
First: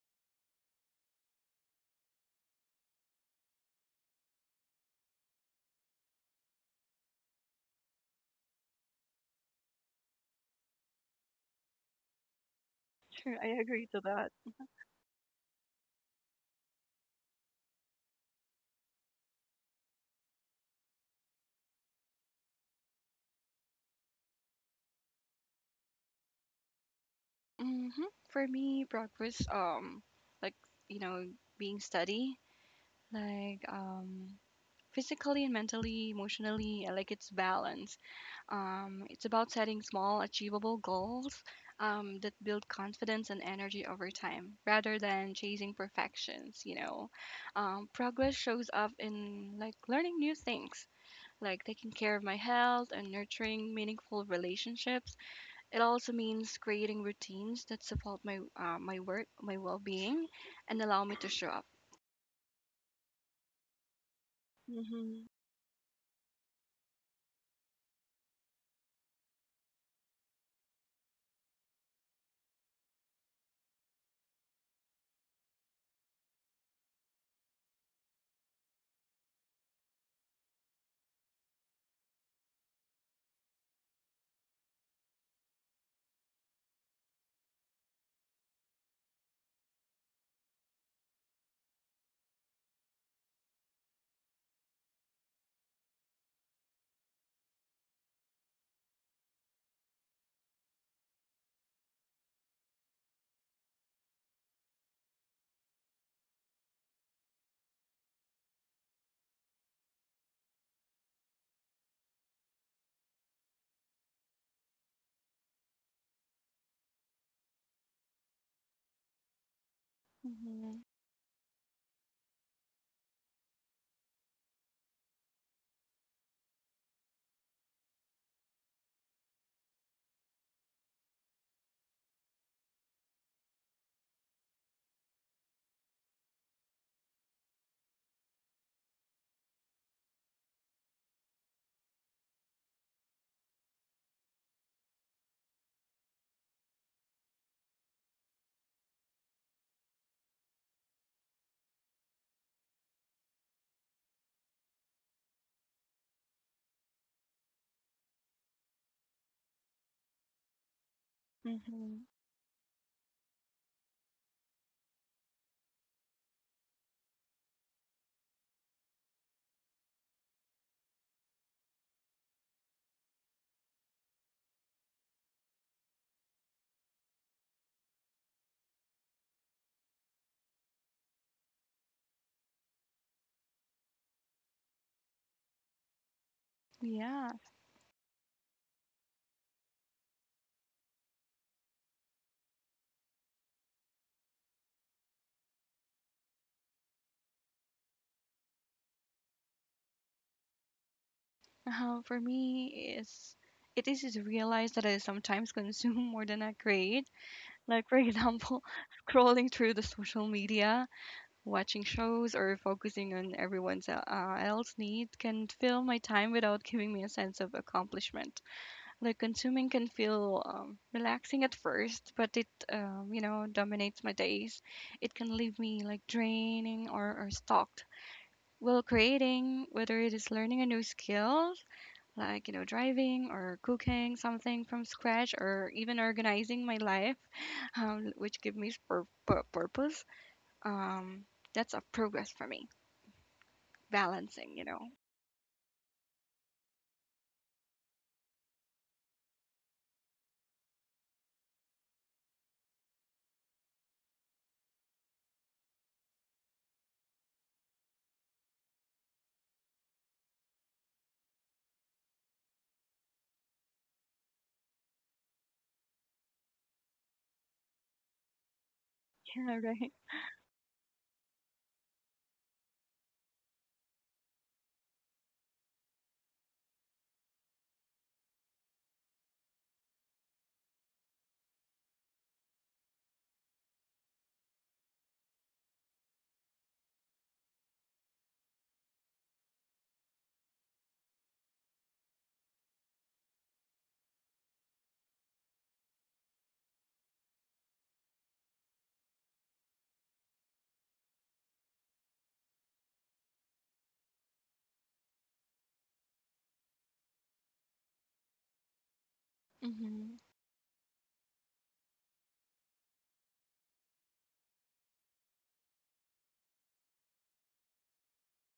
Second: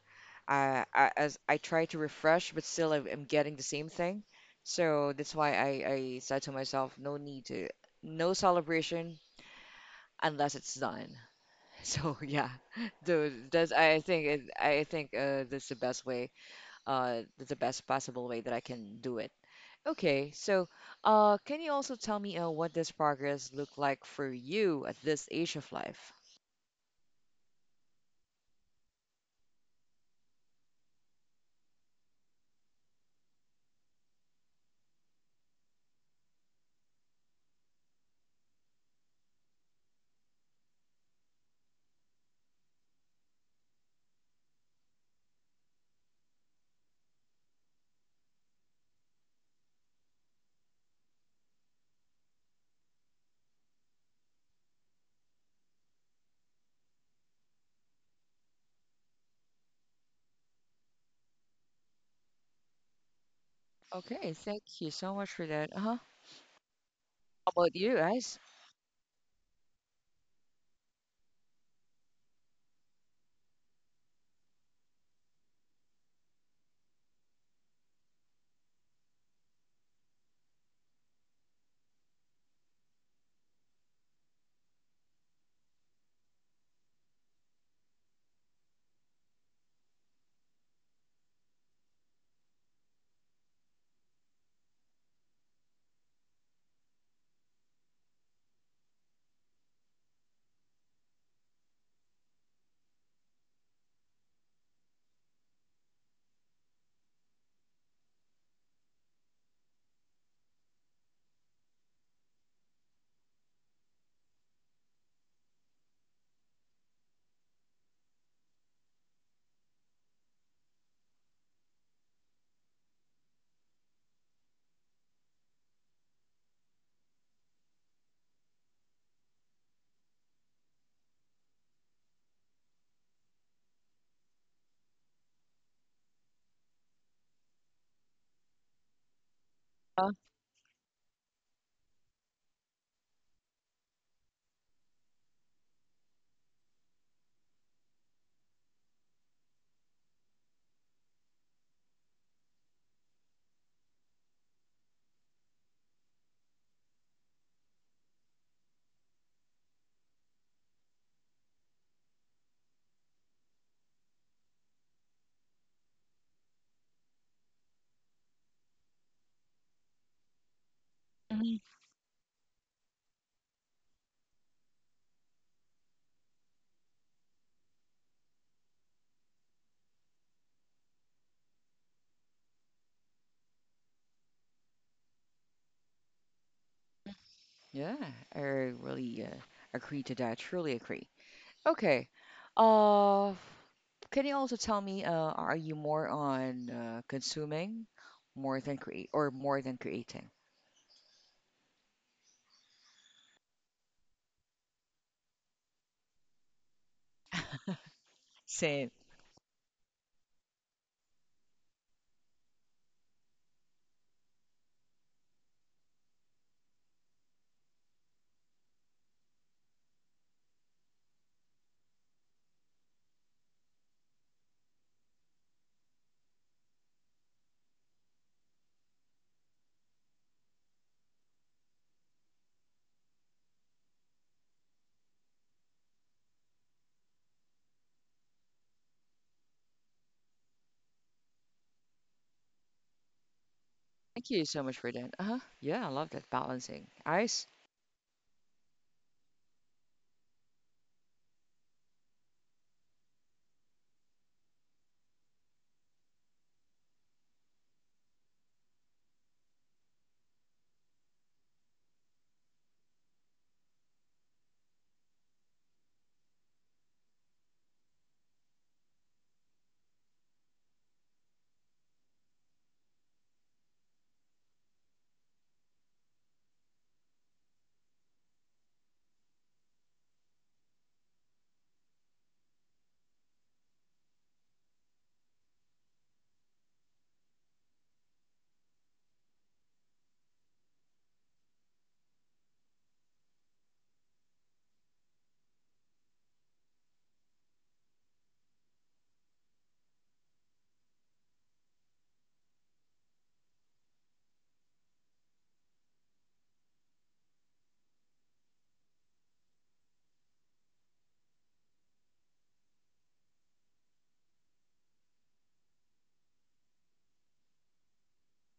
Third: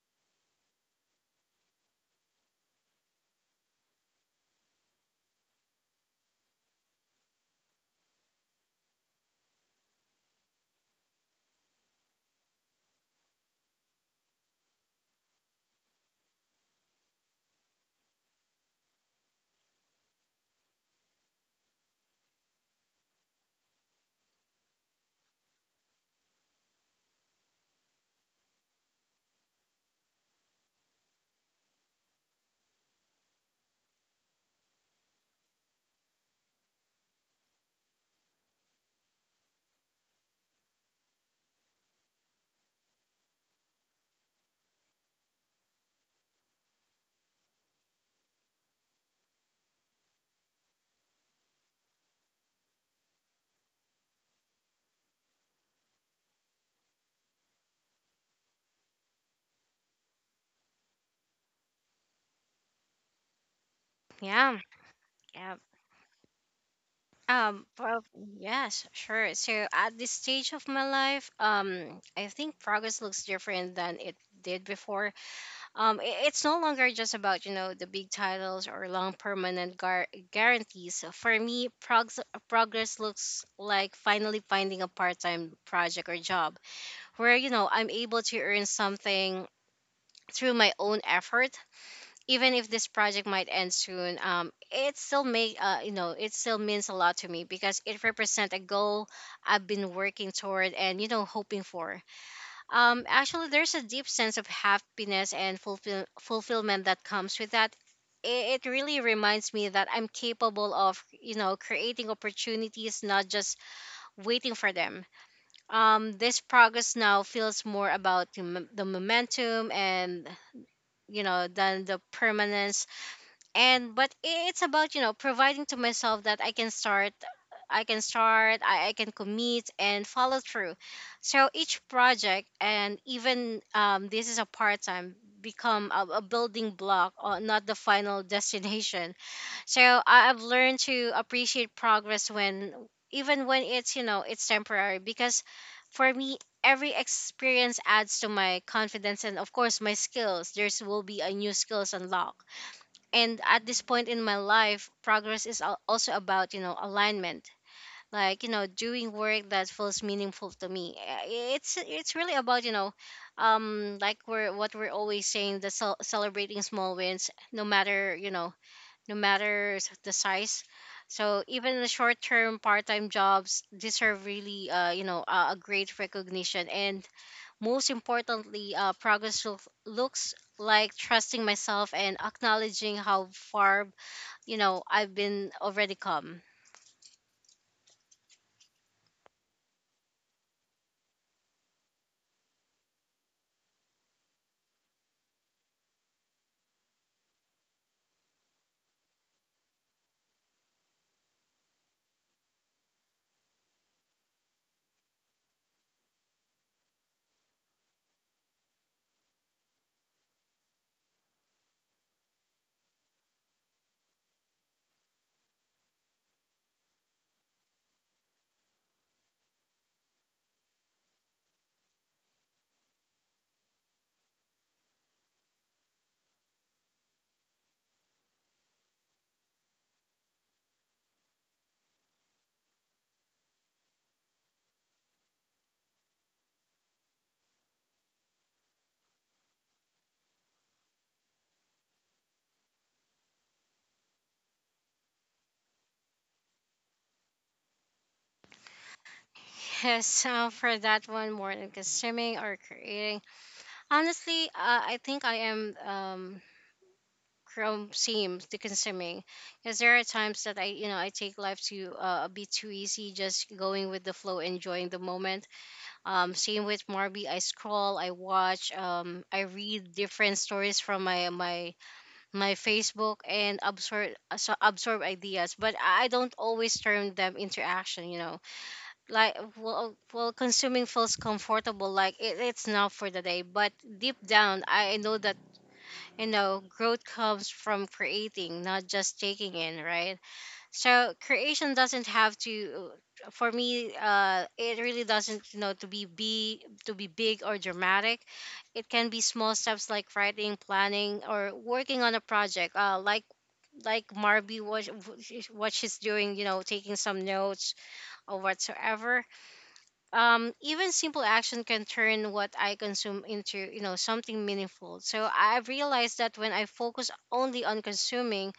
S1: I, as I try to refresh, but still I'm getting the same thing. So that's why I said to myself, no celebration unless it's done. (laughs) So yeah. (laughs)
S2: True.
S1: Dude,
S2: I
S1: that's
S2: agree to
S1: I think
S2: that.
S1: it, I think that's the best way, uh, the best possible way that I can do it. Okay, so can you also tell me what does progress look like for you at this age of life?
S2: Mm-hmm. For me, progress, like, you know, being steady, like, physically and mentally, emotionally, like it's balance. It's about setting small, achievable goals that build confidence and energy over time rather than chasing perfections, you know. Progress shows up in like learning new things, like taking care of my health and nurturing meaningful relationships. It also means creating routines that support my my work, my well-being, and allow me to show up.
S1: Okay,
S3: Yeah.
S1: thank you so
S2: Mm-hmm.
S1: much for
S3: Yeah.
S1: that. Uh-huh. How
S3: Um,
S1: about you
S3: well,
S1: guys?
S3: yes, sure. So at this stage of my life, I think progress looks different than it did before. It's no longer just about, you know, the big titles or long permanent guarantees. For me, progress looks like finally finding a part-time project or job where, you know, I'm able to earn something through my own effort. Even if this project might end soon, it still may, you know, it still means a lot to me because it represents a goal I've been working toward and you know hoping for. Actually, there's a deep sense of happiness and fulfillment that comes with that. It really reminds me that I'm capable of, you know, creating opportunities, not just waiting for them. This progress now feels more about the momentum and
S2: Mm-hmm.
S3: you know than the permanence, and but it's about you know providing to myself that I can start, I can commit and follow through. So each project and even this is a part-time become a building block or not the final (laughs) destination. So
S1: Uh,
S3: I, I've learned to appreciate progress when even when it's you know it's temporary, because for me every experience adds to my confidence and of course my skills, there's will be a new skills unlocked. And at this point in my life progress is also about you know alignment, like you know doing work that feels meaningful to me. It's
S2: Mm-hmm.
S3: it's really about you know like we're what we're always saying, the celebrating small wins no matter you know no matter the size. So
S1: mhm.
S3: even the short term part time jobs deserve really you know a great recognition. And most importantly progress looks like trusting myself and acknowledging how far you know, I've been already calm.
S2: Yeah.
S1: Yeah, I really agree to that. Truly agree. Okay. Uh, can you also tell me, are you more on consuming more than creating?
S2: For me, is it is to realize that I sometimes consume more than I create. Like for example,
S1: Same.
S2: (laughs) scrolling through the social media, watching shows, or focusing on everyone's else need can fill my time without giving me a sense of accomplishment. Like consuming can feel relaxing at first, but it you know dominates my days. It can leave me like draining, or stalked. Well, creating, whether it is learning a new skill, like, you know, driving or cooking something from scratch or even organizing my life, which give me purpose. Um, that's a progress for me.
S1: Thank you
S2: Balancing,
S1: so
S2: you
S1: much
S2: know.
S1: for
S2: (laughs)
S1: that. Uh-huh. Yeah, I love that balancing. Ice.
S3: (laughs) Yes, so for that one, more than consuming or creating, honestly, I think I am Chrome seems to consuming, because there are times that I, you know, I take life to a bit too easy, just going with the flow, enjoying the moment. Same with Marby, I scroll, I watch, I
S2: Yeah, right.
S3: read different stories from my Facebook and absorb absorb ideas, but I don't always turn them into action, you know. Like consuming feels comfortable, like it, it's enough for the day, but deep down I know that you know growth comes from creating, not just taking in, right? So creation doesn't have to, for me it really doesn't you know to be to be big or dramatic. It can be small steps like writing, planning, or working on a project like Marby, what she's doing, you know, taking some notes or whatsoever.
S2: Mhm.
S3: Um, even simple action can turn what I consume into you know something meaningful. So I've realized that when I focus only on consuming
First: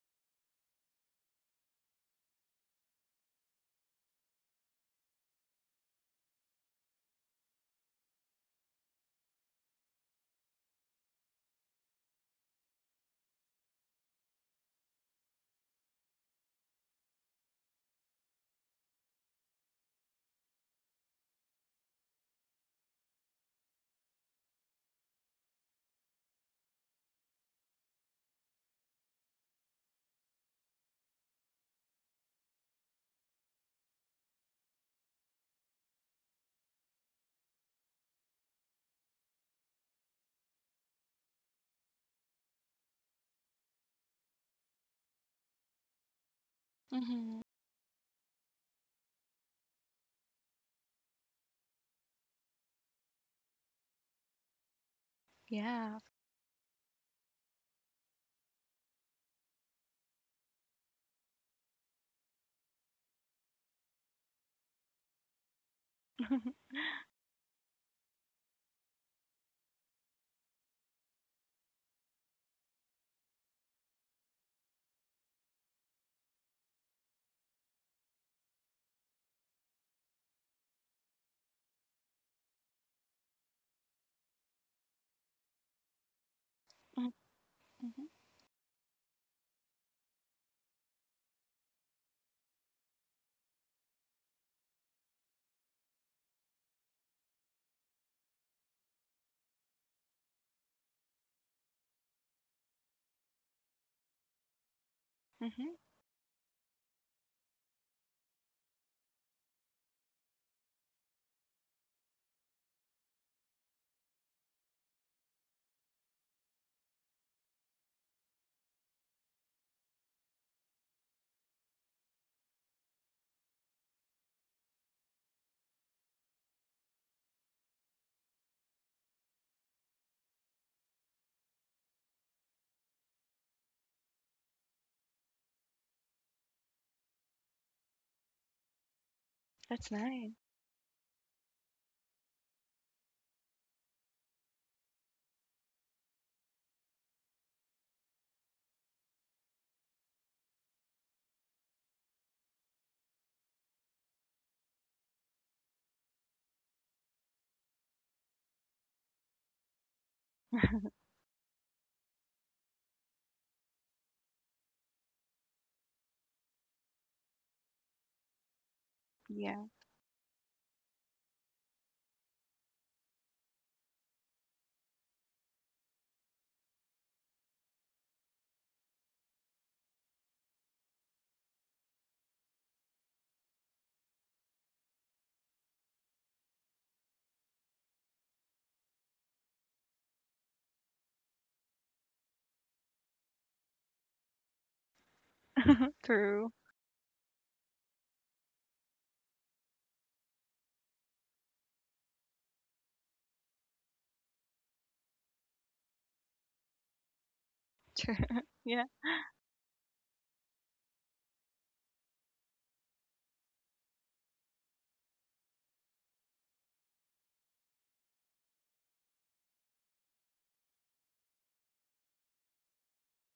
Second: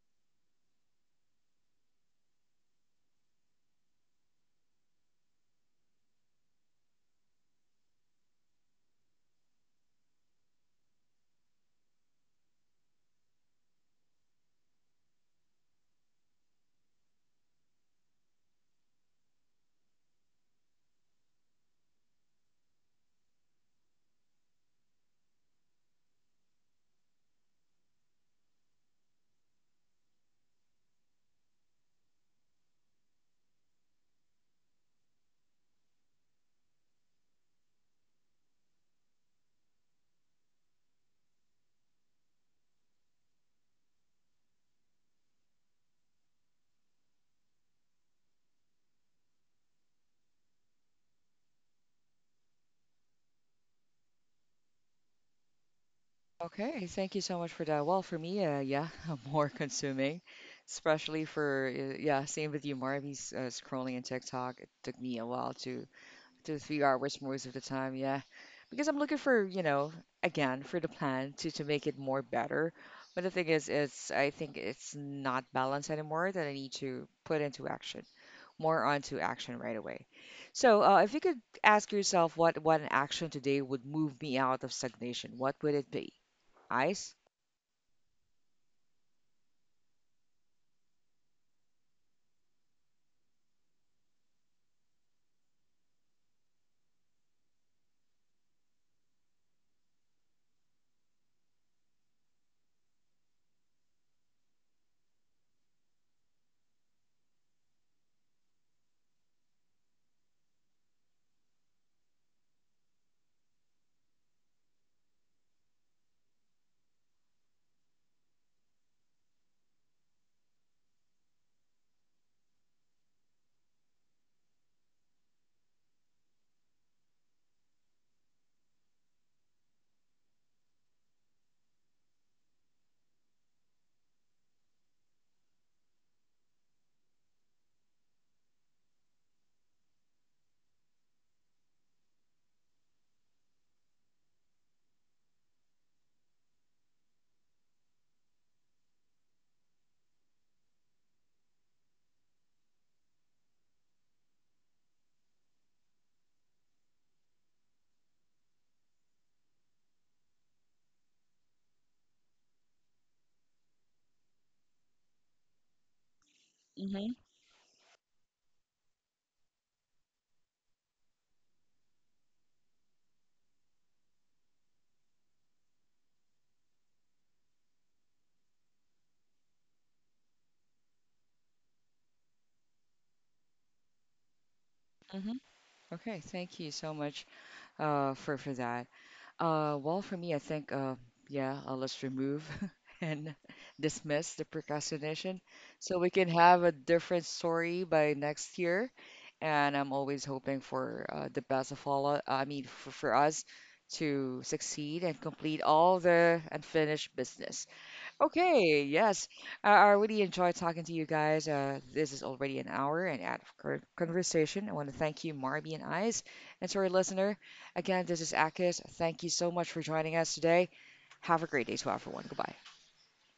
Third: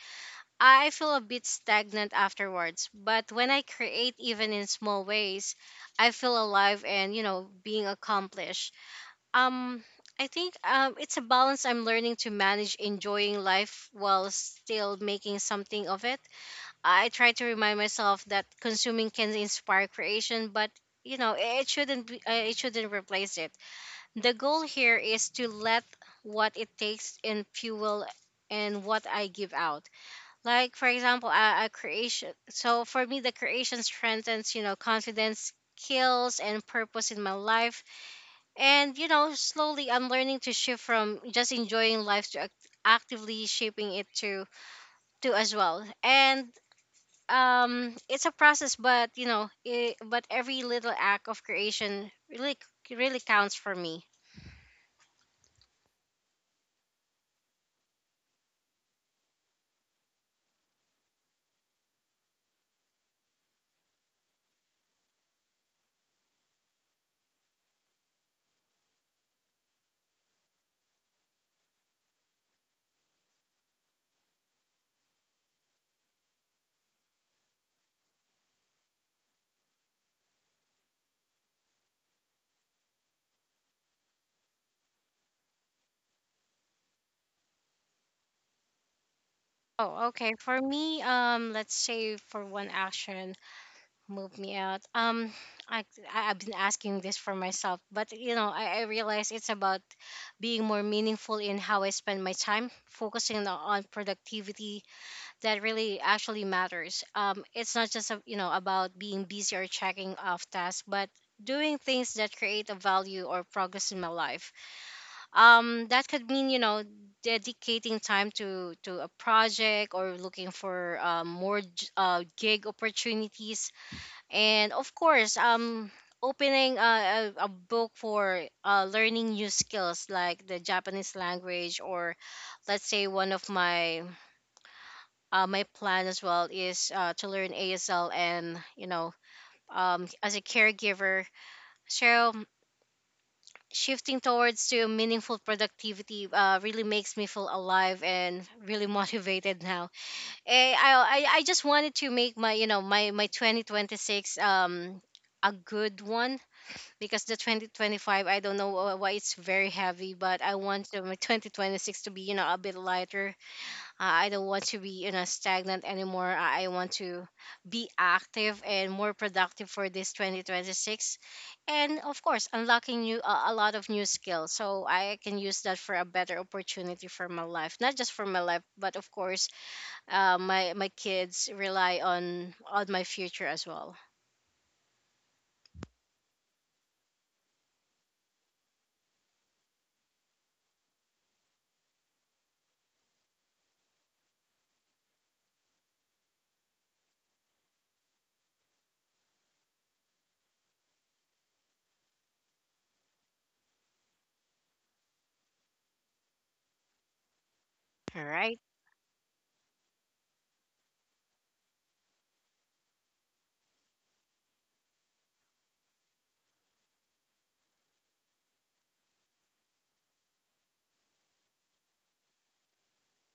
S3: I feel a bit stagnant afterwards, but when I create even in small ways I feel alive and you know being accomplished. um I think it's a balance I'm learning to manage, enjoying life while still making something of it. I try to remind myself that consuming can inspire creation, but you know it shouldn't be, it shouldn't replace it. The goal here is to let what it takes and fuel and what I give out. Like for example, a creation. So for me, the creation strengthens you know confidence, skills, and purpose in my life. And you know slowly, I'm learning to shift from just enjoying life to actively shaping it to as well. And
S2: Mhm.
S3: it's a process but you know it, but every little act of creation really really counts for me.
S2: Yeah.
S1: Okay, thank you so much for that. Well, for me, yeah, (laughs) more consuming, especially for yeah, same with you, Marby's scrolling in TikTok. It took me a while to 3 hours most of the time, yeah, because I'm looking for, again, for the plan to make it more better. But the thing is, it's I think it's not balanced anymore that I need to put into action, more onto action right away. So, if you could ask yourself what an action today would move me out of stagnation, what would it be?
S2: Mhm.
S1: Eyes?
S3: Oh, okay. For me let's say for one action move me out i I've been asking this for myself, but you know I realize it's about being more meaningful in how I spend my time, focusing on productivity that
S2: Mhm.
S3: really actually matters. It's not just a, you know, about being busy or checking off tasks, but doing things that create a value or progress in my life. That could mean you know dedicating time to a project or looking for more gig opportunities, and of course, opening a book for learning new skills like the Japanese language, or let's say one of my my plan as well is to learn ASL and you know
S2: That's nice.
S3: as a caregiver. So shifting towards to meaningful productivity really makes me feel alive and really (laughs) motivated now. Eh, I just wanted to make my you know my 2026 a good one, because the 2025 I don't know why it's very heavy, but I want my 2026 to be you know a bit lighter. I don't want to be you know stagnant anymore. I want
S1: Mm-hmm.
S3: to be active and more
S2: Yeah.
S3: productive for this 2026, and of course unlocking new a lot of new skills. So I can use that for a better opportunity for my life, not just for my life, but of course my kids rely on my future as well.
S1: Mm-hmm. Okay, thank you so much, for that. Well, for me, I think yeah, let's remove (laughs) and dismiss the procrastination so we can
S2: True.
S1: have a different story by next year. And I'm always hoping for the best of all. I mean, for us to succeed and complete all the unfinished business.
S2: (laughs) True.
S3: All right.
S1: Okay,
S2: Yeah.
S1: yes. I really enjoyed talking to you guys. This is already an hour and out of conversation. I want to thank you, Marby and Eyes. And to our listener, again, this is Akis. Thank you so much for joining us today. Have a great day to everyone. Goodbye.